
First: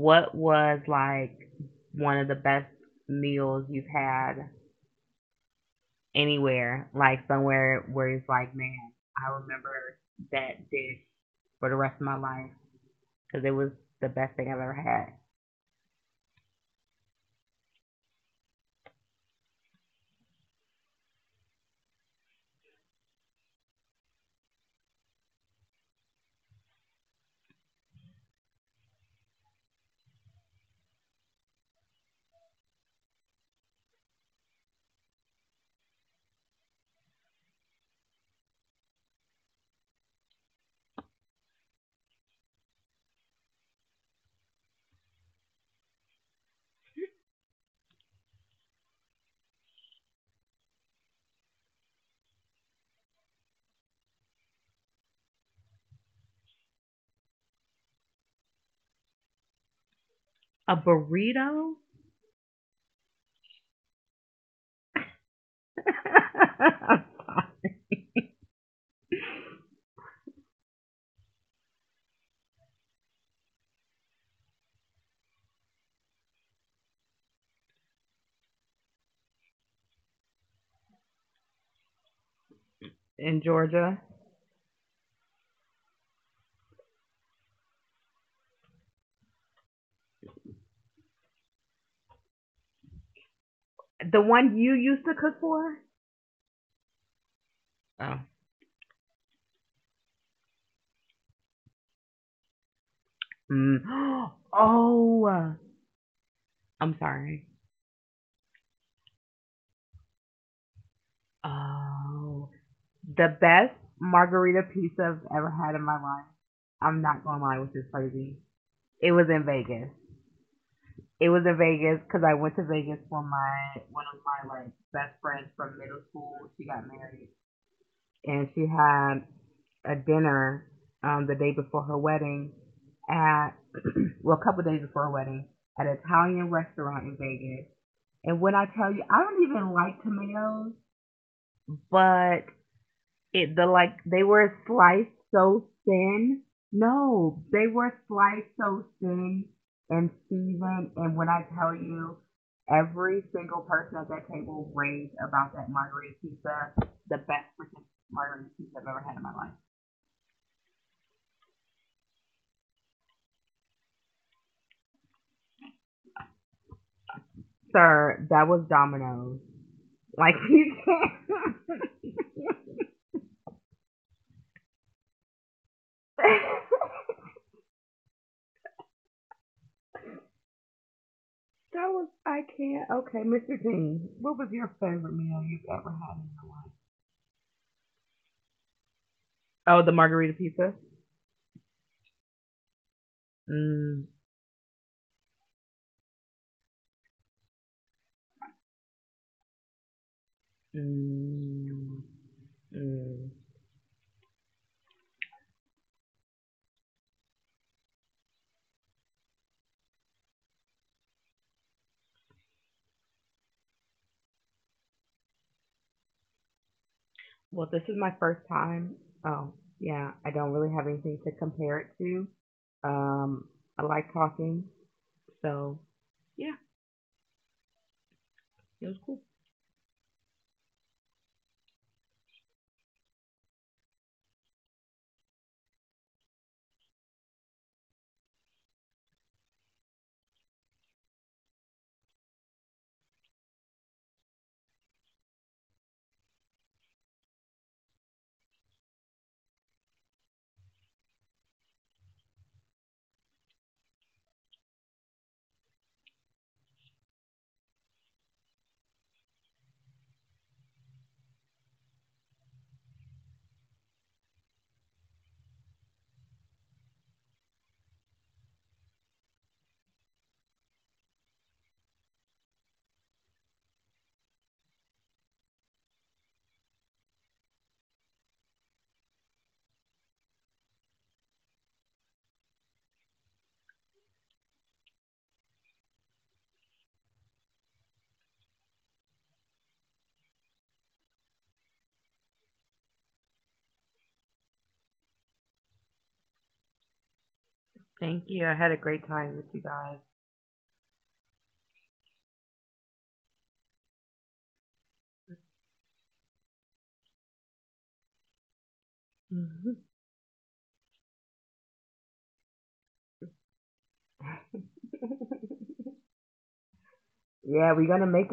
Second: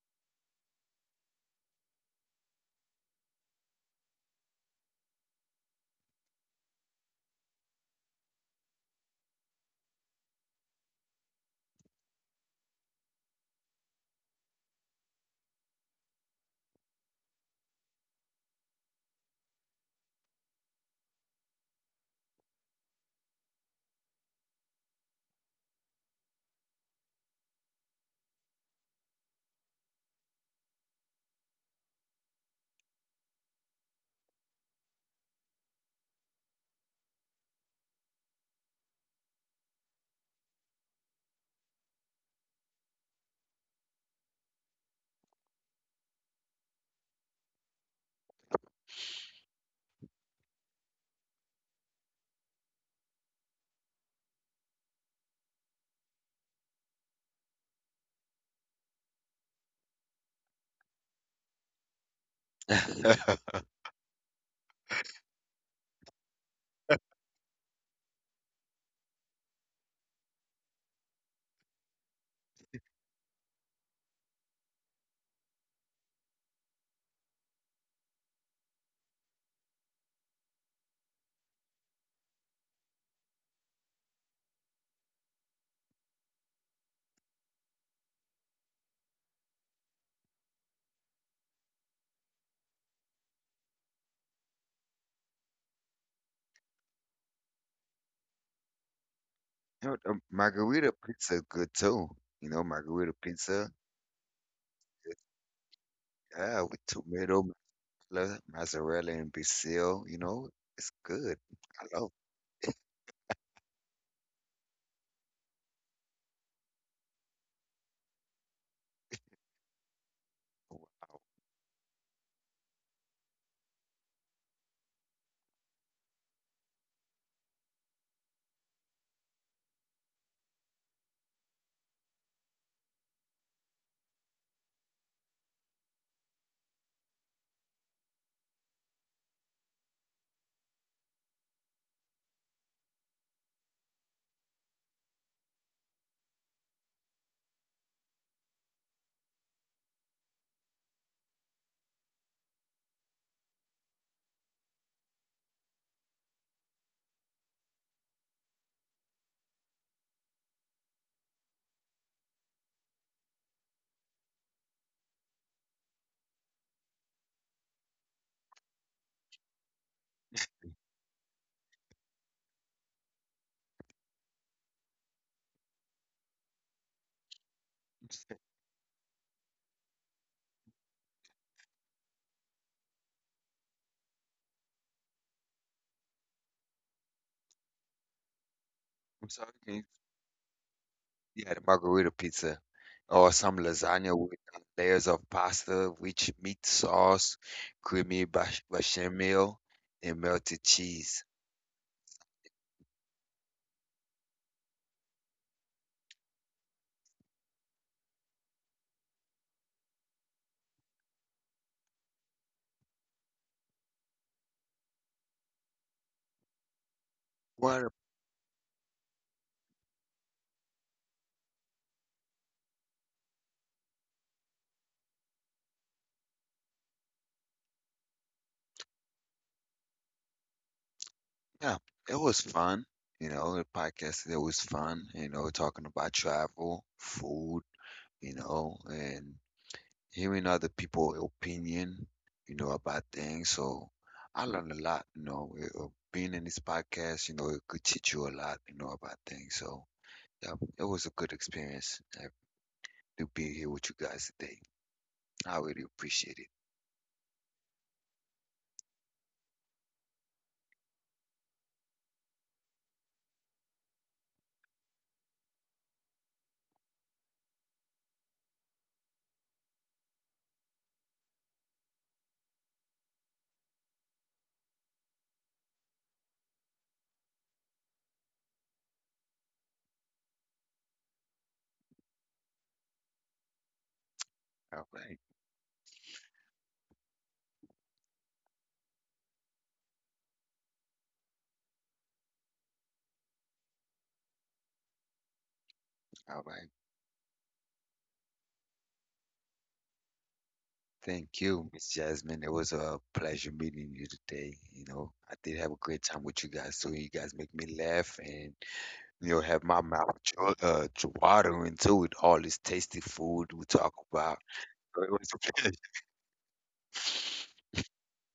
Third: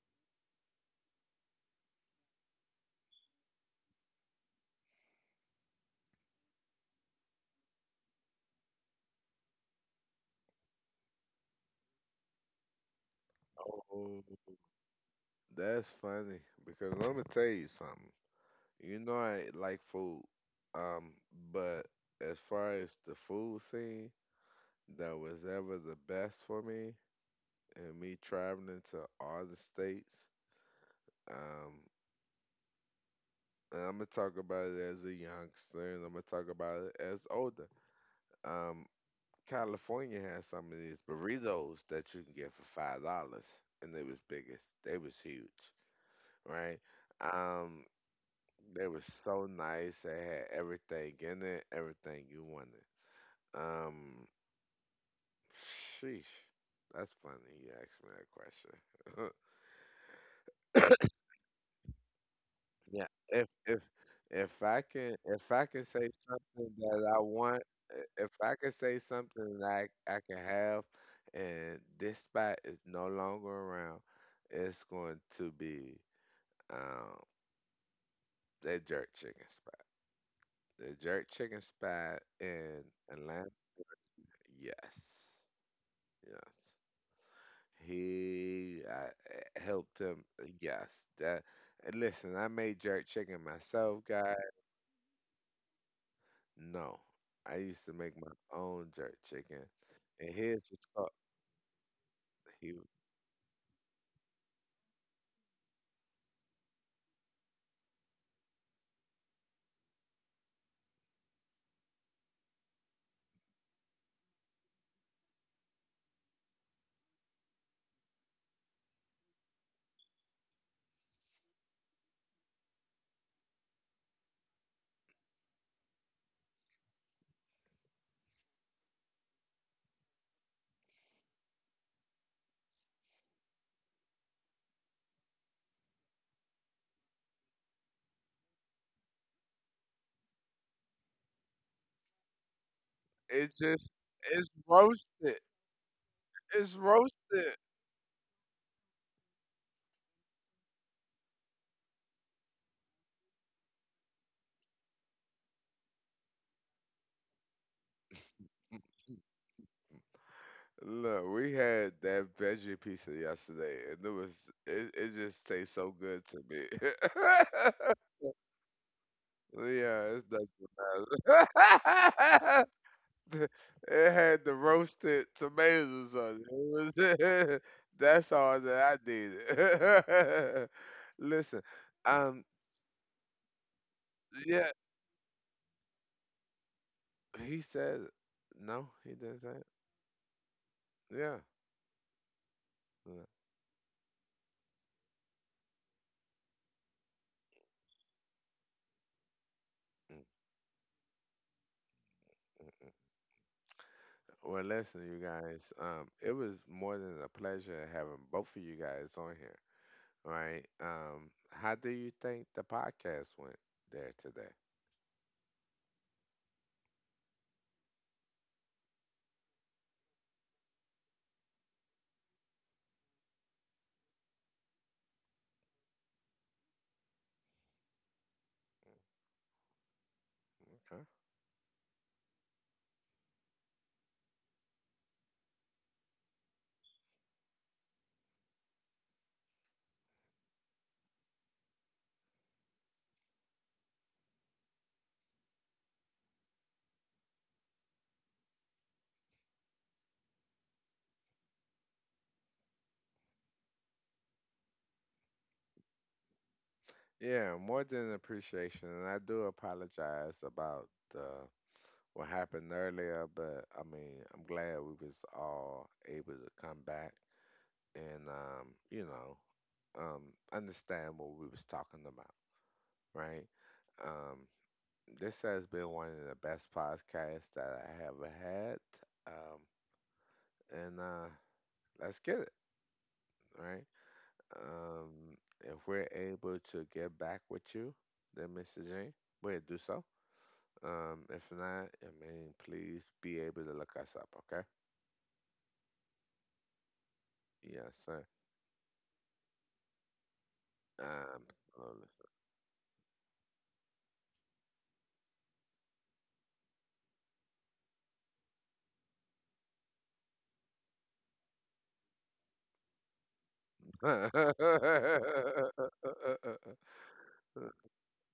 S2: What was like one of the best meals you've had anywhere? Like somewhere where it's like, man, I remember that dish for the rest of my life because it was the
S1: Oh,
S2: best thing I've ever had.
S1: that's funny because let me tell you something. You know I like food, um, but as far as the food scene that was ever the best for me, and me traveling to all the states, um, and I'm gonna talk about it as a youngster, and I'm gonna talk about it as older. Um, California has some of these burritos that you can get for $5, and they was biggest, they was huge, right? Um, they were so nice. They had everything in it, everything you wanted. Um, sheesh, that's funny. You asked me that question.
S2: A burrito
S1: Yeah, if if I can say something that I want,
S2: <laughs>
S1: if I can say something that I can have, and this spot is no longer around, it's going to be um that jerk chicken spot. The jerk chicken spot in
S2: in
S1: Atlanta.
S2: Georgia.
S1: Yes, yes. He I, I helped him. Yes, that. Listen, I made jerk chicken myself,
S2: The
S1: guys.
S2: one you used to cook for?
S1: No, I used to make
S2: Oh.
S1: my own jerk chicken,
S3: You know,
S1: and his was
S3: margarita
S1: called.
S3: pizza good too. You know,
S1: He
S3: margarita pizza,
S2: Mm. <gasps>
S3: good.
S2: Oh,
S3: Yeah, with
S2: I'm
S3: tomato,
S2: sorry.
S3: mozzarella and basil, you know, it's good. I love.
S2: Oh, the best margarita pizza I've ever had in my life. I'm not gonna lie, which is crazy. It was in Vegas. It was in Vegas because I went to Vegas for my one of my like best friends from middle school. She got married and she had a dinner the day before her wedding at <clears throat> well a couple days before her wedding at an Italian restaurant in Vegas. And when I tell you, I don't even like tomatoes, but
S1: It
S2: it the
S1: just
S2: like they
S1: it's
S2: were sliced
S1: roasted.
S2: so thin.
S1: It's
S2: No,
S1: roasted.
S2: they were sliced so thin and seasoned. And when I tell you, every single person at that table raved about that margarita pizza, the best freaking margarita pizza I've ever had in my life.
S1: Look, we had that veggie pizza yesterday, and it was it just tastes so good to me. <laughs>
S2: Sir, that was Domino's.
S1: Yeah, it's
S2: Like
S1: nothing.
S2: you can't. <laughs>
S1: <laughs> It had the roasted tomatoes on
S2: that
S1: it. It was... <laughs> That's all that I needed. <laughs> Listen,
S2: was I
S1: um,
S2: can't. Okay, Mr. Dean, what was your
S1: yeah,
S2: favorite meal you've ever had in your life?
S1: he said no. He
S3: I'm
S1: didn't
S3: sorry,
S1: say it.
S3: can you,
S2: Oh, the margarita pizza.
S1: Yeah.
S3: you had a margarita pizza
S1: Yeah.
S3: or some
S2: Mm,
S3: lasagna with layers of pasta, rich meat sauce, creamy bash bechamel, and
S1: Mm.
S3: melted cheese.
S2: mm, mm.
S1: Well, listen, you guys. It was more than a pleasure having both of you guys on here. All right. How do you think the podcast went there today?
S2: Well, this
S3: What?
S2: is my first time. Oh, yeah, I don't really have anything to compare it to. Um, I like talking, so yeah, it was cool.
S1: Huh?
S3: Yeah, it was fun. You know, the podcast, it was fun, you know, talking about travel, food, you know, and hearing other people's opinion, you know, about things. So I learned a lot, you know, being in this podcast, you know, it could teach you a lot, you know, about things. So yeah, it was a good experience to be here with you guys today. I really appreciate it.
S1: Yeah, more than appreciation, and I do apologize about the what happened earlier, but I mean, I'm glad we was all able to come back and um, understand what we was talking about, right? Um, this has been one of the best podcasts that I have had, um, and let's get it, right?
S3: All right.
S1: Um, if we're able to get back with you, then Mr. J, we'll do so. If not, I mean, please be able to look us up, okay?
S3: All right.
S1: Yes,
S2: Thank
S1: sir.
S2: you. I had a great time with you guys.
S3: Thank
S1: Um,
S3: you, Miss
S1: um,
S3: Jasmine. It was a pleasure meeting you today. You know, I did have a great time with you guys too. You guys make me laugh and you know have
S2: Mm-hmm.
S3: my mouth jo- watering too with all this tasty food we talk about. So it was a <laughs> pleasure.
S1: <laughs>
S2: Yeah, we're gonna make